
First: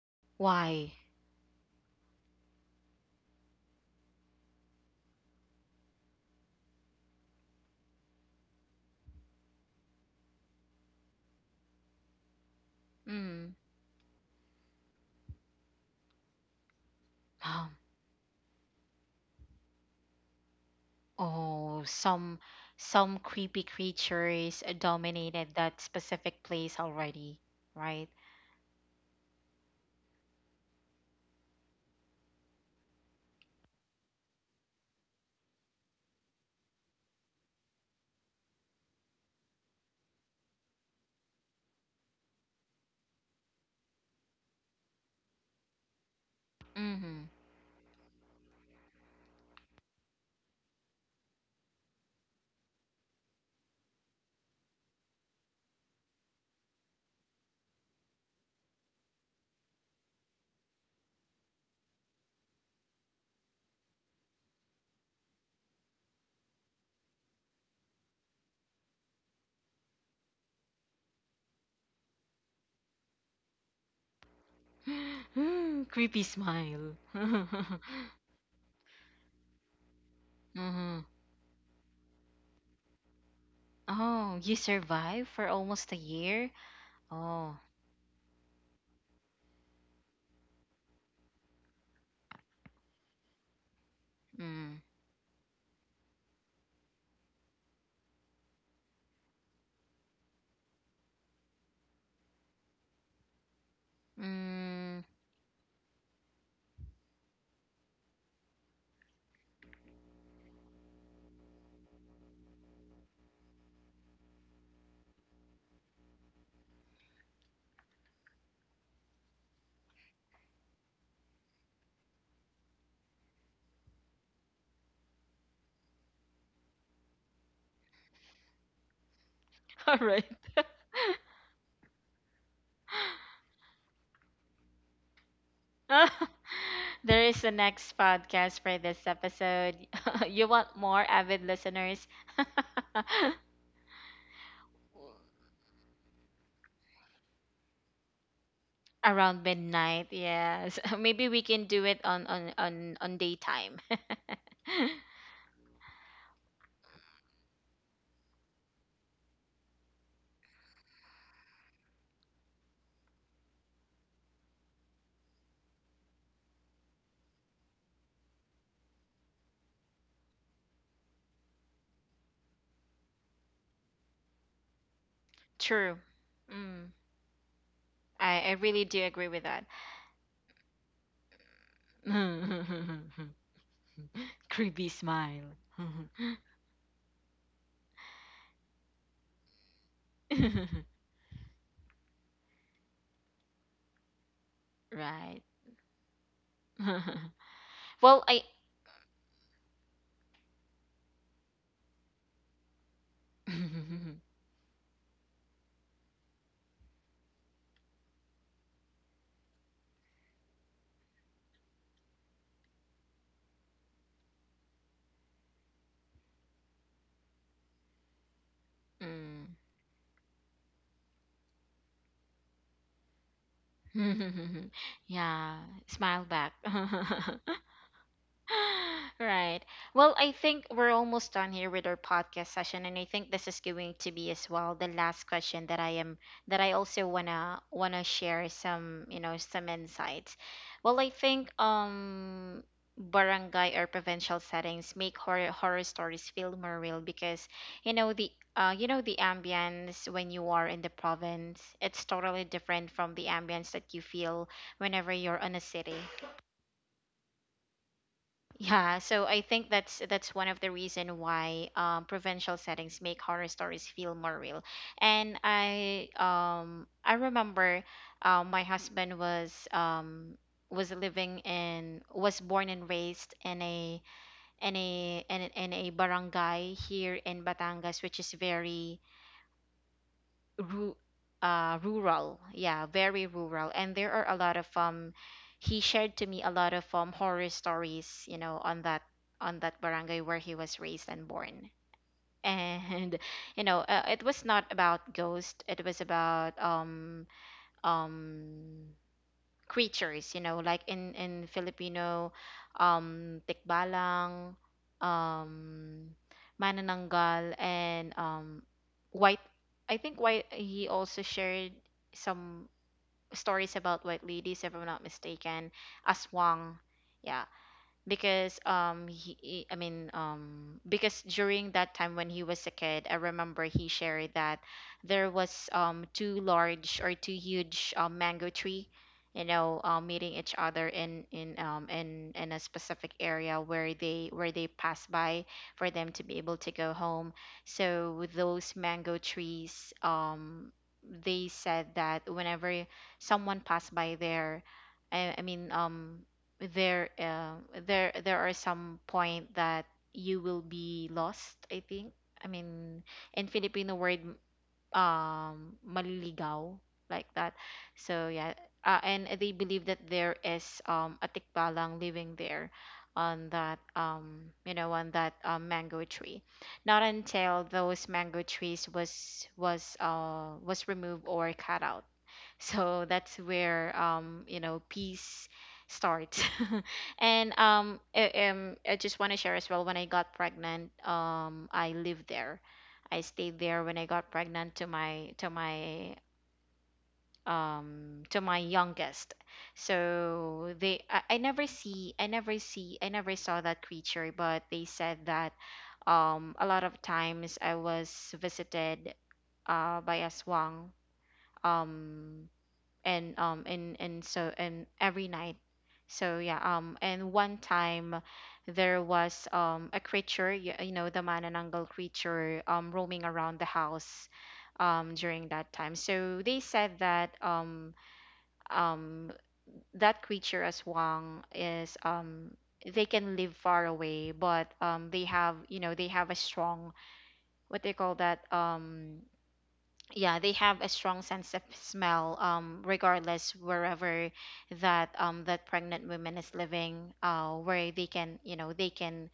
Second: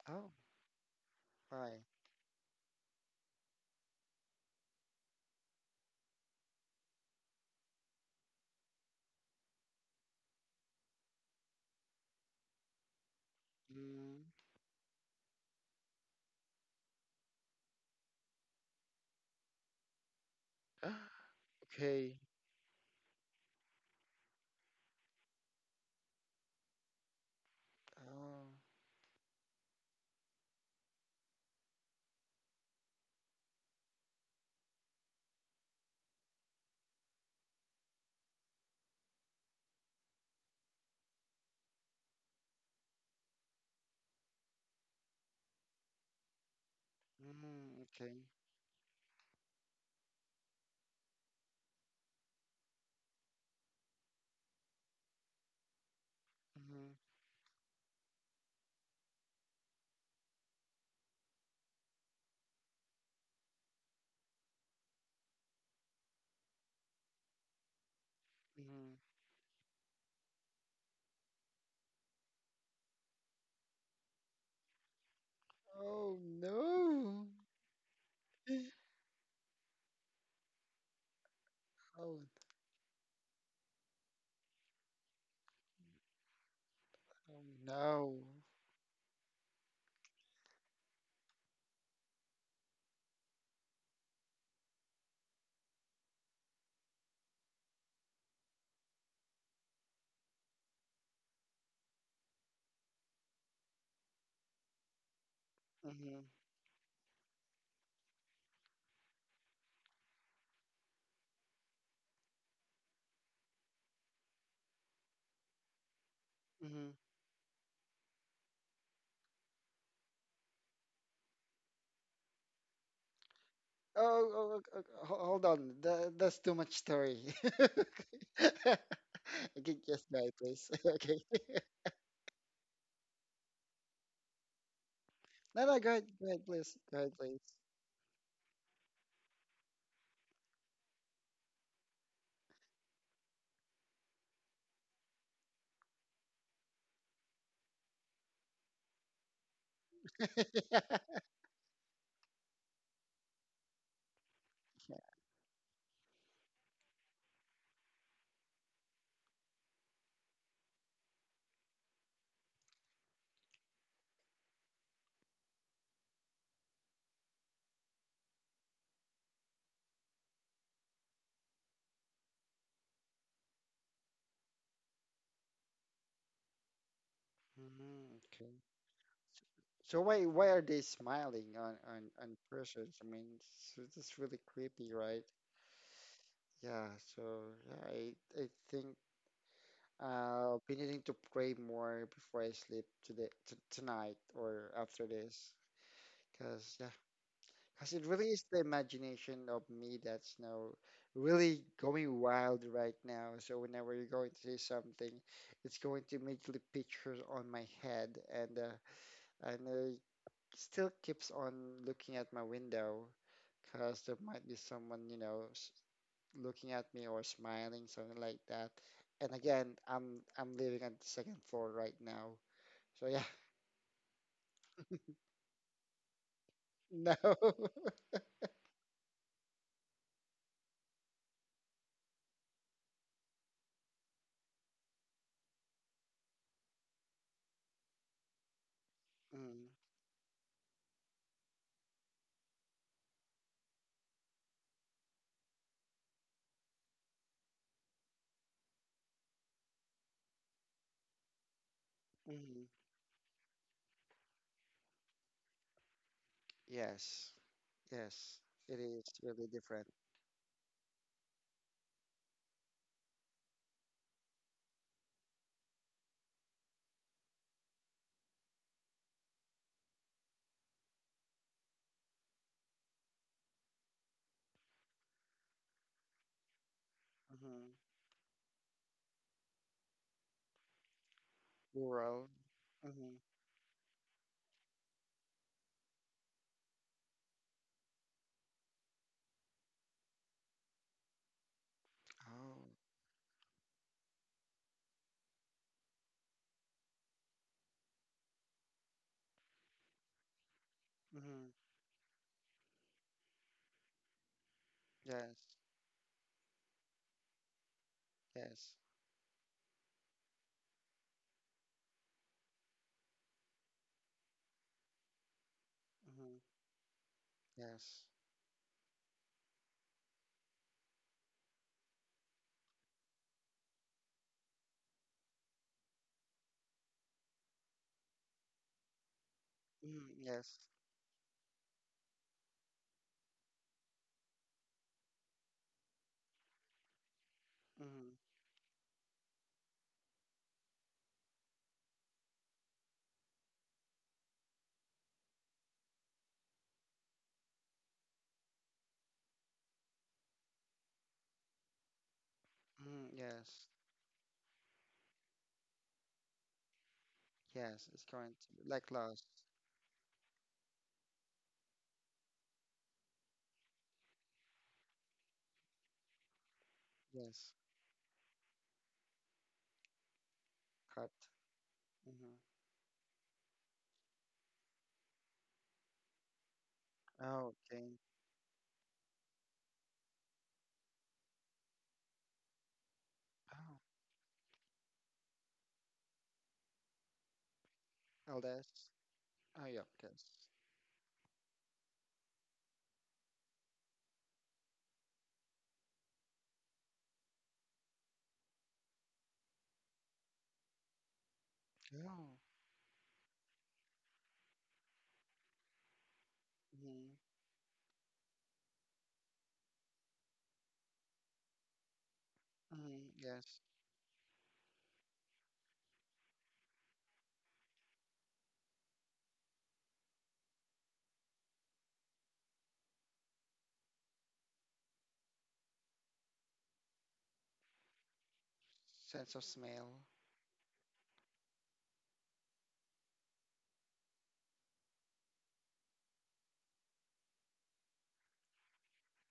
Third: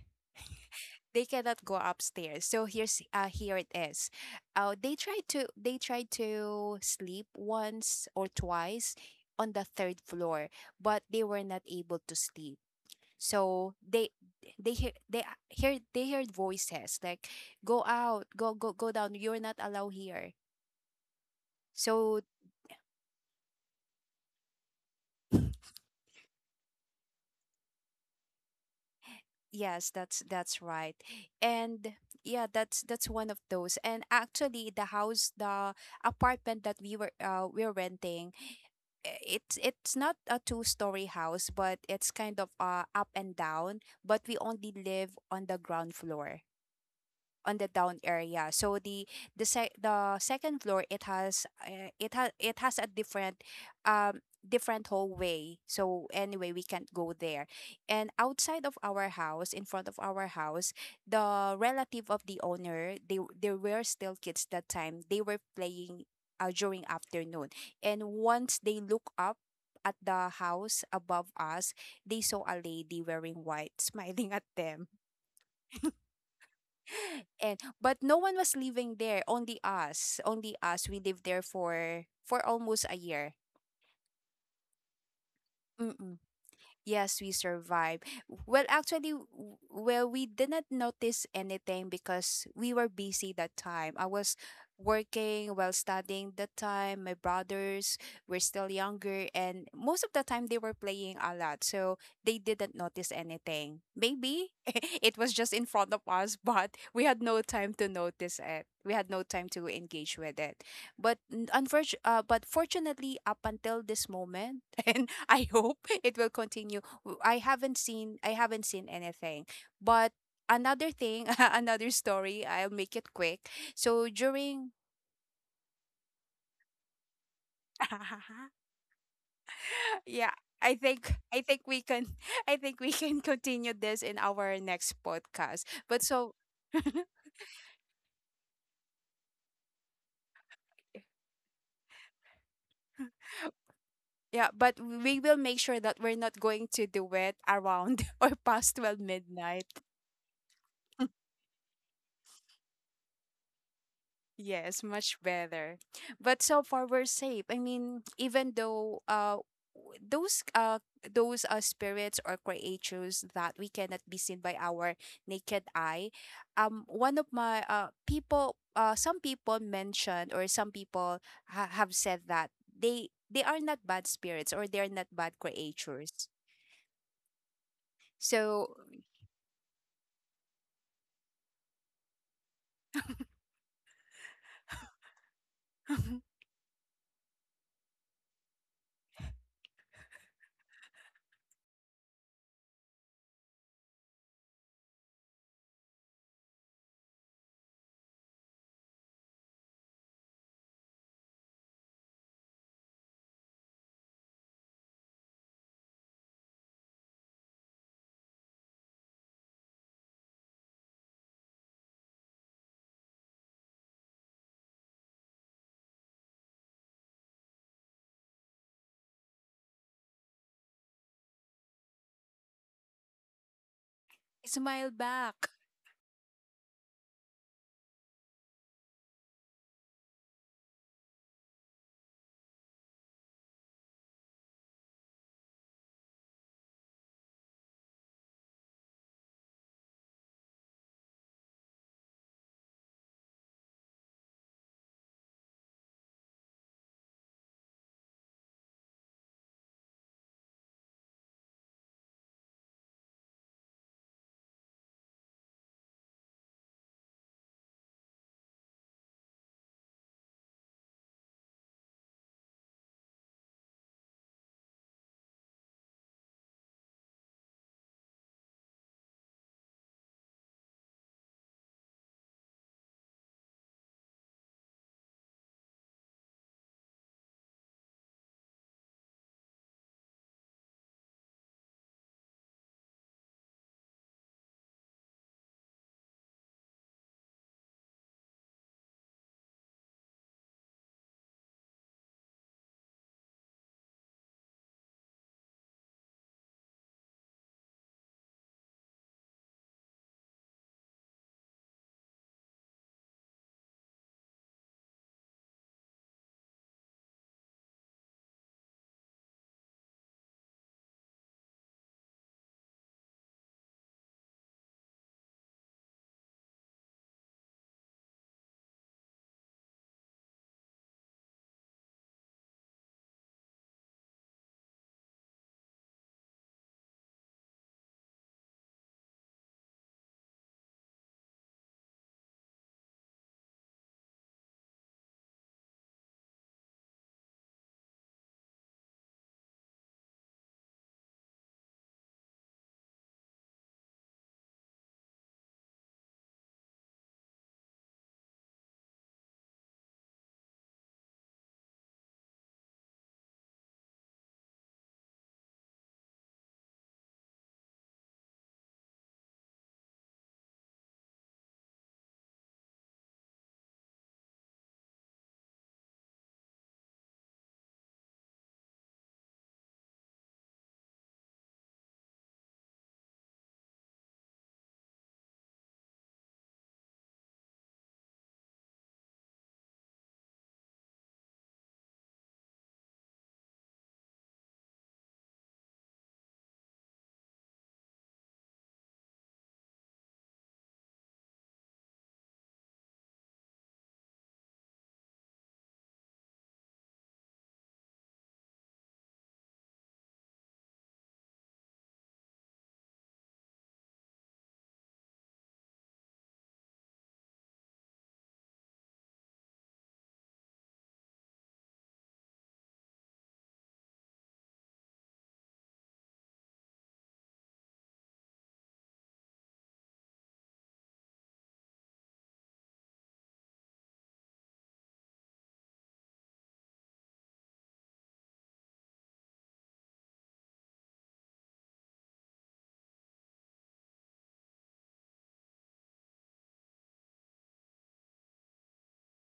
Speaker 2: Oh,
Speaker 1: Why?
Speaker 3: they cannot
Speaker 2: why?
Speaker 3: go upstairs So here's, here it is. Uh, they tried to, they tried to sleep once or twice on the third floor, but they were not able to sleep.
Speaker 1: Mm.
Speaker 3: So
Speaker 2: Mm.
Speaker 3: they hear they a- hear they heard voices like,
Speaker 1: Um,
Speaker 3: go out, go down, you're not allowed here.
Speaker 2: *gasps*
Speaker 1: oh,
Speaker 2: Okay.
Speaker 3: So
Speaker 1: some creepy creatures dominated that specific place already, right?
Speaker 2: Oh.
Speaker 3: yes, that's right. And yeah, that's one of those. And actually the apartment that we're renting, it's not a two-story house, but it's kind of up and down, but we only live on the ground floor, on the
Speaker 2: Mm,
Speaker 3: down
Speaker 2: okay.
Speaker 3: area. So the the second floor, it has it has a different um different hallway. So anyway, we can't
Speaker 2: Mm.
Speaker 3: go there. And outside of our house, in front of our house, the relative of the owner, they there were still kids that time. They were playing during afternoon. And once they
Speaker 2: Mm.
Speaker 3: look up at the house above us, they saw a lady wearing white *laughs* smiling at them,
Speaker 1: Mm-hmm. *gasps*
Speaker 2: Oh
Speaker 1: Creepy smile. *laughs*
Speaker 2: no. *gasps*
Speaker 3: and
Speaker 1: Mm-hmm.
Speaker 3: but no one was
Speaker 2: *laughs*
Speaker 3: living there, only us, we lived there for
Speaker 2: Oh.
Speaker 3: almost a year.
Speaker 1: Oh, you survived for almost a
Speaker 3: Mm-mm.
Speaker 1: year?
Speaker 3: Yes, we
Speaker 2: Oh
Speaker 1: Oh,
Speaker 3: survived.
Speaker 2: no.
Speaker 3: Well, actually, w- well, we didn't notice anything because we were busy that time. I was
Speaker 1: mm,
Speaker 3: working while studying that time. My brothers were still younger, and most of the time they were playing a lot, so they didn't notice anything. Maybe
Speaker 1: mm.
Speaker 3: *laughs* it was just in front of
Speaker 2: Mm.
Speaker 3: us, but we had no time to notice it. We had no time to engage with it. But unfortunately, but fortunately, up until this moment, *laughs* and I hope it will continue.
Speaker 2: Mm.
Speaker 3: I haven't seen anything. But another thing, *laughs* another story. I'll make it quick.
Speaker 2: Oh,
Speaker 3: So
Speaker 2: oh, oh,
Speaker 3: during,
Speaker 2: oh, hold on. That, that's too much story.
Speaker 3: *laughs*
Speaker 2: *laughs* Okay,
Speaker 1: *laughs* All
Speaker 2: just
Speaker 1: right.
Speaker 2: guy,
Speaker 3: yeah,
Speaker 2: please. *laughs* Okay.
Speaker 3: I think we can *laughs* I think we can continue this in our next podcast.
Speaker 2: No, no,
Speaker 3: But
Speaker 2: go
Speaker 3: so.
Speaker 1: *laughs*
Speaker 2: ahead,
Speaker 3: *laughs*
Speaker 2: please. Go ahead,
Speaker 1: There is
Speaker 2: please.
Speaker 1: the next podcast for this episode. *laughs* You want more avid listeners?
Speaker 3: Yeah, but
Speaker 1: *laughs*
Speaker 3: we will make sure that we're not going to do it around *laughs* or past 12
Speaker 1: Around
Speaker 3: midnight.
Speaker 1: midnight, yes. *laughs*
Speaker 2: *laughs*
Speaker 1: Maybe we can do it on daytime.
Speaker 3: Yes,
Speaker 2: Yeah.
Speaker 3: much
Speaker 1: *laughs*
Speaker 3: better. But so far we're safe. I mean, even though w- those uh those spirits or creatures that we cannot be seen by our naked eye, um, one of my people some people mentioned, or some people have said that they are not bad spirits, or they are not bad
Speaker 1: True.
Speaker 3: creatures.
Speaker 1: Mm,
Speaker 2: Mm,
Speaker 1: I
Speaker 2: okay.
Speaker 3: So
Speaker 1: really do agree with that.
Speaker 2: So why are they smiling on persons? I mean, it's really
Speaker 1: *laughs* Creepy
Speaker 2: creepy, right?
Speaker 1: smile.
Speaker 2: Yeah. So yeah, I think I'll be
Speaker 1: *laughs*
Speaker 2: needing to pray more before I sleep today t tonight or after
Speaker 1: Right.
Speaker 2: this, because yeah,
Speaker 1: *laughs*
Speaker 2: because it
Speaker 1: Well,
Speaker 2: really
Speaker 1: I.
Speaker 2: is the imagination of me that's now really going wild right now. So whenever you're
Speaker 1: *laughs*
Speaker 2: going to say something, it's going to immediately pictures on my head, and and uh, still keeps on looking at my window, because there might be someone, you know, looking at me or smiling, something like that. And again, I'm living on the second floor right now. So yeah,
Speaker 3: *laughs*
Speaker 1: Mm.
Speaker 3: smile
Speaker 1: *laughs*
Speaker 3: back.
Speaker 1: Yeah, smile back.
Speaker 2: *laughs* no.
Speaker 1: *laughs*
Speaker 2: *laughs*
Speaker 1: *laughs* Right. Well, I think we're almost done here with our podcast session, and I think this is going to be as well the last question that I am that I also wanna share some you know some insights. Well, I think barangay or provincial settings make horror stories feel more real because you know the you know the ambience when you are in the province it's totally
Speaker 2: Mm-hmm.
Speaker 1: different from the ambience that you feel whenever you're in a city.
Speaker 2: Yes. Yes. It
Speaker 1: Yeah,
Speaker 2: is
Speaker 1: so I
Speaker 2: really
Speaker 1: think
Speaker 2: different.
Speaker 1: that's one of the reason why, provincial settings make horror stories feel more real. And I remember my husband was living in was born and raised in a in a barangay here in
Speaker 2: Mm-hmm.
Speaker 1: Batangas, which is very ru-
Speaker 2: Rural.
Speaker 1: rural. Yeah,
Speaker 2: Mm-hmm.
Speaker 1: very rural. And there are a lot of he shared to me a lot of horror stories, you know, on that barangay where he was raised and born.
Speaker 2: Oh.
Speaker 1: And *laughs* you know, it was not about ghost. It was about um creatures, you know, like in
Speaker 2: Mm-hmm.
Speaker 1: Filipino tikbalang,
Speaker 2: Yes.
Speaker 1: um, manananggal and
Speaker 2: Yes.
Speaker 1: white. I think white he also shared some stories about white ladies if I'm not mistaken,
Speaker 2: Mm-hmm.
Speaker 1: aswang. Yeah,
Speaker 2: Yes.
Speaker 1: because he I mean because during that time when he was a kid, I remember he shared that there was two large or two huge mango tree, you know,
Speaker 2: Mm-hmm.
Speaker 1: meeting each
Speaker 2: Yes.
Speaker 1: other in a specific area where they pass by for them to be able to go home. So
Speaker 2: Mm-hmm.
Speaker 1: with those mango trees they said that whenever someone passed by there I mean, there there are some point that you will be lost. I think I mean
Speaker 2: Mm,
Speaker 1: in
Speaker 2: yes.
Speaker 1: Filipino word, maliligaw, like that.
Speaker 2: Yes. It's
Speaker 1: So
Speaker 2: going to
Speaker 1: yeah,
Speaker 2: be like
Speaker 1: and
Speaker 2: lost.
Speaker 1: they believe that there is a tikbalang living there on that you know on that, mango tree, not
Speaker 2: Yes.
Speaker 1: until those mango trees was
Speaker 2: Cut.
Speaker 1: removed or cut out.
Speaker 2: Mm-hmm.
Speaker 1: *laughs* So that's where you know peace starts. *laughs* And
Speaker 2: Oh, okay.
Speaker 1: I just want to share as well when I got pregnant I lived there. I stayed
Speaker 2: Oh.
Speaker 1: there when I got pregnant to my to my
Speaker 2: LS.
Speaker 1: youngest.
Speaker 2: Oh, yeah. Yes.
Speaker 1: So they I never see I never saw that creature, but they said that a lot of times I was visited by a swang.
Speaker 2: Oh.
Speaker 1: Um and so and every night. So yeah,
Speaker 2: Mm-hmm.
Speaker 1: and one time there was a creature, you know the manananggal creature
Speaker 2: Mm-hmm.
Speaker 1: roaming
Speaker 2: Yes.
Speaker 1: around the house during that time. So they said that um that creature aswang is they can live far away but they have you know they have a strong what they call that
Speaker 2: Sense of smell.
Speaker 1: yeah they have a strong sense of smell, regardless wherever that that pregnant woman is living, where they can you know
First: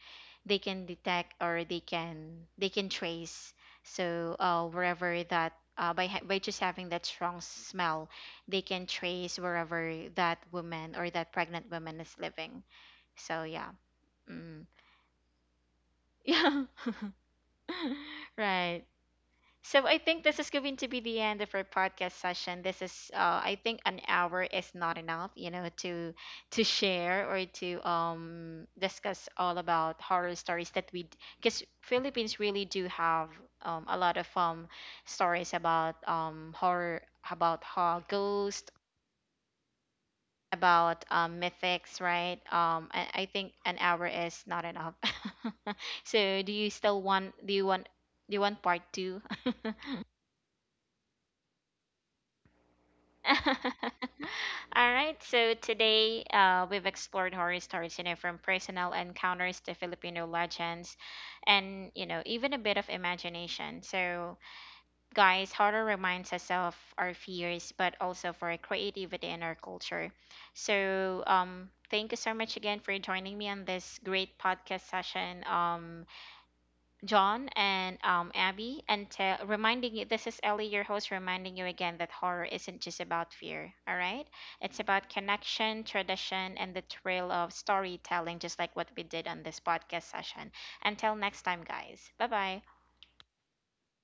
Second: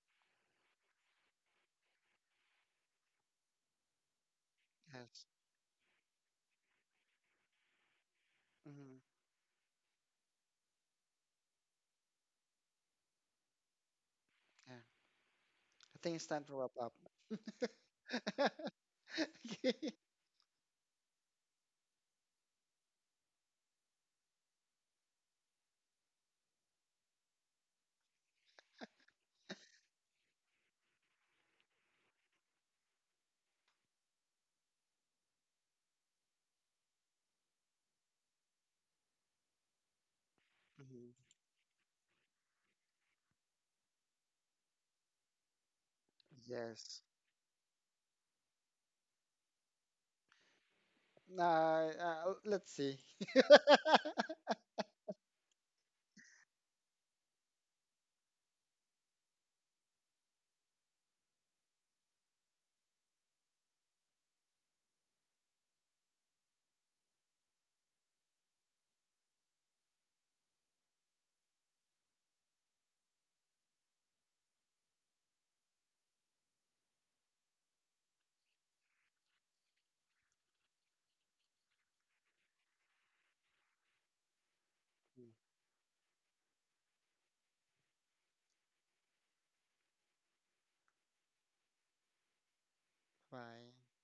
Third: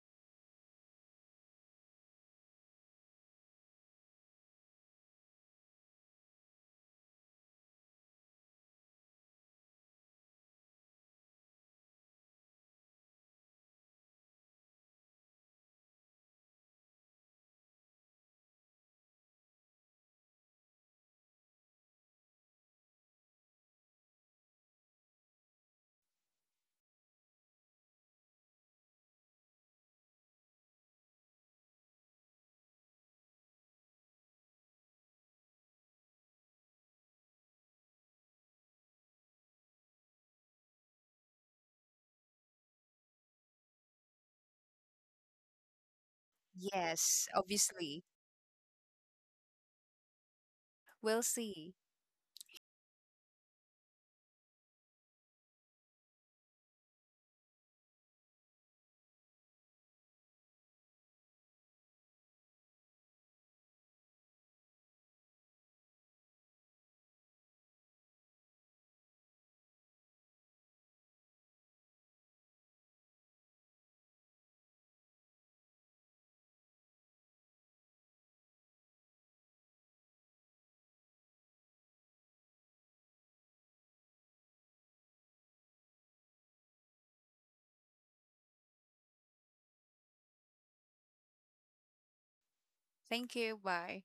Speaker 1: they can detect or they can trace. So wherever
Speaker 2: Yes.
Speaker 1: that by just having that strong smell they can
Speaker 2: Mm-hmm.
Speaker 1: trace wherever that woman or that pregnant woman is living. So yeah, mm.
Speaker 2: Yeah. I think it's
Speaker 1: *laughs*
Speaker 2: time to
Speaker 1: Yeah.
Speaker 2: wrap up.
Speaker 1: *laughs*
Speaker 2: *laughs*
Speaker 1: Right. So
Speaker 2: Okay.
Speaker 1: I think this is going to be the end of our podcast session. This is, I think, an hour is not enough, you know, to share or to discuss all about horror stories that we, because Philippines really do have a lot of stories about horror, about horror ghost, about
Speaker 2: Mhm.
Speaker 1: mythics, right? I think an hour is not enough. *laughs* So do you
Speaker 2: Yes.
Speaker 1: still
Speaker 3: Yes,
Speaker 1: want? Do you want?
Speaker 3: obviously.
Speaker 1: Do you want part two?
Speaker 3: We'll see.
Speaker 2: Let's see. *laughs*
Speaker 1: *laughs* All right, so today we've explored horror stories, you know, from personal encounters to Filipino legends and, you know, even a bit of imagination. So, guys, horror reminds us of our fears, but also for our creativity and our culture. So, thank you so much again for joining me on this great podcast session. John and Abby, and reminding you this is Ellie, your host, reminding you again that horror isn't just about fear, all right? It's about connection, tradition, and the thrill of storytelling, just like what we did on this podcast session. Until next time, guys. Bye bye.
Speaker 3: Thank you.
Speaker 2: Bye.
Speaker 3: Bye.